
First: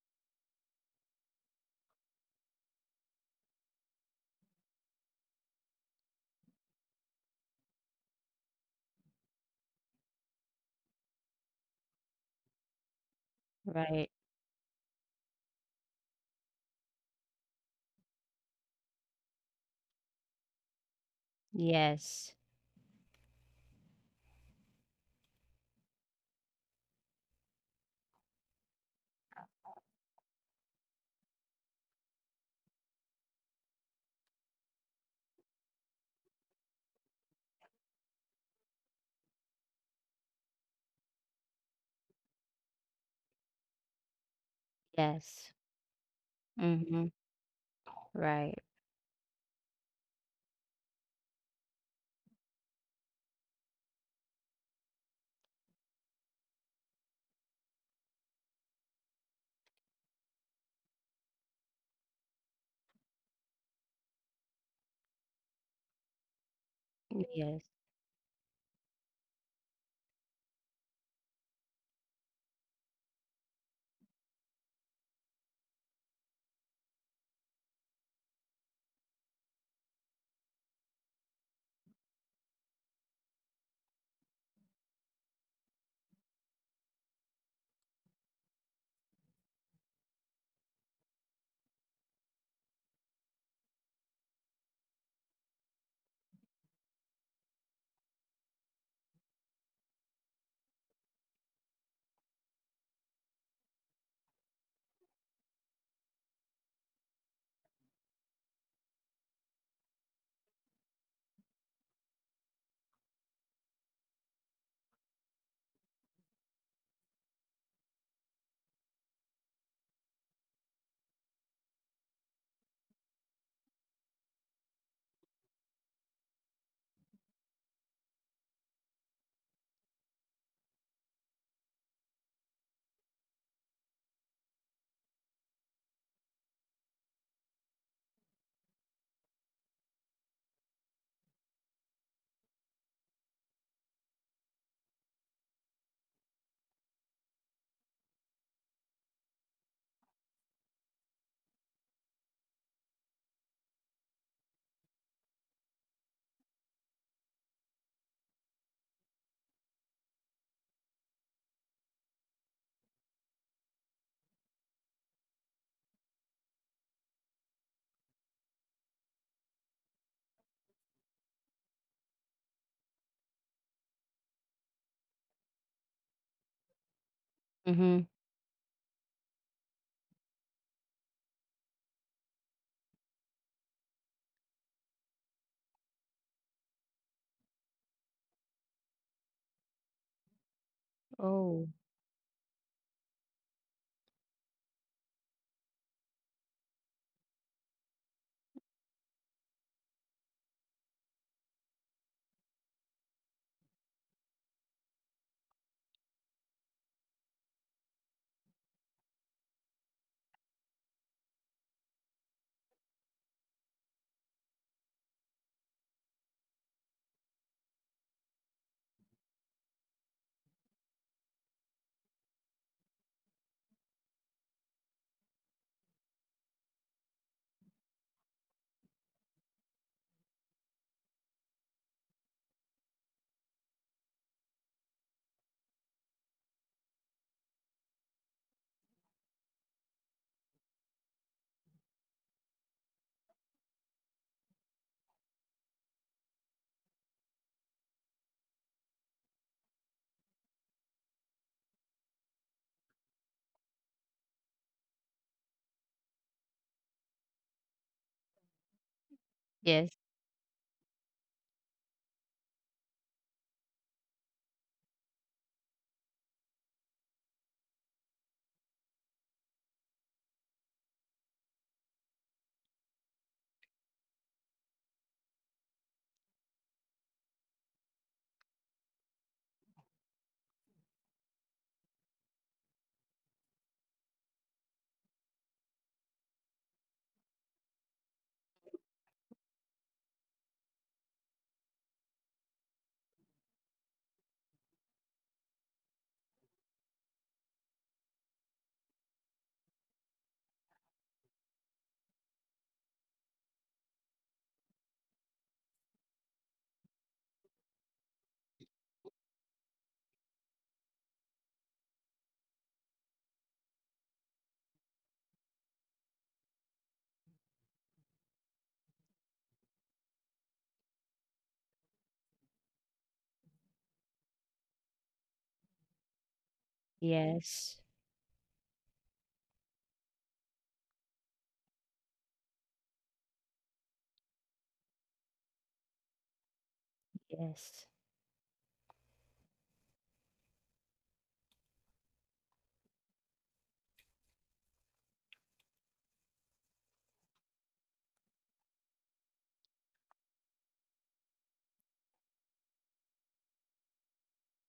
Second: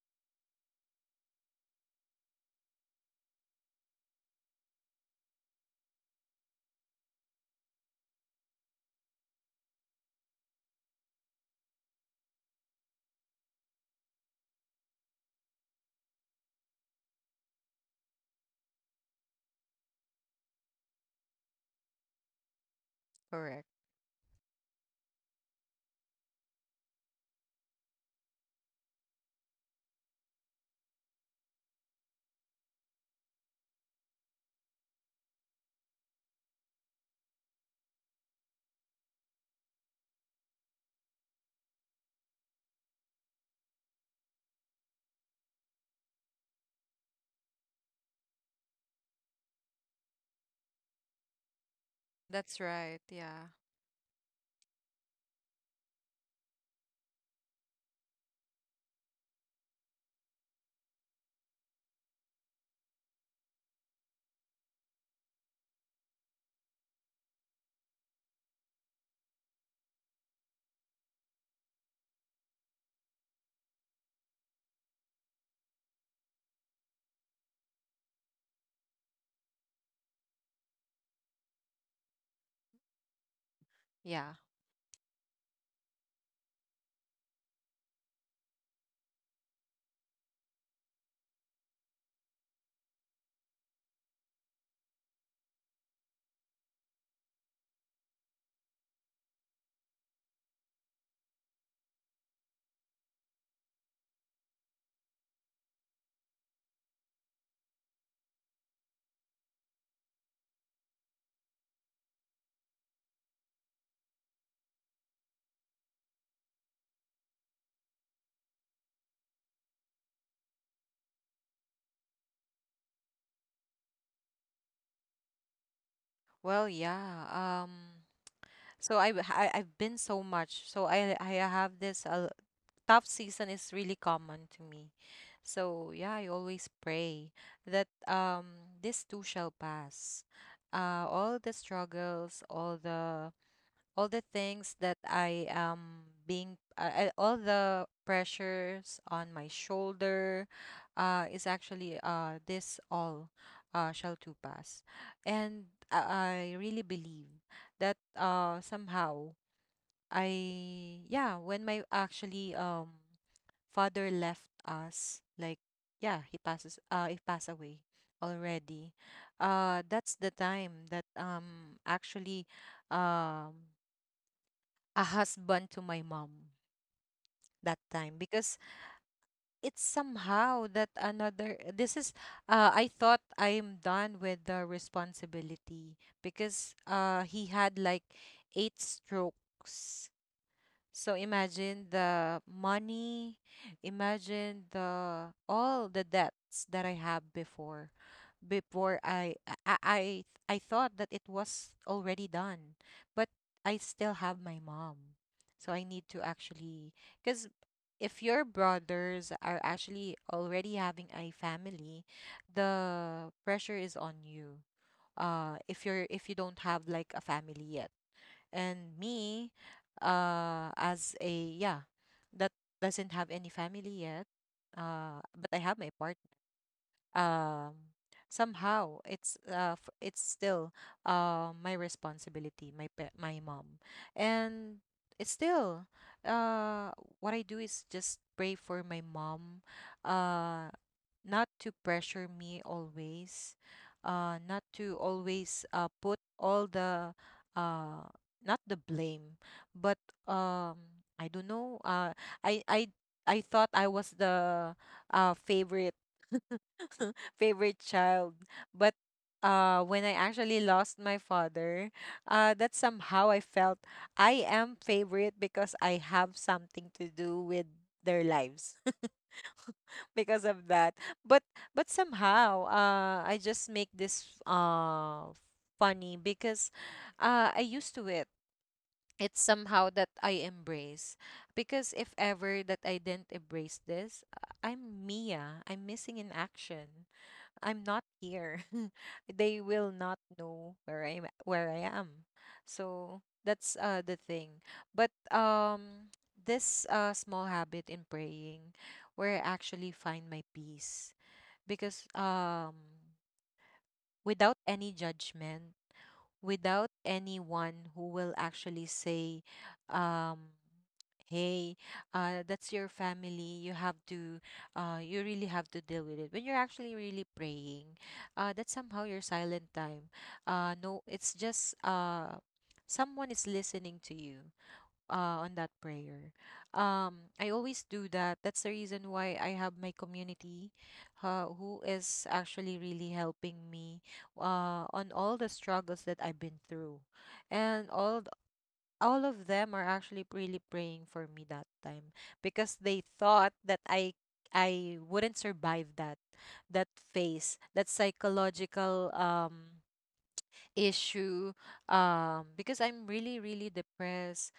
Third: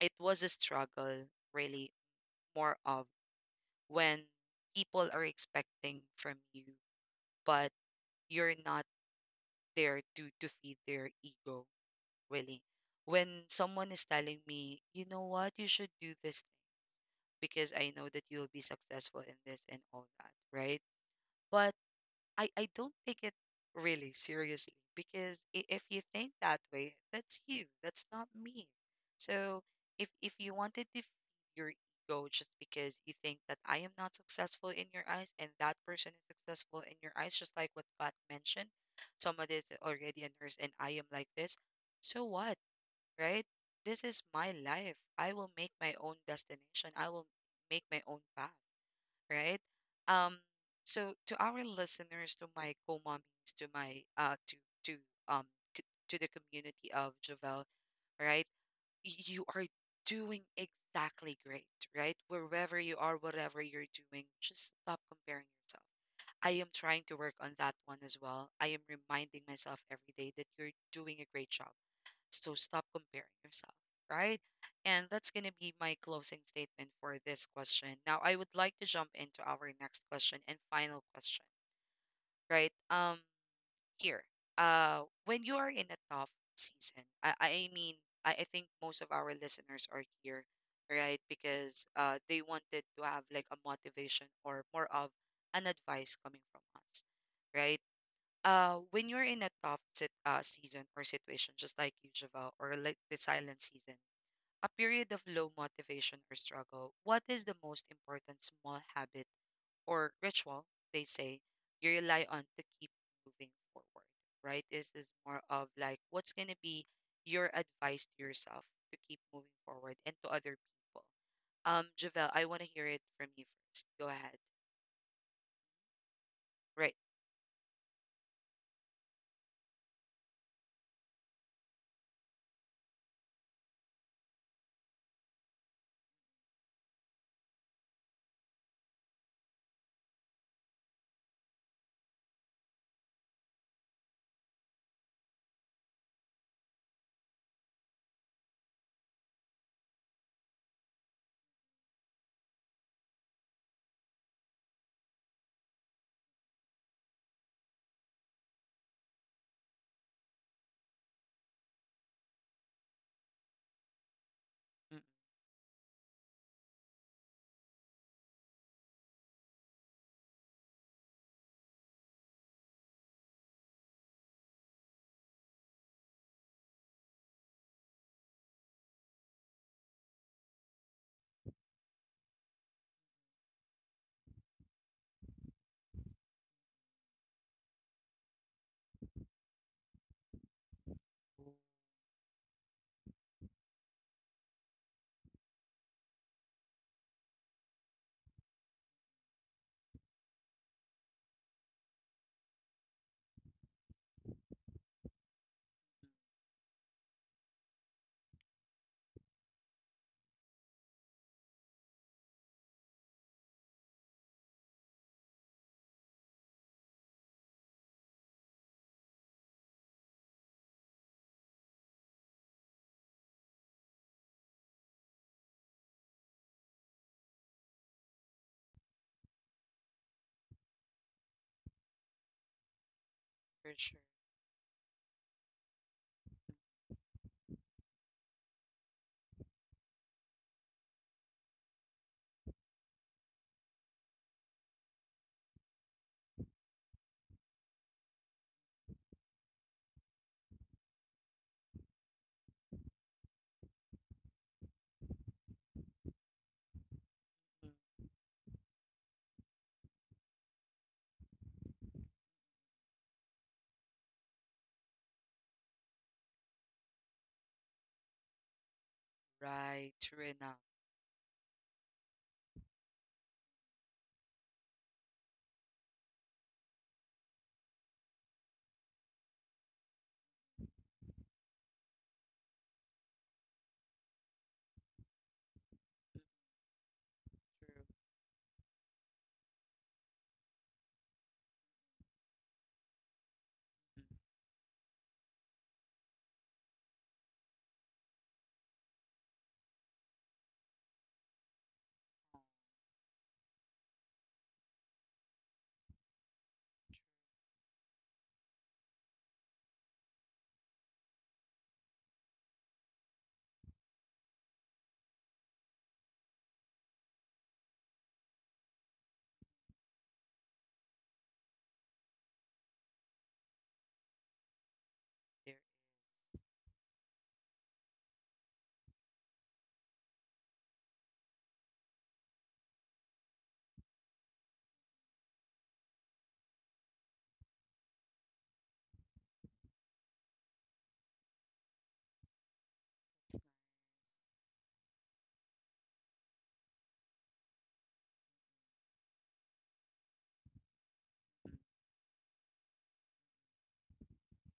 Speaker 1: it was a struggle, really, more of when people are expecting from you but you're not there to feed their ego, really. When someone is
Speaker 3: Right.
Speaker 1: telling me, you know what, you should do this because I know that you'll be successful in this and all that, right? But
Speaker 3: Yes,
Speaker 1: I don't take
Speaker 2: Correct.
Speaker 1: it really seriously because if you think that way, that's you, that's not me. So if you wanted to feed your ego just because you think that I am not successful in your eyes and that person is successful in your eyes, just like what Pat mentioned, somebody is already a nurse and I am like this, so what? Right? This is
Speaker 3: yes.
Speaker 1: my life. I will make my
Speaker 3: Mhm.
Speaker 1: own destination. I will
Speaker 3: Right.
Speaker 1: make my own path, right? Um,
Speaker 2: That's
Speaker 1: so
Speaker 2: right.
Speaker 1: to our
Speaker 2: Yeah.
Speaker 1: listeners, to my co-mommies, to my to to um c- to the community of Javel, right? You are doing exactly great, right? Wherever you are, whatever you're doing, just stop comparing yourself.
Speaker 3: Yes.
Speaker 1: I am trying to work on that one as well. I am reminding myself every day that you're doing a great job, so stop comparing yourself, right? And that's going to be my closing statement for this question. Now, I would like to jump into our next question and final question, right?
Speaker 2: Yeah.
Speaker 1: Here, when you are in a tough season, I mean, I think most of our listeners are here, right? Because they wanted to have like a motivation or more of an advice coming from us, right? When you're in a tough season or situation, just like you, Javel, or like the silent season, a period of low motivation or struggle, what is the most important small habit or ritual, they say, you rely on to keep moving forward, right? This is more of like what's going to be your advice to yourself, to keep moving forward and to other people. Javel, I want to hear it from you first. Go ahead.
Speaker 2: Well,
Speaker 1: Right.
Speaker 2: yeah. So I've been so much. So I have this, tough season is really common to me. So yeah, I always pray that, this too shall pass. All the struggles, all the things that I am being, all the pressures on my shoulder, is actually, this all, shall to pass. And I really believe that, somehow yeah, when my actually, father left
Speaker 1: Mm,
Speaker 2: us, like, yeah, he passed away already. That's the time that, actually, um a husband to my mom that
Speaker 3: Mhm.
Speaker 2: time, because it's somehow that another, this is I thought I'm done with the responsibility, because, he had like 8 strokes, so
Speaker 1: mm.
Speaker 3: Oh,
Speaker 2: imagine the money, imagine the, all the debts that I have before. Before I I, I thought that it was already done, but I still have my mom. So I need to actually, because if your brothers are actually already having a family, the pressure is on you. If you don't have like a family yet, and me, as a, yeah, that doesn't have any family yet, but I have my partner. um Somehow it's still, my responsibility. My mom.
Speaker 1: For sure.
Speaker 2: And it's still, uh what I do is just pray for my mom, uh not to pressure me always, not to always, put all the, uh not the blame. But, um I don't know, i i I thought I was the, favorite. *laughs* *laughs* Favorite
Speaker 1: Mm.
Speaker 2: child. But,
Speaker 3: yes,
Speaker 2: when I actually lost my father, that's somehow I felt I am favorite because I have something to do with their lives.
Speaker 1: Right.
Speaker 2: *laughs*
Speaker 1: True
Speaker 2: Because
Speaker 1: enough.
Speaker 2: of that. But but somehow, I just make this, funny because, I used to it. It's somehow that I embrace, because if ever that I didn't embrace this, I'm Mia. I'm missing in action. I'm
Speaker 1: True.
Speaker 2: not here. *laughs* They will not know where I am. So that's, the thing. But, this, small habit in praying where I actually find my peace, because, without any judgment, without anyone who will actually say, um, "Hey, that's your family. You really have to deal with it." When you're actually really praying, that's somehow your silent time. No, it's just, someone is listening to you, on
Speaker 1: Mm.
Speaker 2: that prayer. I
Speaker 3: yes,
Speaker 2: always do that. That's the reason why I have my community, who is actually really helping me, on all the struggles that I've been through, and
Speaker 3: yes.
Speaker 2: all th- all of them are actually really praying for me that time because they thought that I wouldn't survive that phase, that psychological, issue, because I'm really really depressed,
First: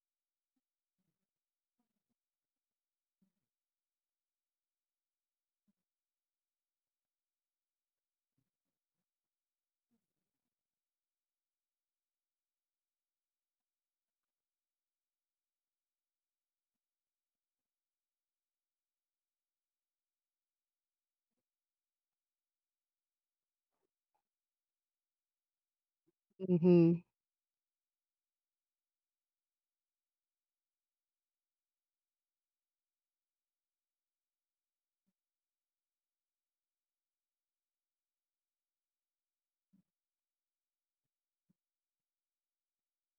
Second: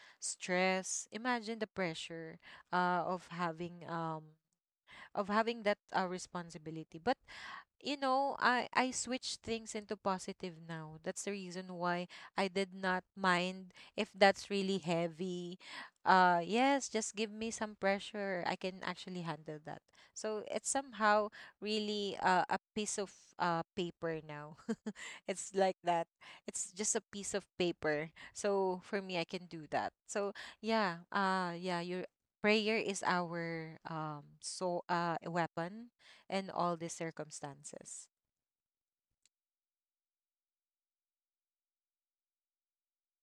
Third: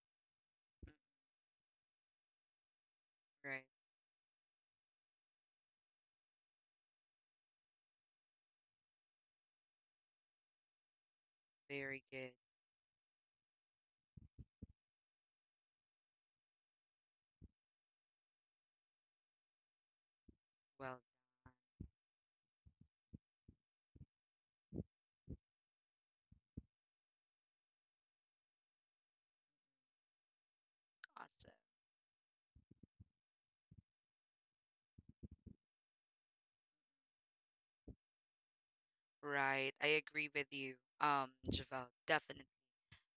Speaker 1: Oh, very, mm, mm,
Speaker 2: stressed. Imagine the pressure, of
Speaker 1: right.
Speaker 2: having, of having that, responsibility. But you know, I switch things into positive now. That's the reason why
Speaker 1: Very good.
Speaker 2: I did not mind if that's really heavy. Yes, just give me some pressure. I can actually handle that. So it's
Speaker 1: Well done.
Speaker 2: somehow really, a piece of, paper now. *laughs* It's like that. It's just a
Speaker 3: Mhm.
Speaker 2: piece of paper. So for me I can do that. So yeah, yeah, you Prayer is our, weapon in all the circumstances.
Speaker 1: Awesome. Right. I agree with you, Javel. Definitely.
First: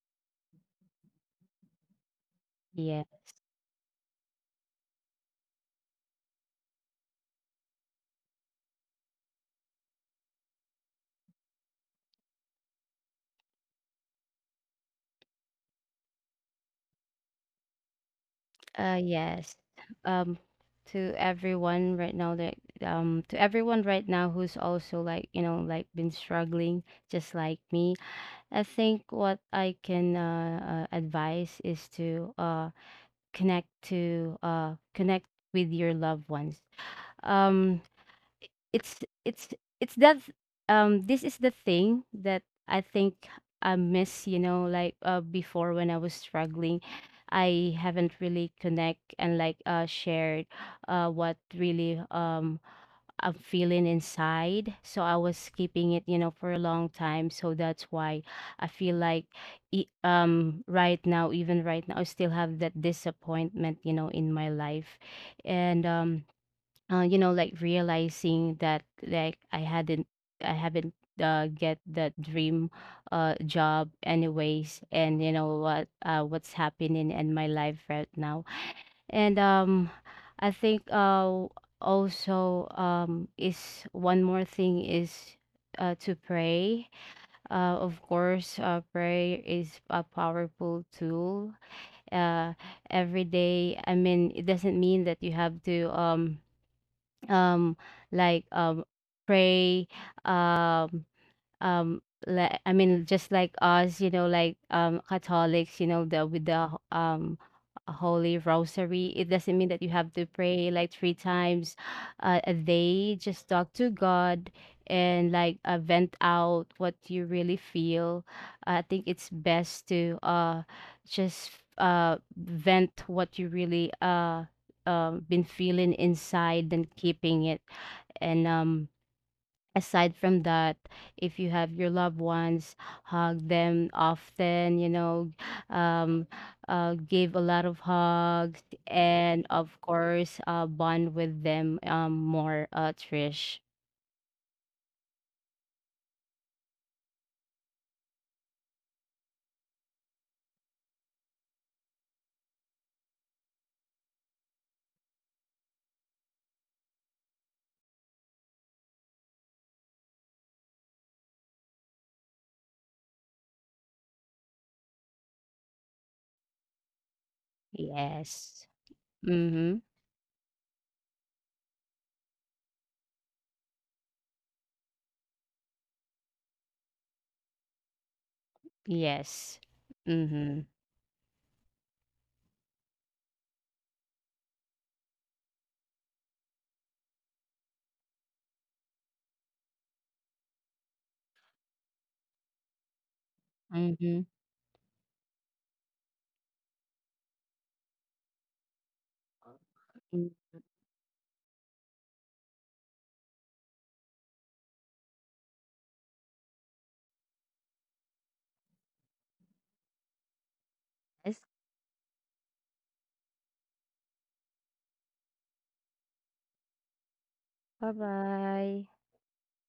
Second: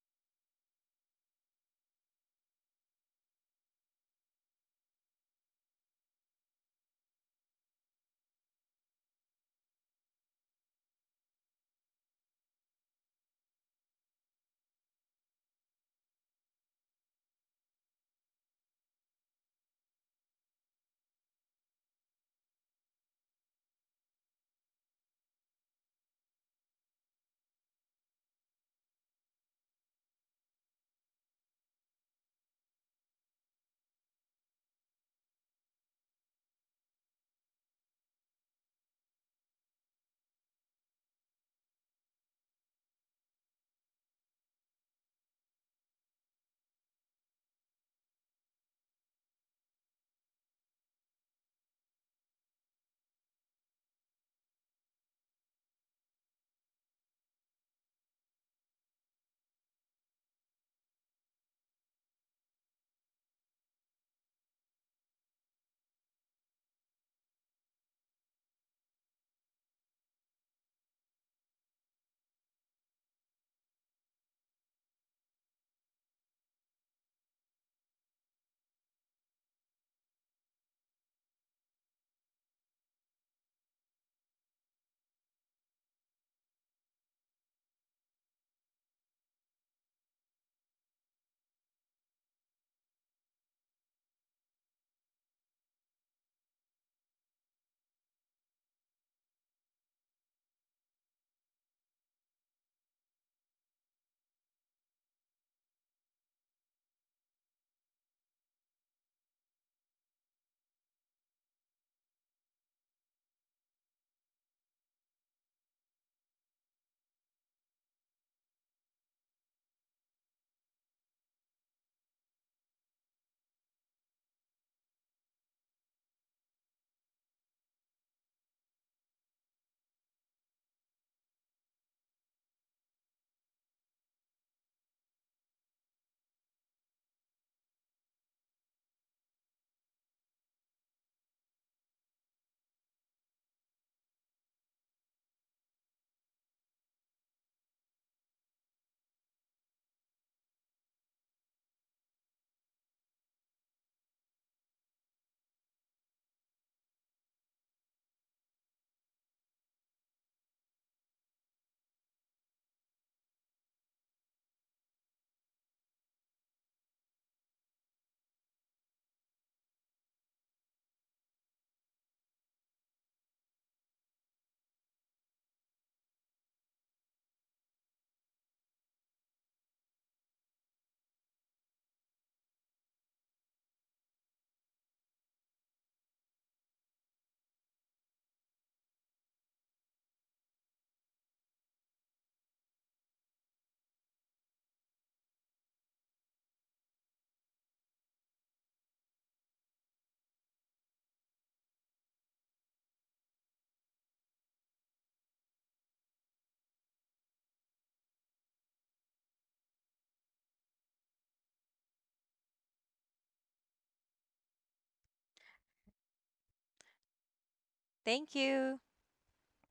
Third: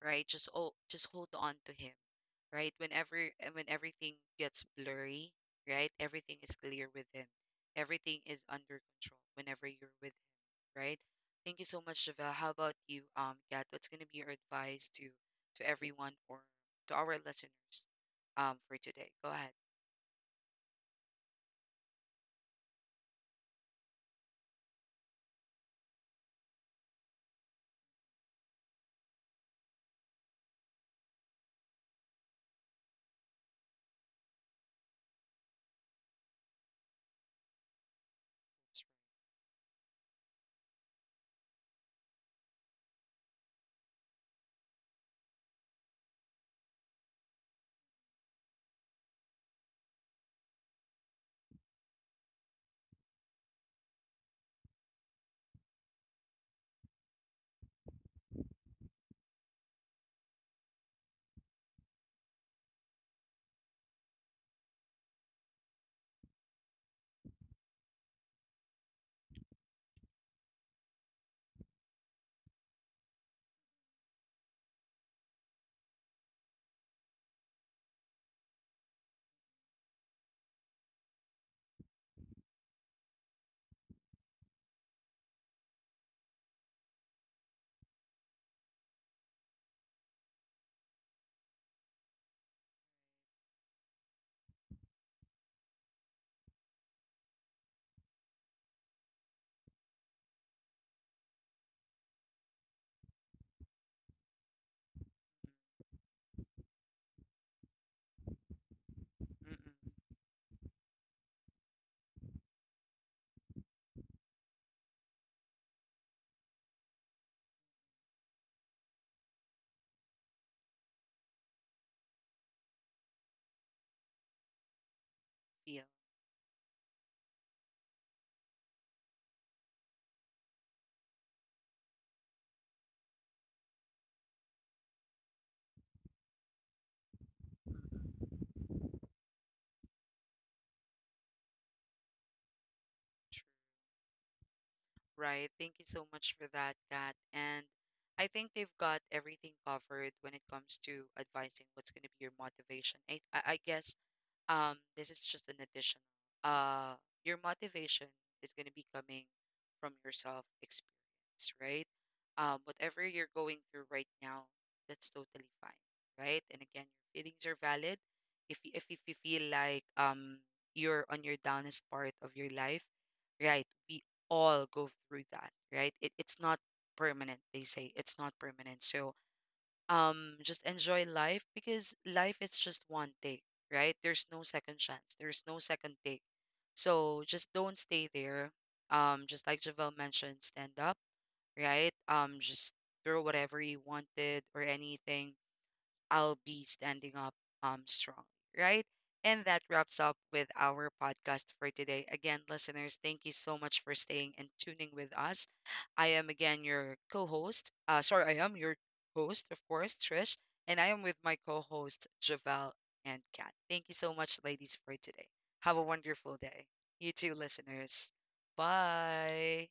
Speaker 1: Right. Just oh, just hold on to him. Right.
Speaker 3: Yes.
Speaker 1: Whenever and when everything gets blurry, right? Everything is clear with him. Everything is under control whenever you're with him, right? Thank you so much, Javel. How about you, Kat? What's gonna be your advice to everyone or to our listeners, for today? Go ahead.
Speaker 3: Yes. Um, to everyone right now that, to everyone right now who's also like, you know, like been struggling just like me, I think what I can, advise is to, connect with your loved ones. Um, it's it's it's that, this is the thing that I think I miss, you know, like, before when I was struggling, I haven't really connect and like, shared what really, I'm feeling inside. So I was keeping it, you know, for a long time. So that's why I feel like, right now, even right now, I still have that disappointment, you know, in my life. And you know, like realizing that like, I haven't, get that dream, job anyways, and you know what, what's happening in my life right now, and I think, also, is one more thing is. To pray, of course, prayer is a powerful tool, uh, every day. I mean, it doesn't mean that you have to, um like um pray, um um like, I mean, just like us, you know, like, Catholics, you know, the with the, holy rosary.
Speaker 1: Mm,
Speaker 3: It
Speaker 1: mm,
Speaker 3: doesn't mean that you
Speaker 1: mm.
Speaker 3: have to pray like 3 times a day. Just talk to God, and like, vent out what you really feel. I think it's best to, just vent what you really, been
Speaker 1: Yeah,
Speaker 3: feeling inside than keeping it. And aside from that, if you have your loved ones, hug them often, you know, um, give a lot of hugs. And of course, bond with them, more,
Speaker 1: true.
Speaker 3: Trish.
Speaker 1: Right. Thank you so much for that, Kat. And I think they've got everything covered when it comes to advising what's going to be your motivation. I guess. This is just an additional. Uh, your motivation is going to be coming from your self experience, right? Whatever you're going through right now, that's totally fine, right? And again, your feelings are valid. If
Speaker 3: Yes.
Speaker 1: if if you feel
Speaker 3: Mm-hmm.
Speaker 1: like you're on your downest part of your life, right? We all go through that, right? It's not permanent. They say it's not permanent. So
Speaker 3: Yes. Mm-hmm.
Speaker 1: just enjoy life because life is just one take, right? There's no second chance, there's no second take, so just don't stay there. Just like Javel mentioned, stand up, right? Just throw whatever you
Speaker 3: Mm-hmm.
Speaker 1: wanted or anything. I'll be standing up, strong, right? And that wraps up with our podcast for today. Again, listeners, thank you so much for staying and tuning with us. I am again your co-host. Sorry, I am your host, of course, Trish, and I am with my
Speaker 3: Yes.
Speaker 1: co-host Javel and Kat. Thank you so much, ladies, for today. Have a wonderful day. You too, listeners.
Speaker 2: Thank you.
Speaker 3: Bye-bye.
Speaker 1: Bye.